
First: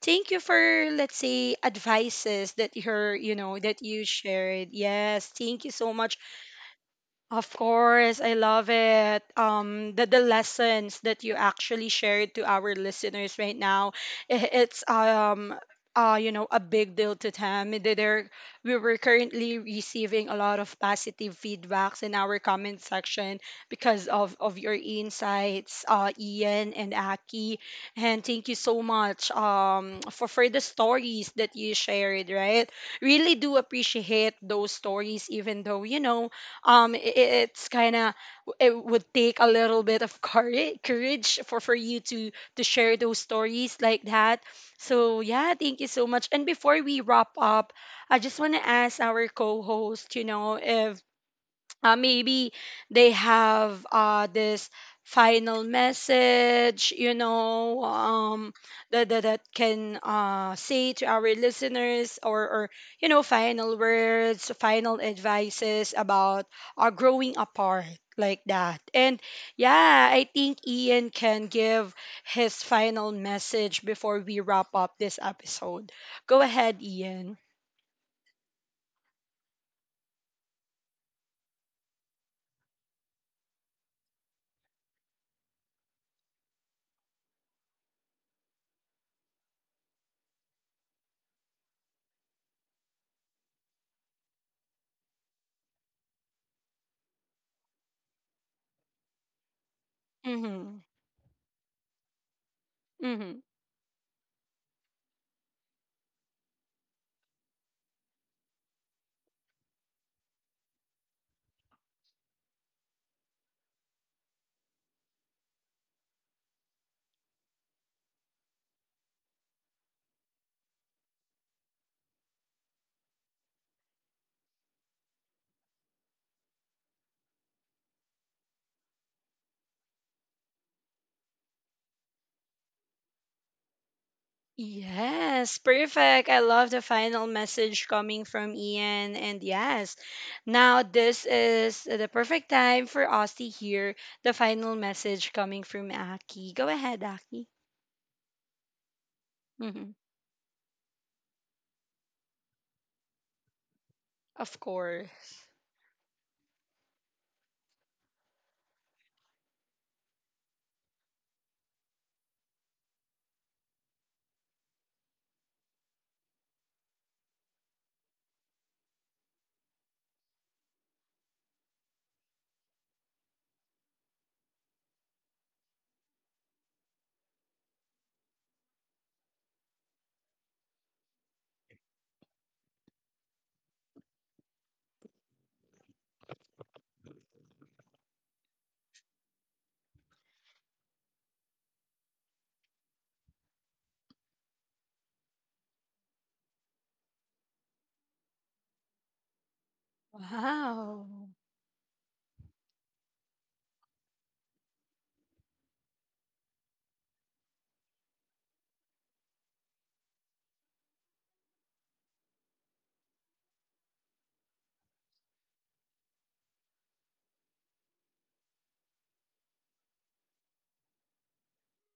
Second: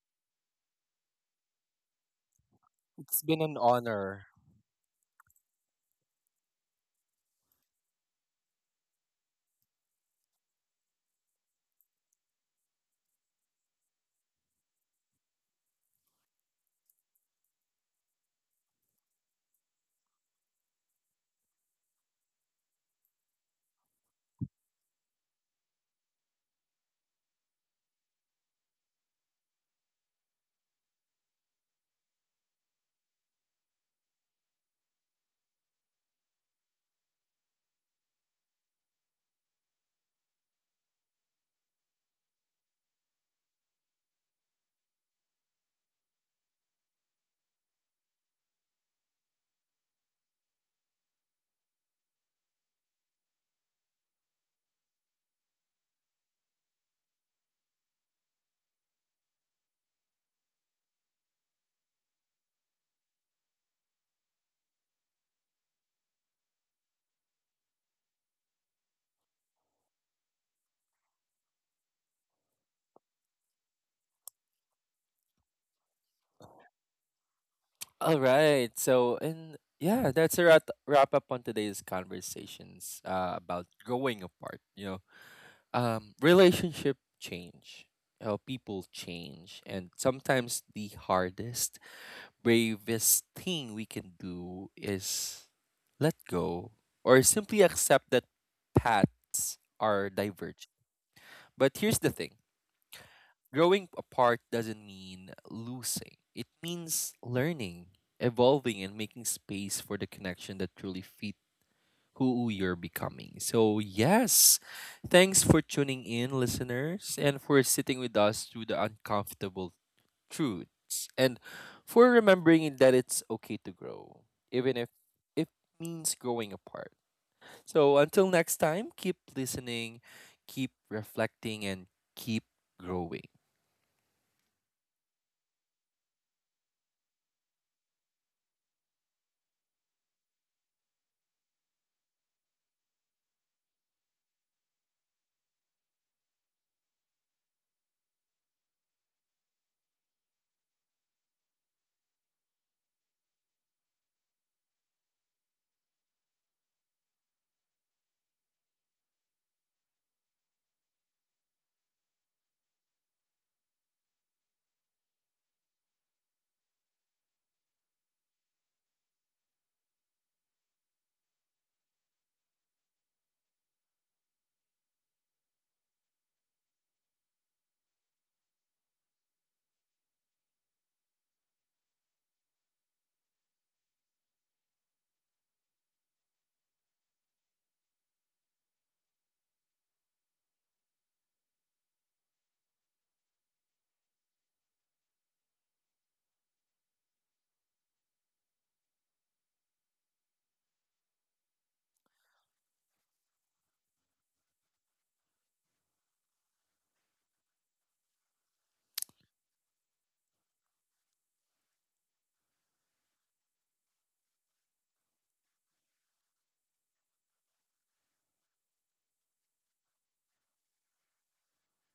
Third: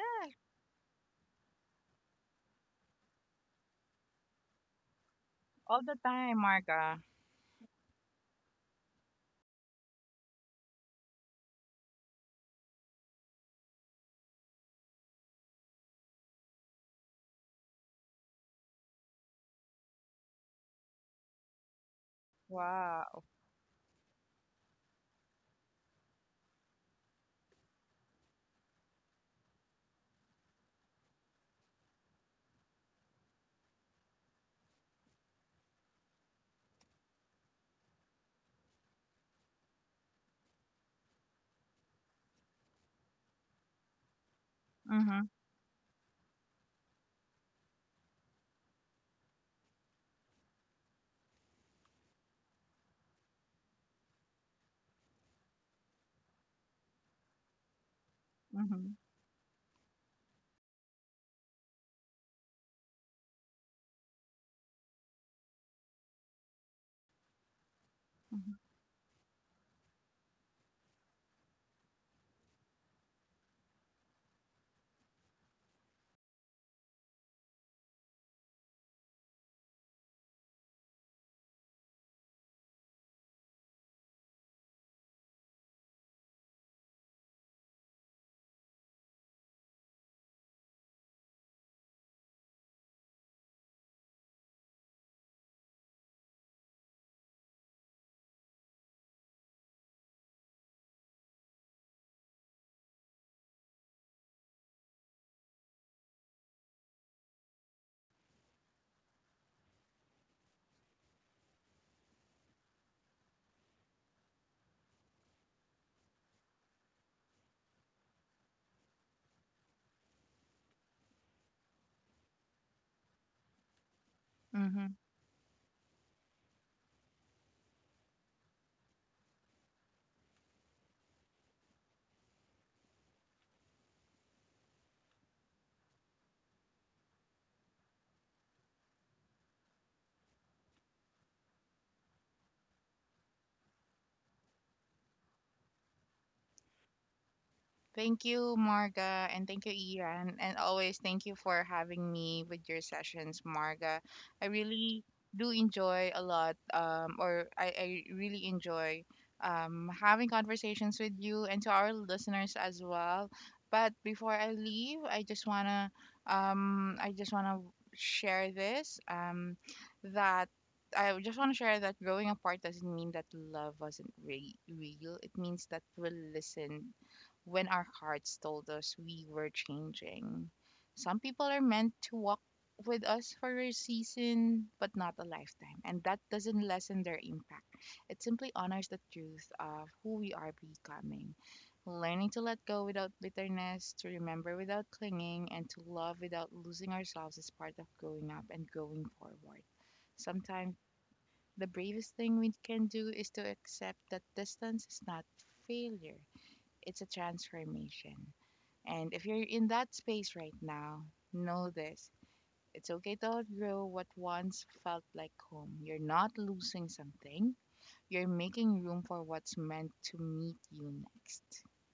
Thank you for, let's say, advices that you heard,
It's
you
been
know,
an
that you
honor.
shared. Yes, thank you
all
so
the
much.
time, Marga.
Of course, I love it. Um, the, the lessons that you actually shared to our listeners right now, i- it's um, uh, you know, a big deal to them. They- They're, we were currently receiving a lot of positive feedbacks in our comment
Wow.
section because of of your insights, uh, Ian and Aki. And thank you so much um for for the stories that you shared. Right, really do appreciate those stories, even though you know um i- it's kind of, it would take a little bit of courage courage for for you to to share those stories like that. So
Mm-hmm.
yeah, thank you so much. And before we wrap up, I just want to ask our co-host, you know, if uh, maybe they have, uh, this final message, you know um
Mm-hmm.
that that, that can, uh, say to our listeners, or or you know, final words, final advices about, uh, growing apart like that. And yeah, I think Ian can give his final message before we wrap up this episode. Go ahead, Ian.
All right. So, and yeah, that's a wrap, wrap up on today's conversations, uh, about growing apart. You know, um, relationship change, how people change, and sometimes the hardest, bravest thing we can do is let go, or simply accept that paths are divergent.
Mm-hmm.
But here's the thing.
Mm-hmm.
Growing apart doesn't mean losing, it means learning, evolving, and making space for the connection that truly fit who you're becoming. So, yes, thanks for tuning in, listeners, and for sitting with us through the uncomfortable truths, and for remembering that it's okay to grow, even
Mm-hmm.
if it means growing apart. So, until next time, keep listening, keep reflecting, and keep growing.
Yes, perfect. I love the final message coming from Ian. And yes, now this is the perfect time for us to hear the final message coming from Aki. Go ahead, Aki.
Thank you, Marga, and thank you, Ian. And always thank you for having me with your sessions, Marga. I
Of
really
course.
do enjoy a lot, um, or I, I really enjoy um, having conversations with you and to our listeners as well. But before I leave, I just wanna, um, I just wanna share this, um, that I just want to share that growing apart doesn't mean that love wasn't re- real. It means that we listen when our hearts told us we were changing. Some people are meant to walk with us for a season, but not a lifetime. And that doesn't lessen their impact. It simply honors the truth of who we are becoming. Learning to let go without bitterness, to remember without clinging, and to love without losing ourselves is part of growing up and going forward. Sometimes
Wow.
the bravest thing we can do is to accept that distance is not failure, it's a transformation. And if you're in that space right now, know this. It's okay to outgrow what once felt like home. You're not losing something. You're making room for what's meant to meet you next.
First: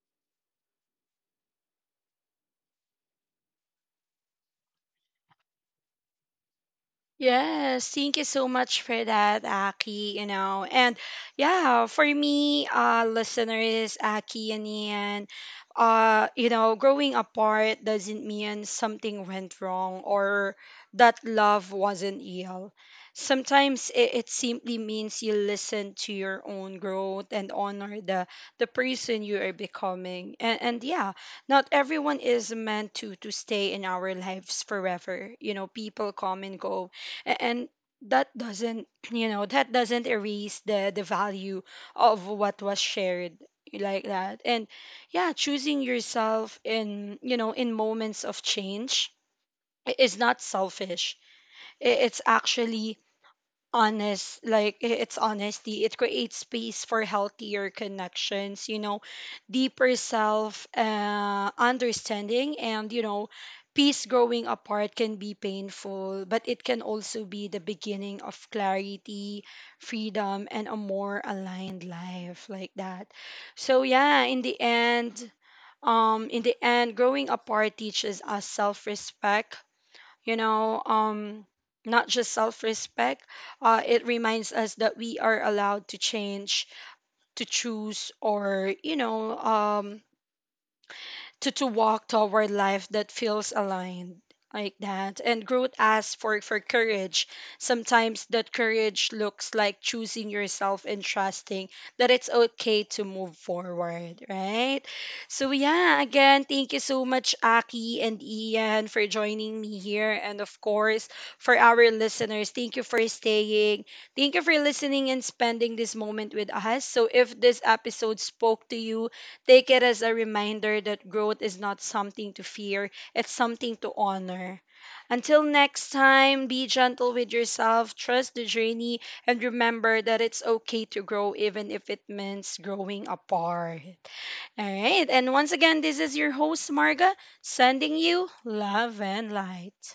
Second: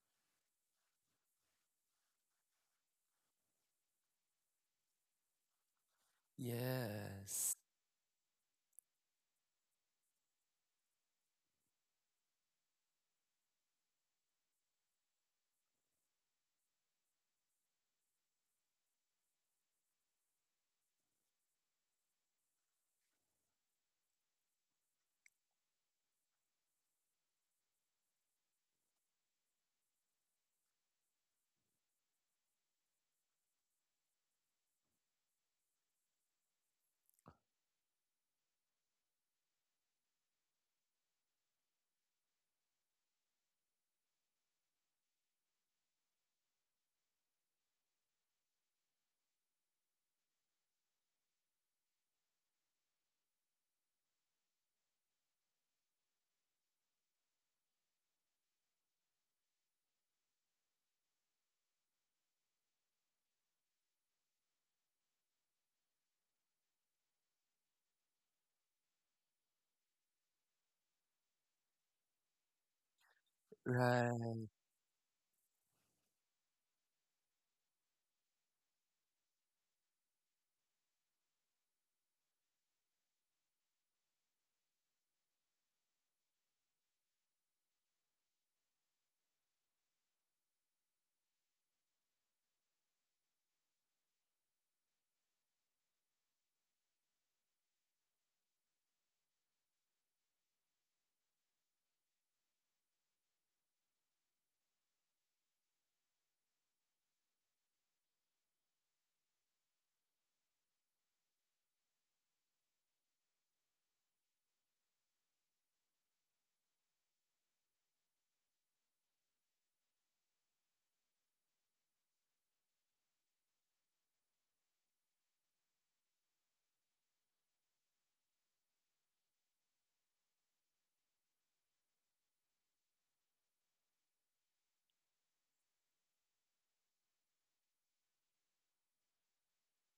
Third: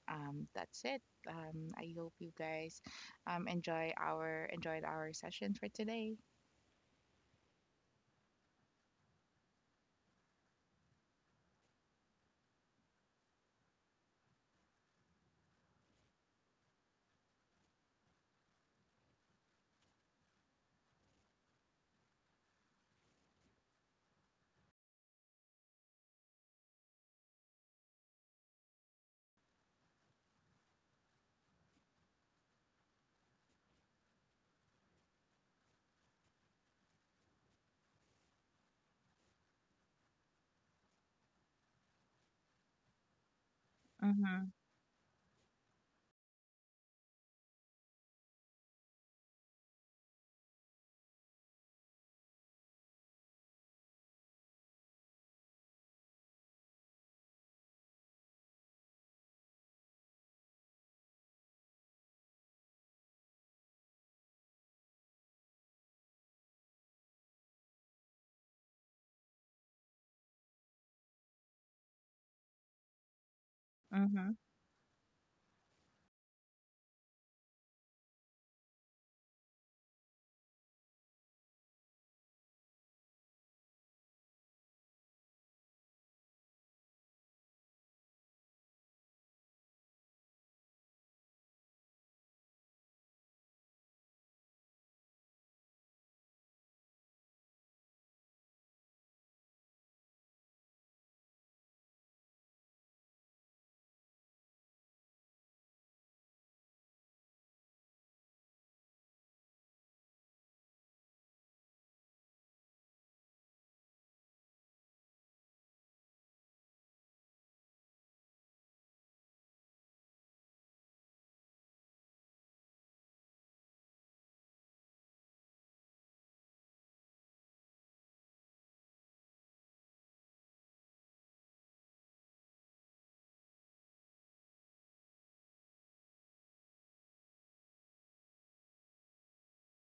Um, that's it. Um, I hope you guys um, enjoy our enjoyed our session for today.
Yes.
Yes, thank you so much for that, Aki. You know, and yeah, for me, uh, listeners, Aki and Ian, uh, you know, growing apart doesn't mean something went wrong or that love wasn't real. Sometimes it, it simply means you listen to your own growth and honor the the person you are becoming. And and yeah, not everyone is meant to to stay in our lives forever. You know, people come and go a- and that doesn't you know that doesn't erase the the value of what was shared like that.
Mm-hmm.
And yeah, choosing yourself in, you know, in moments of change i- is not selfish. I- it's actually honest, like i- it's honesty. It creates space for healthier connections, you know, deeper self uh, understanding, and you know peace. Growing apart can be painful, but it can also be the beginning of clarity, freedom, and a more aligned life like that. So yeah,
Mm-hmm.
in
Right.
the end um in the end growing apart teaches us self-respect, you know, um, not just self respect. Uh, it reminds us that we are allowed to change, to choose, or, you know, um, to to walk toward life that feels aligned like that. And growth asks for for courage. Sometimes that courage looks like choosing yourself and trusting that it's okay to move forward, right? So yeah, again, thank you so much, Aki and Ian, for joining me here. And of course, for our listeners, thank you for staying, thank you for listening and spending this moment with us. So if this episode spoke to you, take it as a reminder that growth is not something to fear, it's something to honor. Until next time, be gentle with yourself, trust the journey, and remember that it's okay to grow even if it means growing apart. All right, and once again, this is your host, Marga, sending you love and light.